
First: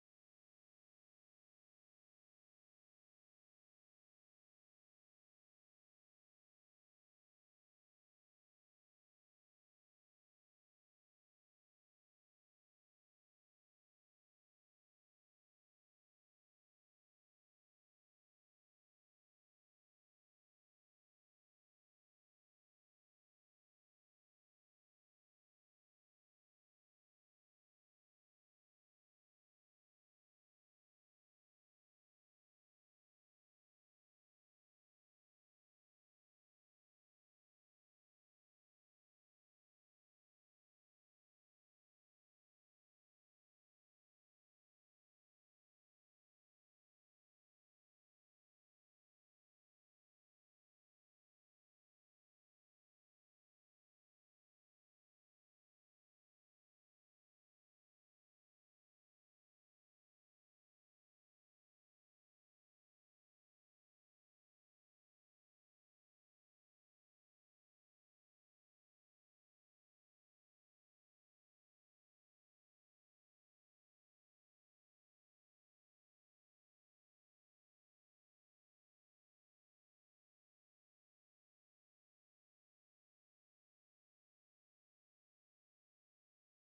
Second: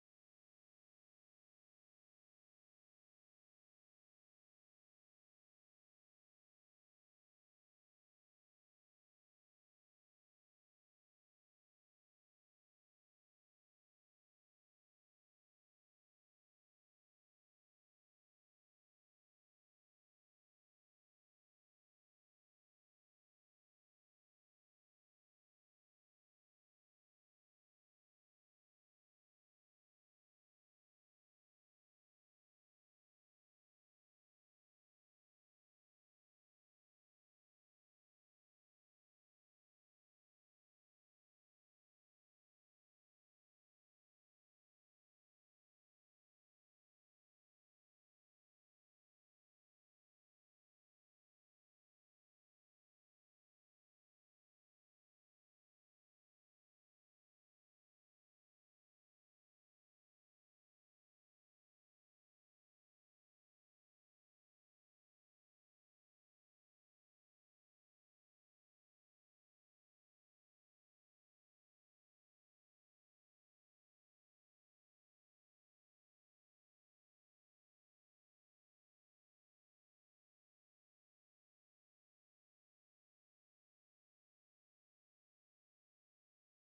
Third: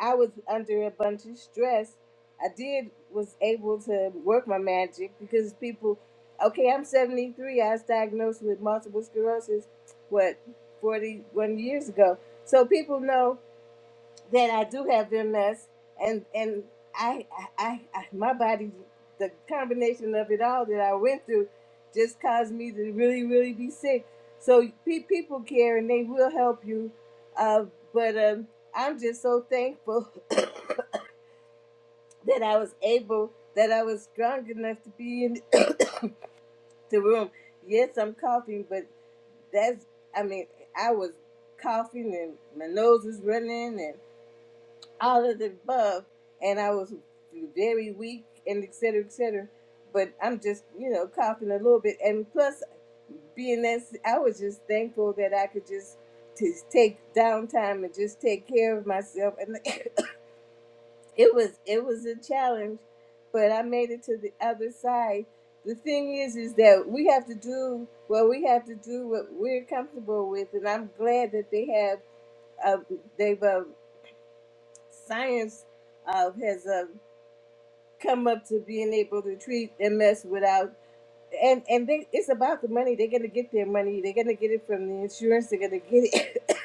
Speaker 1: I was under a bunch of stress. I did was able to work my magic because people, okay, I'm 73. I was diagnosed with multiple sclerosis, what 41 years ago. So people know that I do have MS, and and I, I, I my body, the combination of it all that I went through, just caused me to really, really be sick. So pe- people care and they will help you, uh, but um, I'm just so thankful that I was able, that I was strong enough to be in the room. Yes, I'm coughing, but that's I mean I was coughing and my nose was running all of the above, and I was very weak and et cetera, et cetera. But I'm just, you know, coughing a little bit, and plus, being that I was just thankful that I could just to take downtime and just take care of myself, and it was it was a challenge, but I made it to the other side. The thing is, is that we have to do what we have to do, what we're comfortable with, and I'm glad that they have, uh, they've uh, science uh, has uh, come up to being able to treat MS without and and they it's about the money. They're gonna get their money. They're gonna get it from the insurance. They're gonna get it.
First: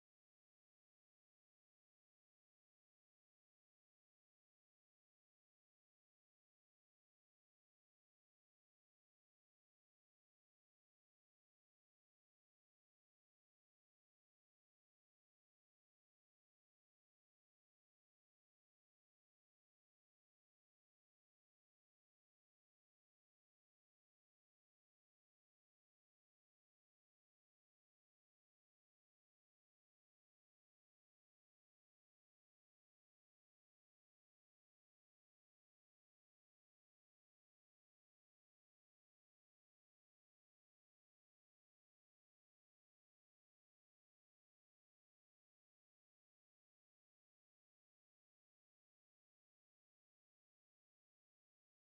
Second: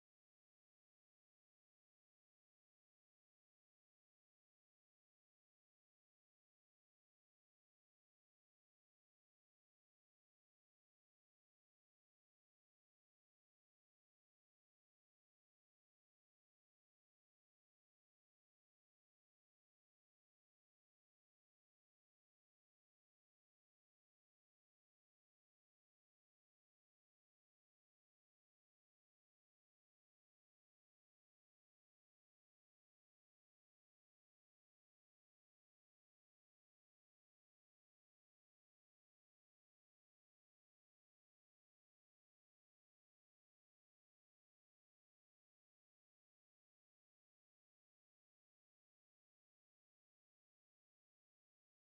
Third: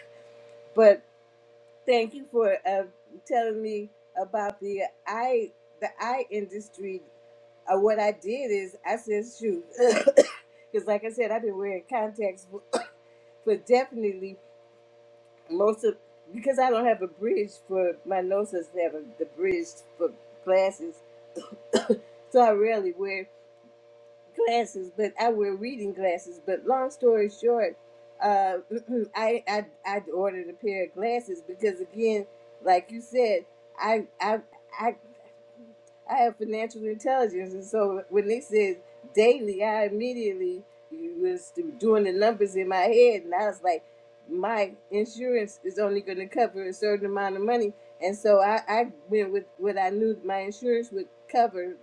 Speaker 1: but thank you for uh, telling me about the eye the eye industry. Uh, what I did is I said shoot, because like I said, I've been wearing contacts for, for definitely most of because I don't have a bridge for my nose doesn't have a, the bridge for glasses, so I rarely wear. glasses, but I wear reading glasses. But long story short, uh, I, I I ordered a pair of glasses because again, like you said, I I I I have financial intelligence, and so when they said daily, I immediately was doing the numbers in my head, and I was like, my insurance is only going to cover a certain amount of money, and so I, I went with what I knew my insurance would cover,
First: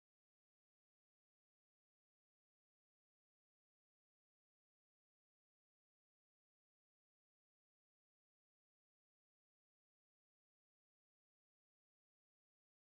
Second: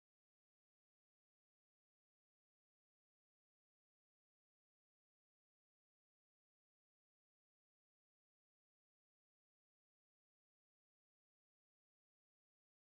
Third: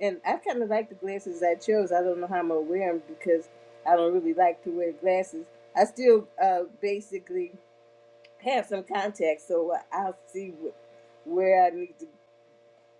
Speaker 1: and I kind of like the glasses I chose. I don't know how I'm gonna wear them because I don't really like to wear glasses. I still uh, basically have some contacts, so I'll see what, where I need to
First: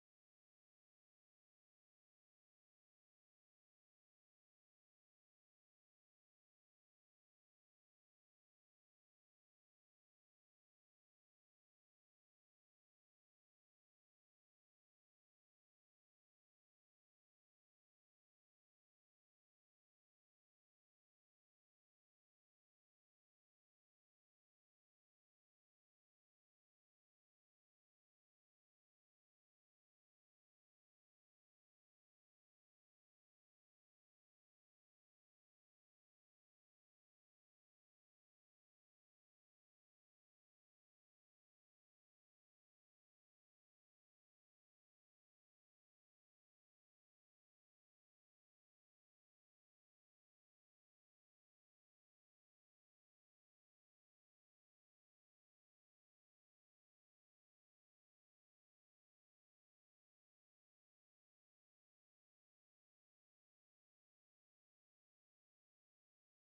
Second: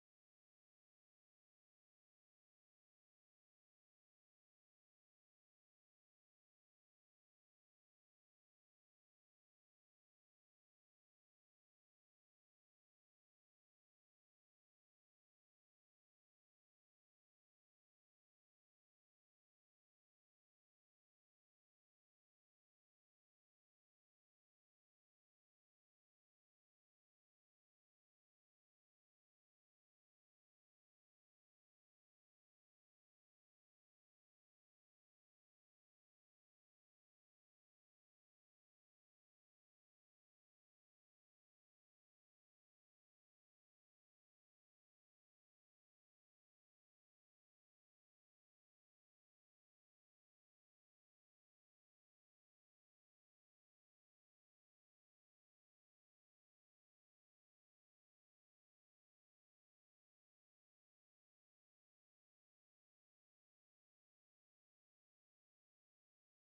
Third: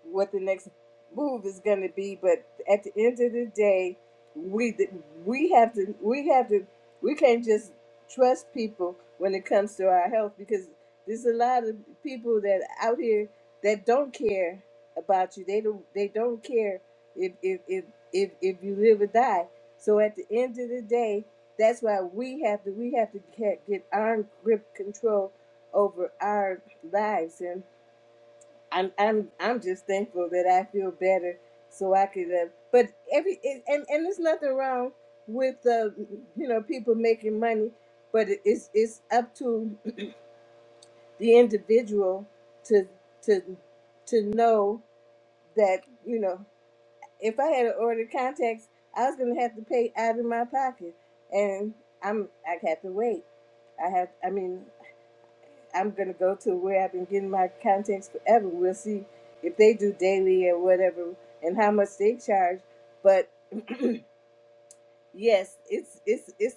Speaker 1: what the next move is going to be. But at the end of the day, we we have to we have to we can't just trust people when it comes to our health because there's a lot of people that out here that don't care about you. They don't they don't care if if if if, if you live or die. So at the end of the day, that's why we have to we have to get, get our grip control over our lives I'm I'm I'm just thankful that I feel better, so I could. Uh, but every it, and and there's nothing wrong with uh, you know people making money, but it- it's it's up to the individual to to to know that you know if I had ordered contacts, I was gonna have to pay out of my pocket, and I'm I have to wait. I have. I mean, I'm gonna go to where I've been getting my contacts forever. We'll see if they do daily or whatever and how much they charge. But Yes, it's it's it's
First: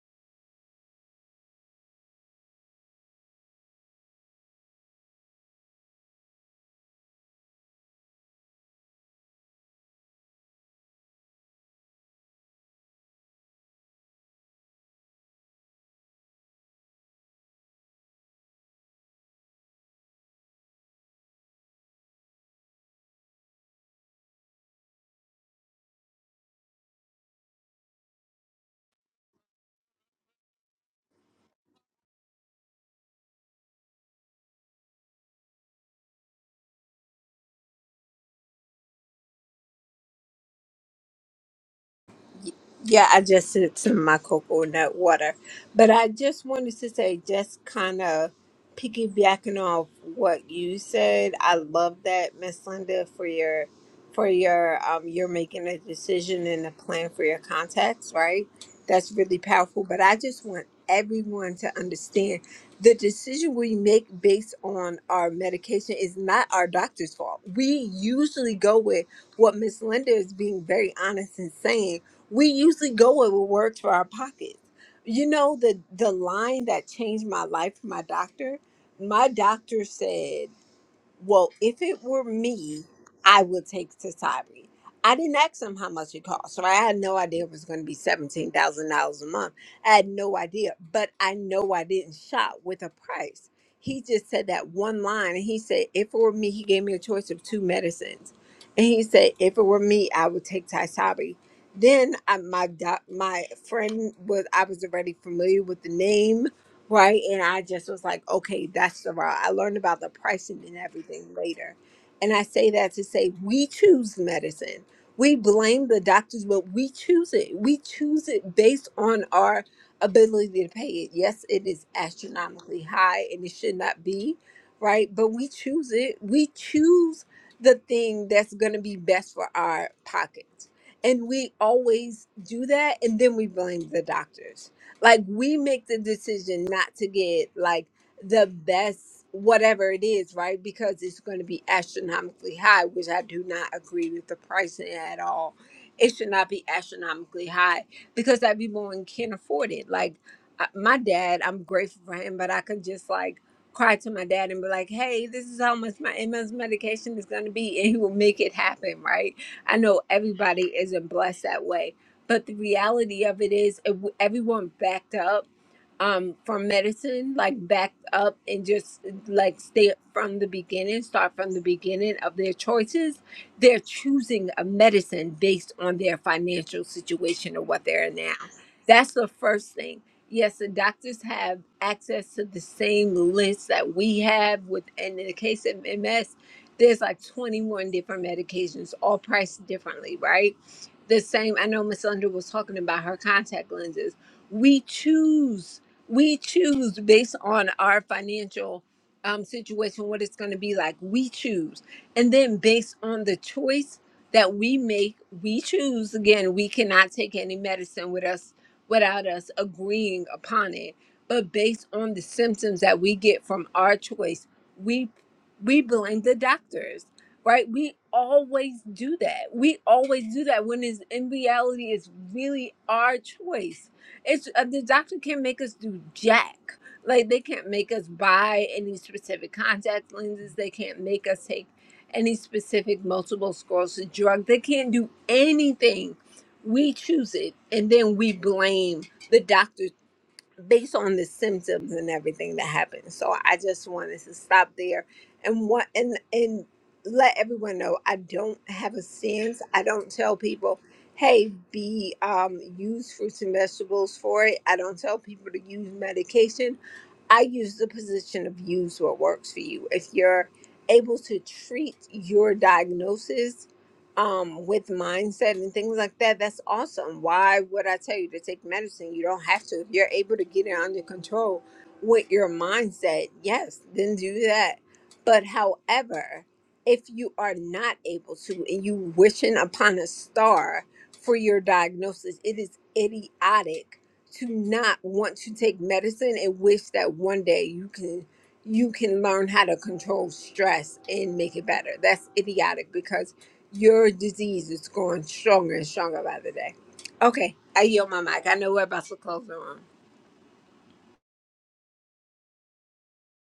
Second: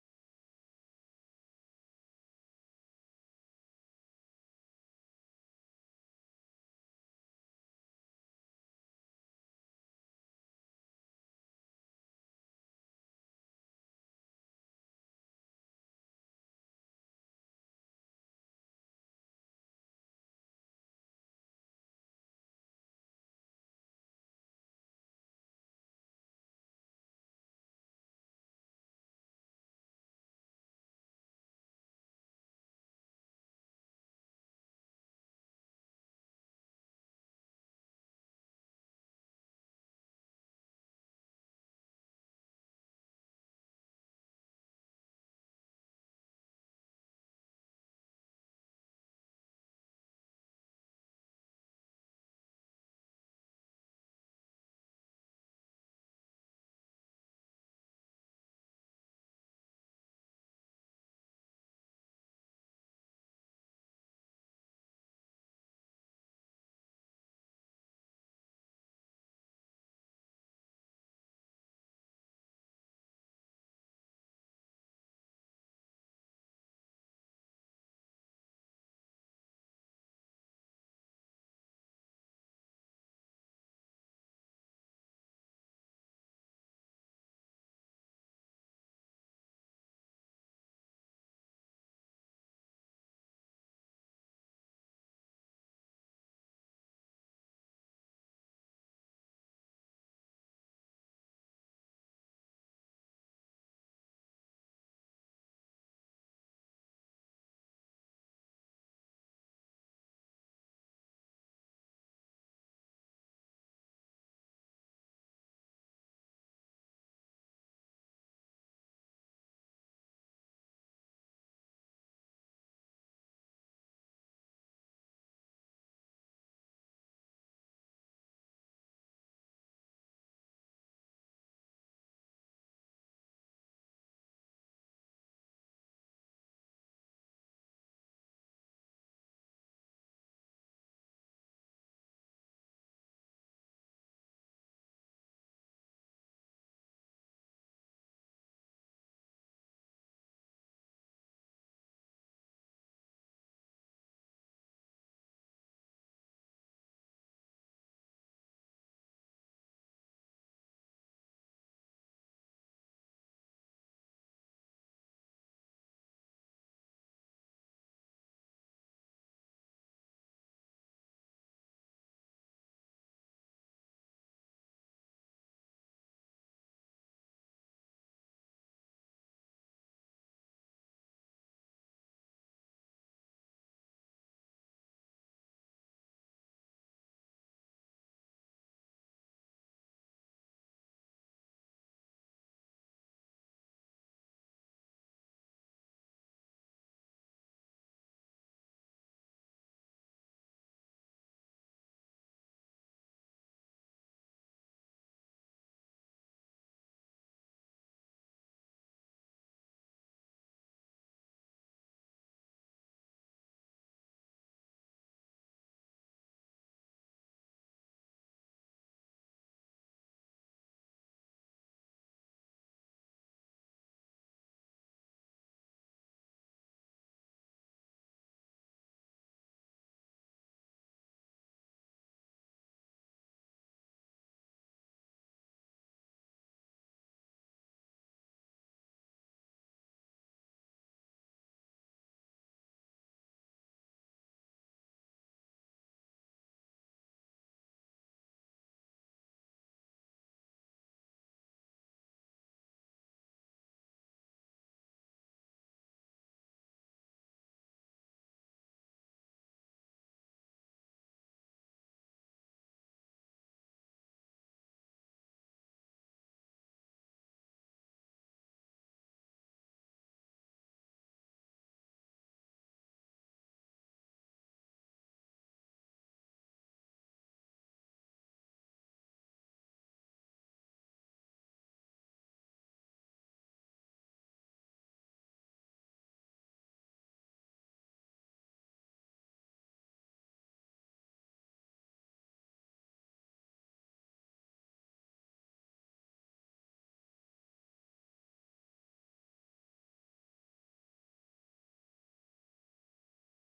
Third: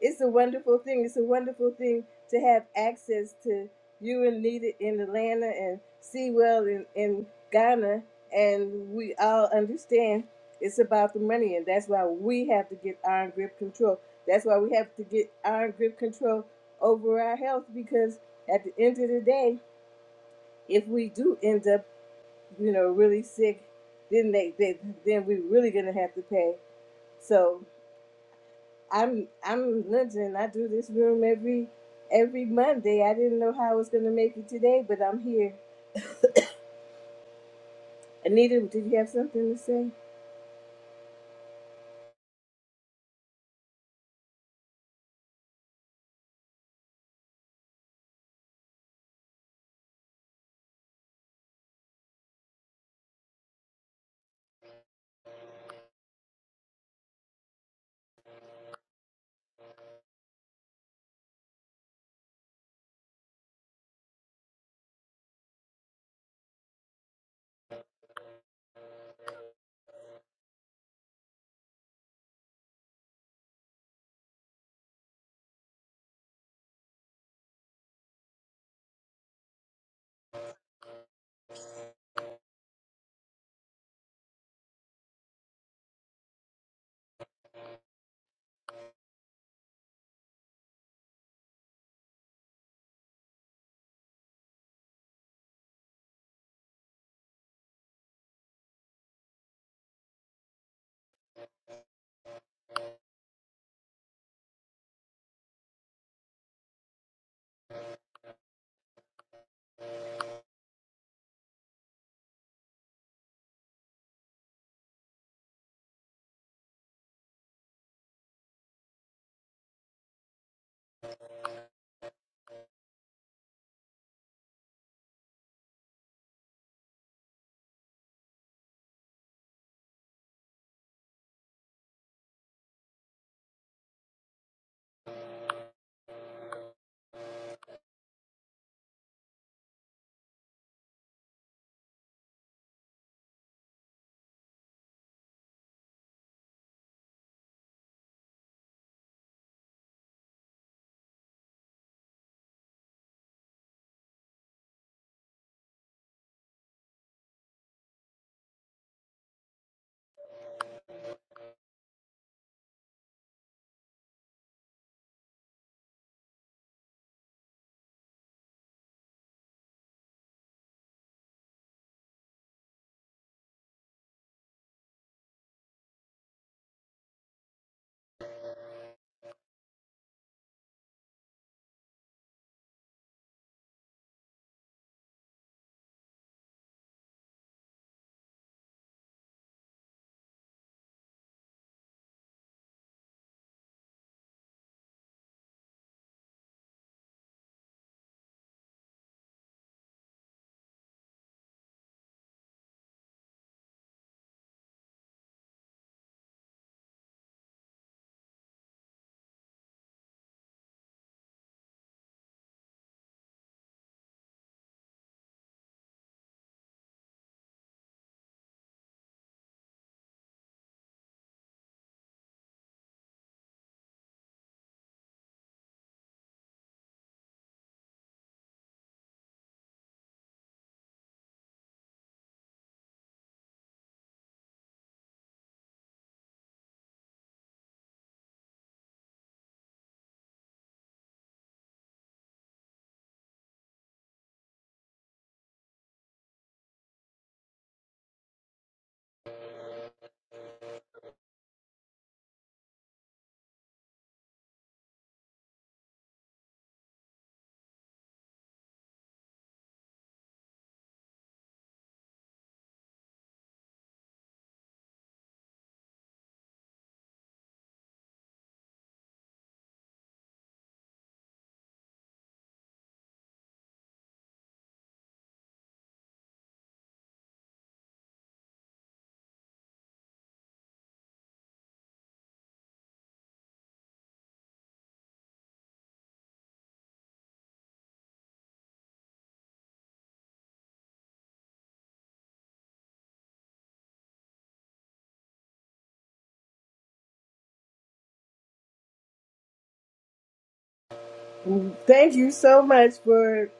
Speaker 1: it's a wonderful thing. It's a wonderful thing to have access to you and Nita in Atlanta and Sewell in, in Ghana, and we all understand it's about the money, and that's why we have to get iron grip control. That's why we have to get iron grip control over our health because at the end of the day, if we do end up, you know, really sick, then they, they then we're really gonna have to pay. So. I'm I'm London. I do this room every every Monday. I didn't know how I was gonna make it today, but I'm here. Anita, did you have something to say?
Speaker 2: Yeah, I just did some of my coconut water. But I just wanted to say, just kind of piggybacking off what you said, I love that, Miss Linda, for your for your um you're making a decision and a plan for your contacts, right? That's really powerful. But I just want everyone to understand the decision we make based on our medication is not our doctor's fault. We usually go with what Miss Linda is being very honest and saying we usually go with what works for our pockets. You know the the line that changed my life. My doctor, my doctor said. Well, if it were me, I would take Tasari. I didn't ask him how much it cost, so I had no idea it was going to be seventeen thousand dollars a month. I had no idea, but I know I didn't shop with a price. He just said that one line, and he said, "If it were me," he gave me a choice of two medicines, and he said, "If it were me, I would take Tasari." Then I, my doc, my friend was I was already familiar with the name, right? And I just was like, okay, that's the route. I learned about the pricing and everything later. And I say that to say we choose medicine. We blame the doctors, but we choose it. We choose it based on our ability to pay it. Yes, it is astronomically high and it should not be, right? But we choose it. We choose the thing that's going to be best for our pockets. And we always do that. And then we blame the doctors like we make the decision not to get like the best whatever it is right because it's going to be astronomically high which i do not agree with the pricing at all it should not be astronomically high because that people can't afford it like I- my dad i'm grateful for him but i could just like cry to my dad and be like hey this is how much my ms medication is going to be and he will make it happen right i know everybody isn't blessed that way but the reality of it is, ev- everyone backed up um, from medicine, like backed up and just like stay from the beginning, start from the beginning of their choices. They're choosing a medicine based on their financial situation or what they're in now. That's the first thing. Yes, the doctors have access to the same list that we have with, and in the case of MS, there's like 21 different medications, all priced differently, right? the same i know miss linda was talking about her contact lenses we choose we choose based on our financial um, situation what it's going to be like we choose and then based on the choice that we make we choose again we cannot take any medicine with us without us agreeing upon it but based on the symptoms that we get from our choice we we blame the doctors right? We always do that. We always do that when it's in reality, it's really our choice. It's uh, the doctor can't make us do jack. Like they can't make us buy any specific contact lenses. They can't make us take any specific multiple sclerosis drug. They can't do anything. We choose it, and then we blame the doctors based on the symptoms and everything that happened. So I just wanted to stop there and what and and let everyone know I don't have a stance. I don't tell people, hey, be um use fruits and vegetables for it. I don't tell people to use medication. I use the position of use what works for you. If you're able to treat your diagnosis um, with mindset and things like that, that's awesome. Why would I tell you to take medicine? You don't have to. If you're able to get it under control with your mindset, yes, then do that. But however, if you are not able to and you wishing upon a star for your diagnosis, it is idiotic to not want to take medicine and wish that one day you can you can learn how to control stress and make it better. That's idiotic because your disease is growing stronger and stronger by the day. Okay, I yield my mic. I know we're about to close the room.
Speaker 1: Mm, Thank you so much for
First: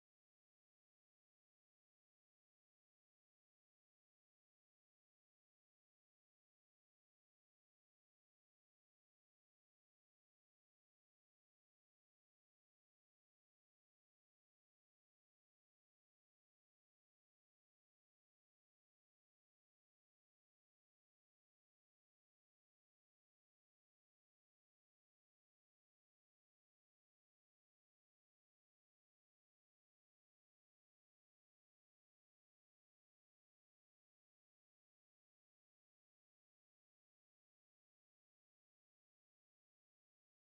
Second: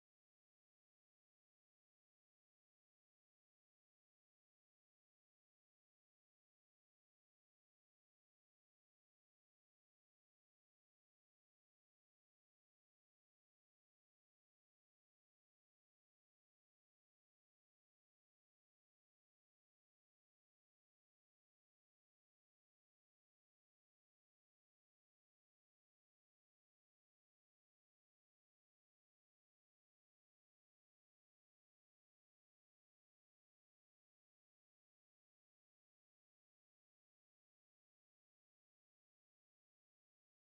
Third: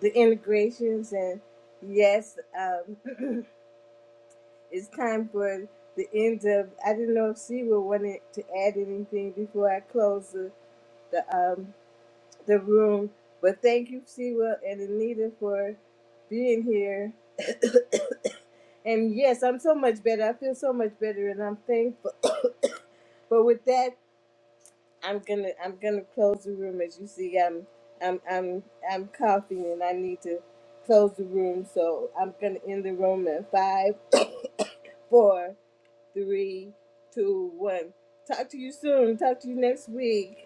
Speaker 1: the integrations and yes, um, it's time for the end of. I didn't know if she would wanted to add anything before I close the the um the room, but thank you, Siwa and Anita for being here. And yes, I'm so much better. I feel so much better, and I'm thankful But with that, I'm gonna I'm gonna close the room. As you see, I'm I'm I'm I'm coughing and I need to close the room. So I'm gonna end the room at five, four, three, two, one. Talk to you soon. Talk to you next week.